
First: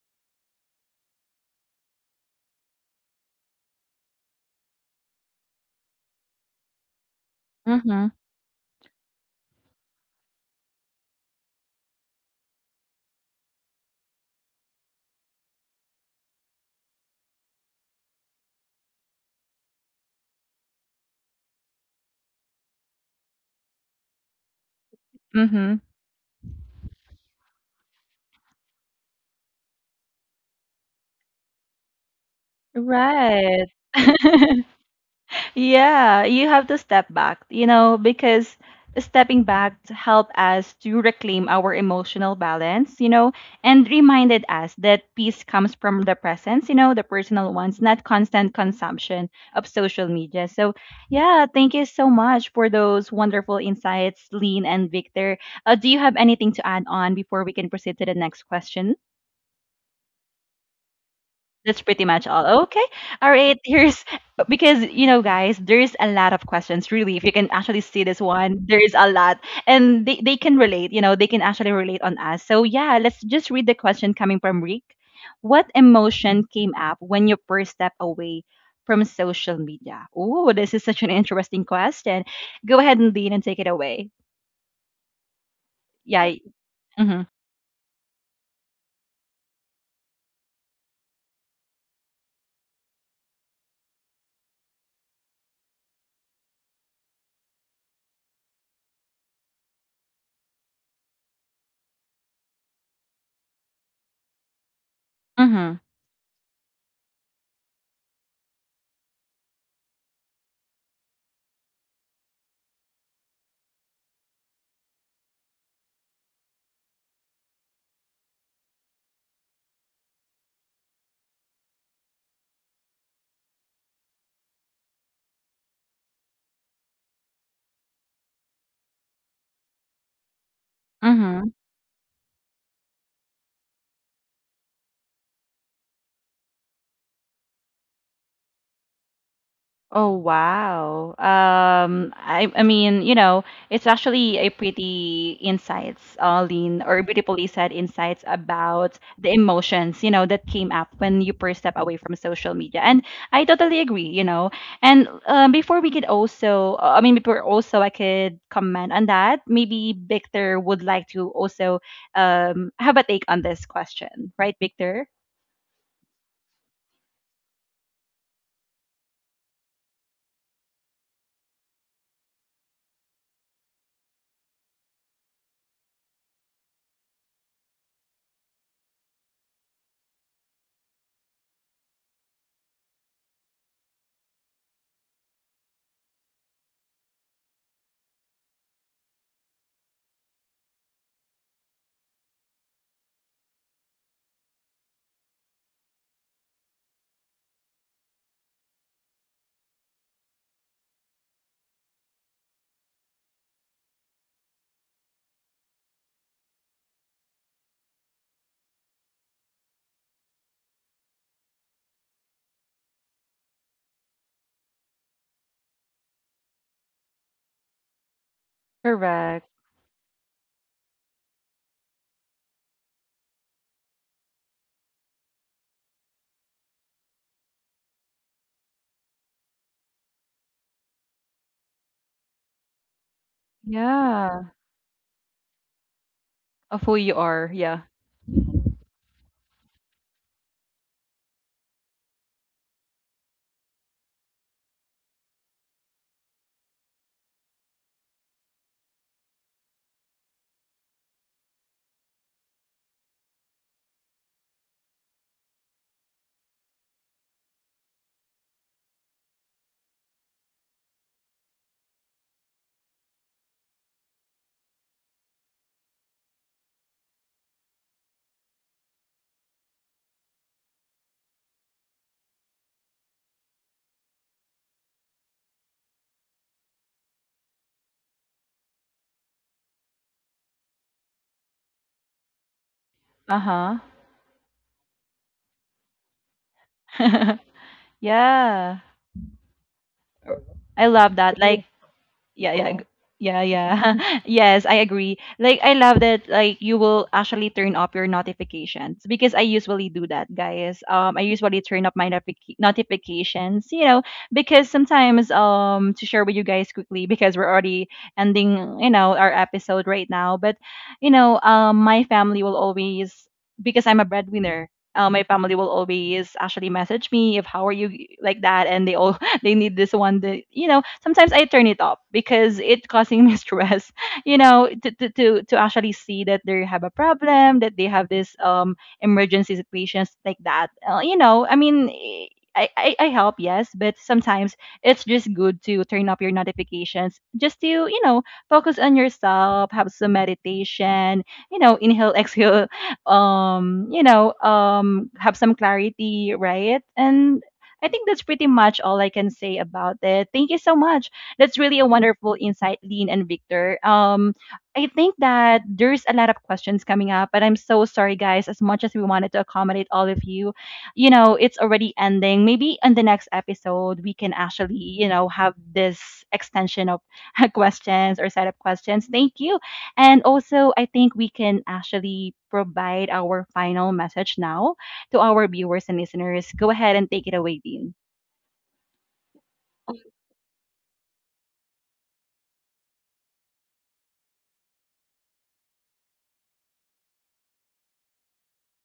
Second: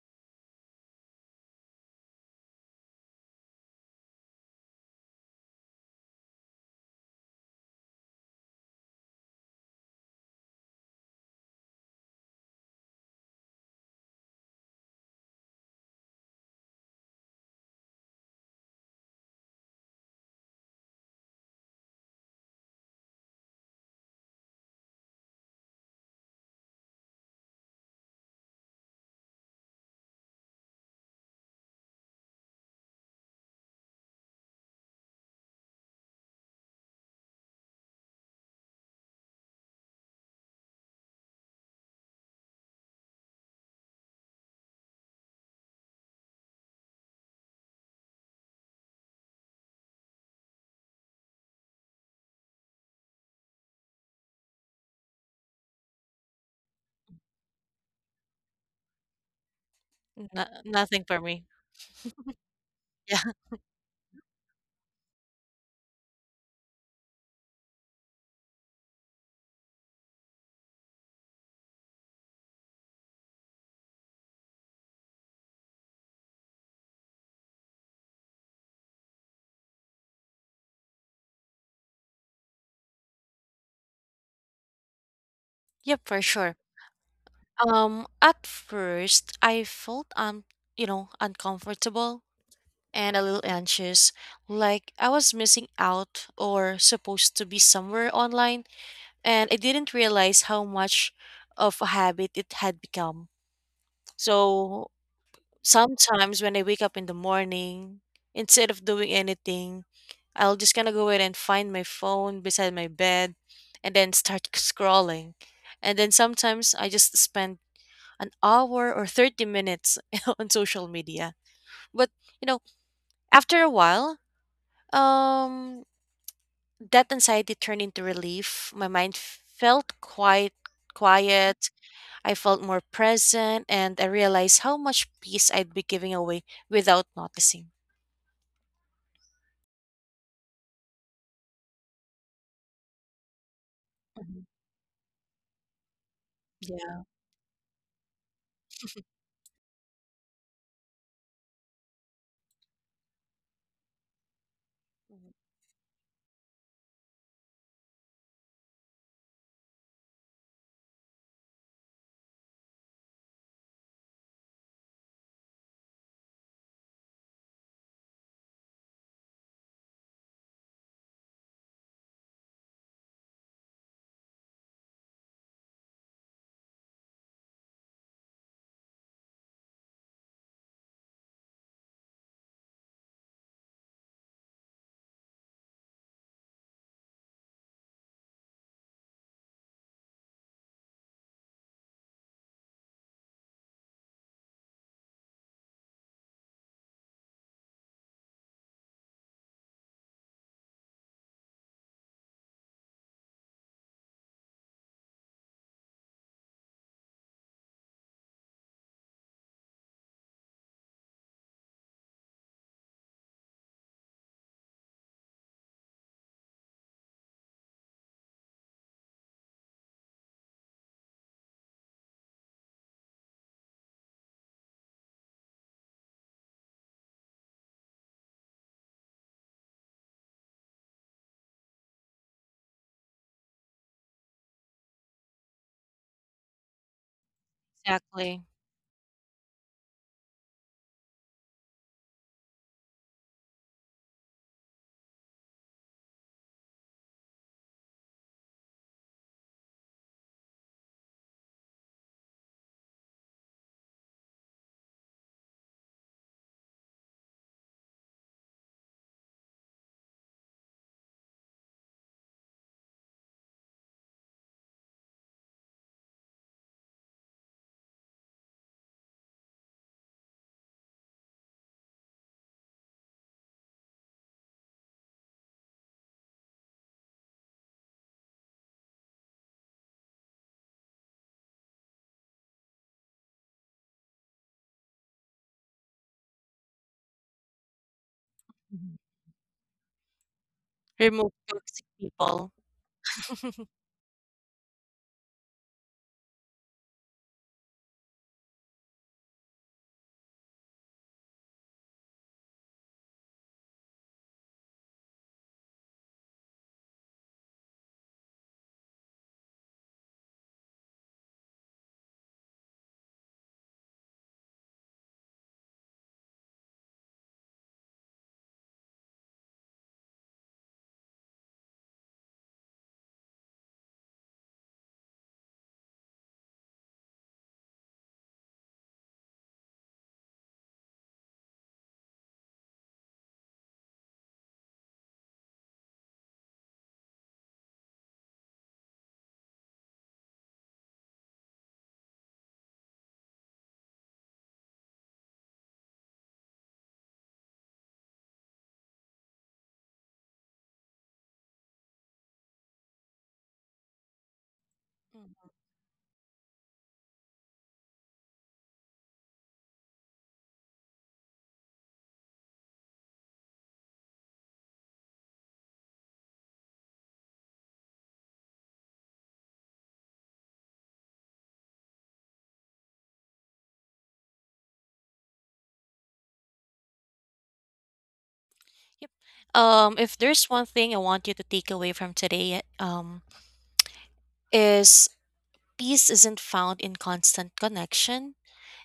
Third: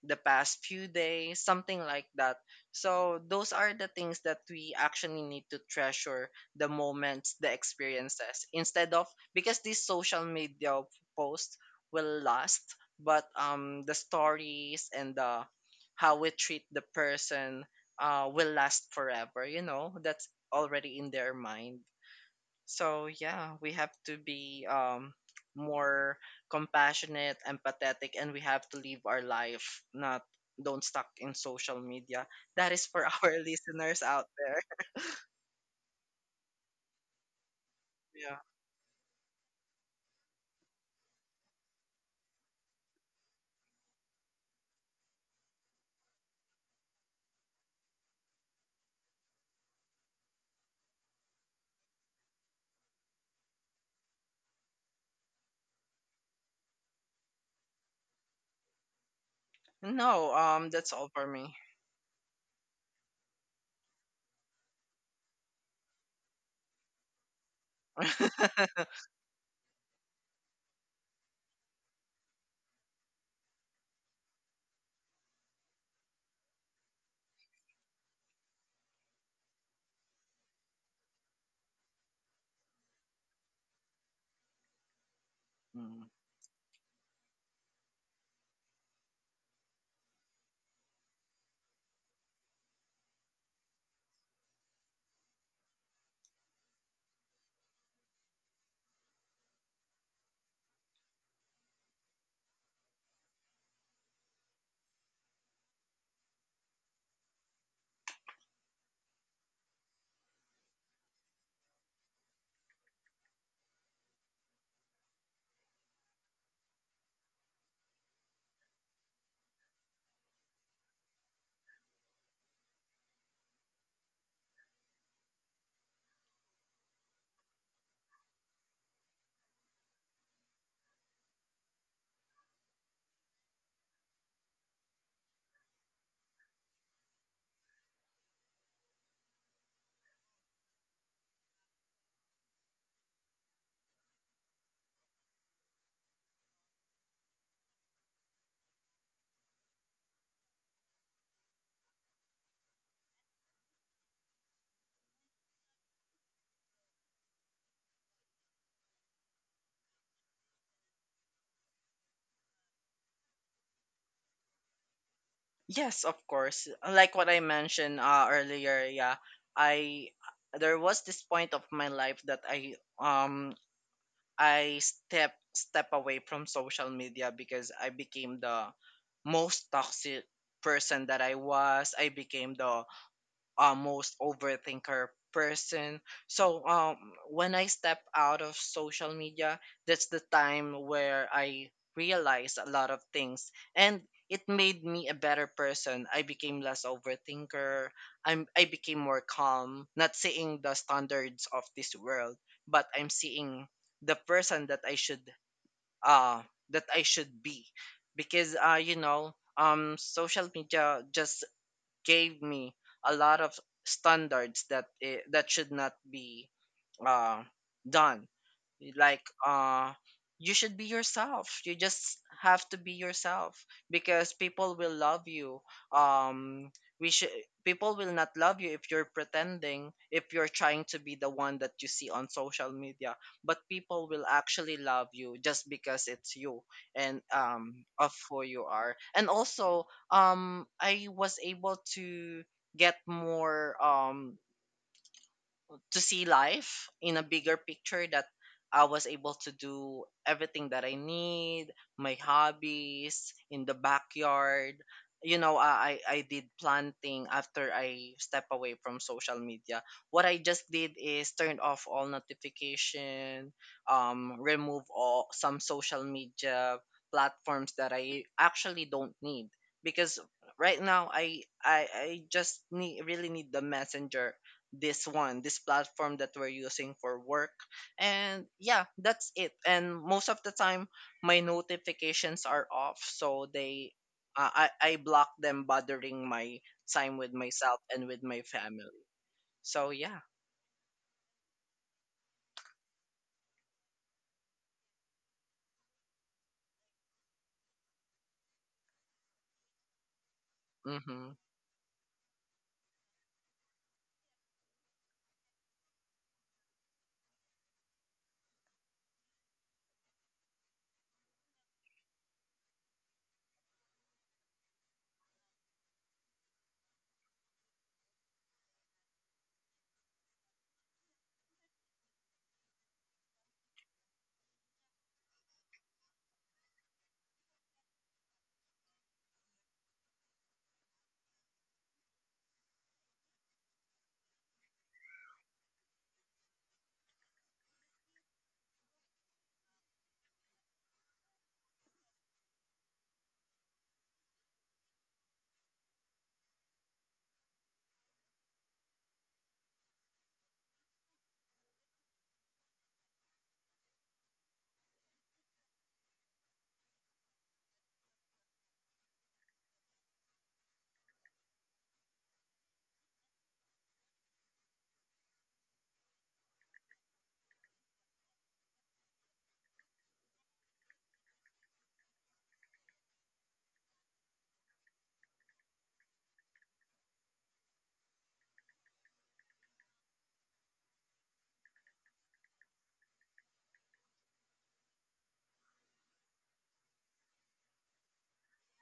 the past few days, something like that. So those are the things that we actually need to treasure, the moments, the Mm-hmm. experiences, instead of, because these social media posts will last, but, the stories and the, how we treat the person, will last forever, you know. That's already in their mind. So yeah, we have to be, Mm-hmm. more compassionate, empathetic, and we have to live our life, not, don't stuck in social media. That is for our Right. listeners out there. Yeah, you have to step back, you know, Yeah. because stepping back to help us to reclaim our emotional balance, you know, and reminded us that peace comes from the presence, you know, the personal ones, not constant consumption of social media. So, yeah, thank you so much for those wonderful insights, Lean and Victor. Do you have anything to add on before we can proceed to the next question? No, No, that's nothing all for for me. me. That's pretty much all. Okay. Yeah. All right. Here's because you know, guys, there's a lot of questions. Really, if you can actually see this one, there is a lot, and they can relate. You know, they can actually relate on us. So yeah, let's just read the question coming from Rick. What emotion came up when you first step away from social media? Oh, this is such an interesting question. Go ahead and lead and take it away. Mm. Yep, for Yeah. sure. Mm-hmm. At first I felt, uncomfortable and a little anxious, like I was missing out or supposed to be somewhere online, and I didn't realize how much of a habit it had become. So Mm-hmm. sometimes when I wake up in the morning, instead of doing anything, I'll just kind of go ahead and find my phone beside my bed and then start scrolling. And then sometimes I just spend an hour or 30 minutes on social media. But, you know, after a while, um that anxiety turned into relief. My mind felt quite Mm-hmm. quiet. I felt more present, and I realized how much peace I'd be giving away without noticing. Oh wow. I mean, you know, it's actually Mhm. a pretty insights, lean or Yeah, beautifully said insights about the emotions, you know, that came up when you first step away from social media. And I totally agree, you know. And before we could also I mean, before also I could comment on that, maybe Victor would like to also have a take on this question, right, Victor? Yes, of course. Like what I mentioned, earlier, yeah, I, there was this point of my life that I, I step away from social media because I became the most toxic person that I was. I became the, most overthinker person. So, when I step out of social media, that's the time where I realized a lot of things, and it made me a better person. I became less overthinker. I became more calm, not seeing the standards of this world, but I'm seeing the person that I should, uh that I should be, because, social media just gave me a lot of standards that I that should not be, uh, done, like, Correct. You should be yourself. You just have to be yourself because people will love you, um we should, people will not love you if you're pretending, if you're trying to be the one that you see on social media, but people will Yeah. actually love you just because it's you, Of who you and, are, yeah. Of exactly. who you are, and also, I was able to get more, to see life in a bigger picture, that I was able to do everything that I need, my hobbies in the backyard. You know, I did planting after I step away from social media. What I just did is turned off all notification, remove all some social media platforms that I actually don't need, because right now I just need, really need the messenger, this one, this platform that we're using for work. And yeah, that's it. And most of the time, my notifications are off, so Uh-huh. they, I block them bothering my time with myself and with my Yeah, Mhm. family. So yeah. I love Remove that. Like, agree. toxic people. yeah, yeah, g- yeah, yeah. Yes, I agree. Like, I love that. Like, you will actually turn off your notifications because I usually do that, guys. I Mhm. usually turn up my notifications, you know, because sometimes, to share with you guys quickly because we're already ending, you know, our episode right now. But, you know, my family will always because I'm a breadwinner. My family will always actually message me if how are you like that, and they all they need this one that you know sometimes I turn it off because it causing me stress, you know, to actually see that they have a problem, that they have this emergency situations like that, you know, I mean, I help, yes, but sometimes it's just good to turn up your notifications just to, you know, focus on yourself, have some meditation, you know, inhale exhale, you know, have some clarity, right? And I think that's pretty much all I can say about it. Thank you so much. That's really a wonderful insight, Lean and Victor. I think that there's a lot of questions coming up, but I'm so sorry, guys. As much as we wanted to accommodate all of you, you know, it's already ending. Maybe in the next episode, we can actually, you know, have this extension of questions or set of questions. Thank you. And also, I think we can actually provide our final message now to our viewers and listeners. Go ahead and take it away, Dean. Yep. If there's one thing I want you to take away from today, is peace isn't found in constant connection.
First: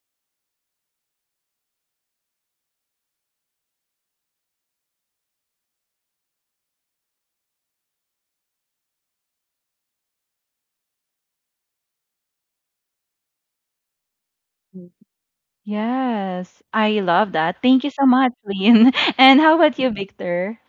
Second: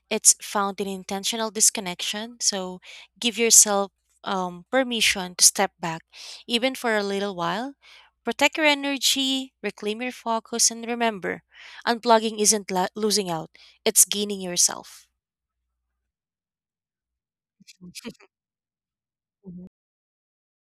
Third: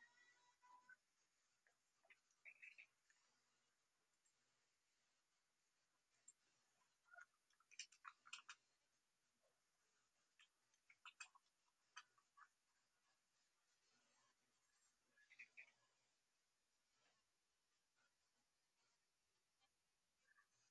It's found in intentional disconnection. So give yourself, permission to step back, even for a little while. Protect your energy, reclaim your focus, and remember, unplugging isn't losing out; it's gaining yourself. Yes, I love that. Thank you so much, Lean. And how Mhm. about you, Victor?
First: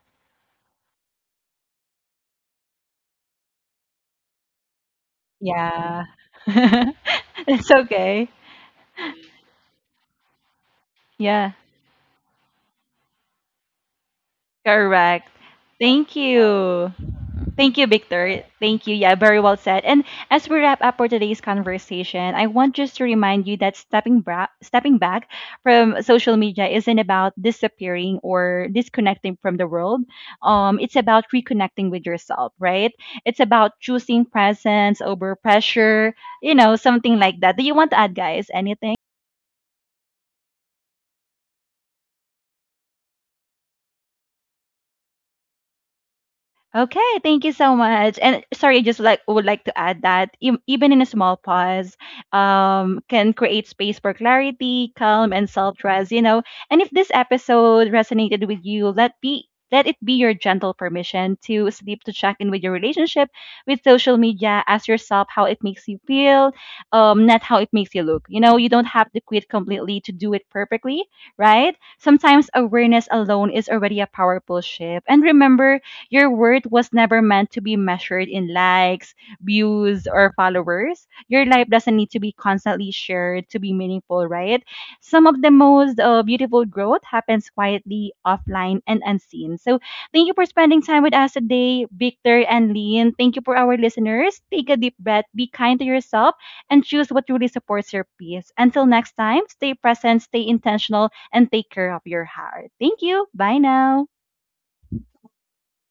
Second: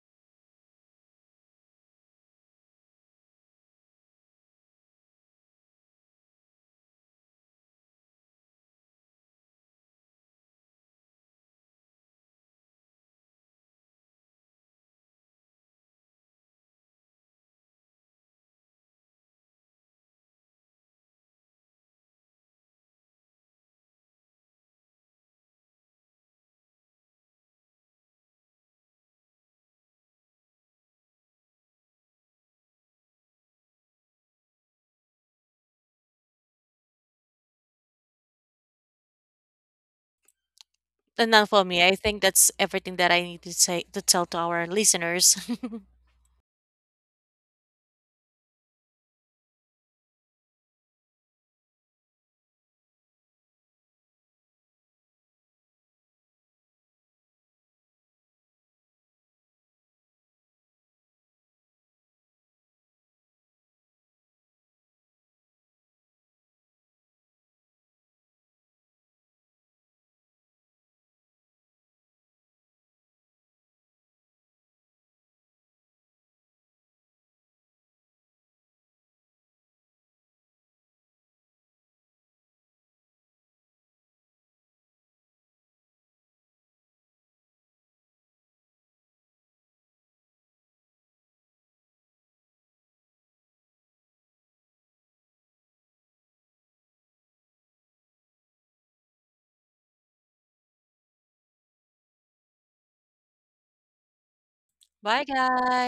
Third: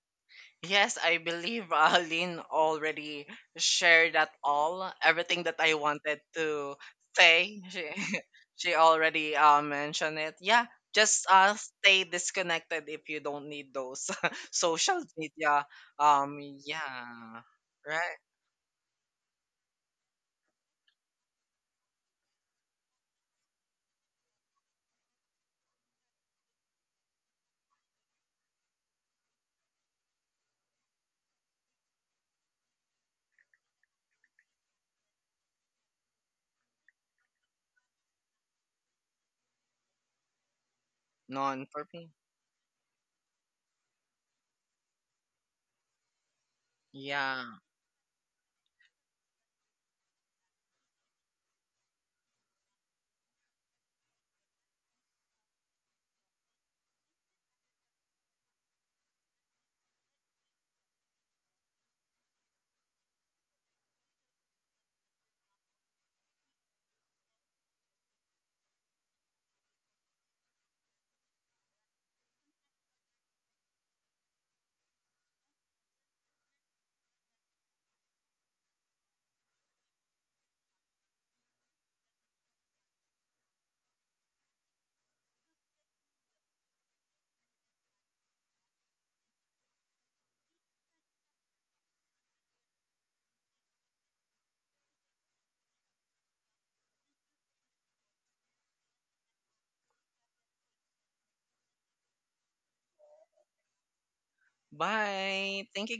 Yes, I believe, Lynn already shared that, all, everything that I Yeah, wanted to say. it's She, okay. she already, mentioned it. Yeah, just, Yeah, stay disconnected if you don't need those social correct. media. Thank Um, you. yeah, Thank you, right. Victor. Thank you. Yeah, very well said. And as we wrap up for today's conversation, I want just to remind you that stepping back from social media isn't about disappearing or disconnecting from the world. It's about reconnecting with yourself, right? It's about choosing presence over pressure. You know, something like that. Do you want to add, guys? Anything? Enough for None me. for I me. think that's everything that I need to say to tell to our listeners. Okay, thank you Yeah. so much. And sorry, just like would like to add that even in a small pause, can create space for clarity, calm, and self-trust. You know, and if this episode resonated with you, let it be your gentle permission to sleep to check in with your relationship with social media. Ask yourself how it makes you feel, not how it makes you look. You know, you don't have to quit completely to do it perfectly, right? Sometimes awareness alone is already a powerful shift. And remember, your worth was never meant to be measured in likes, views, or followers. Your life doesn't need to be constantly shared to be meaningful, right? Some of the most beautiful growth happens quietly, offline, and unseen. So thank you for spending time with us today, Victor and Lean. Thank you for our listeners. Take a deep breath, be kind to yourself, and choose what truly supports your peace. Until next time, stay present, stay intentional, and take care of your heart. Thank you. Bye now. Bye, Bye. guys. Thank you,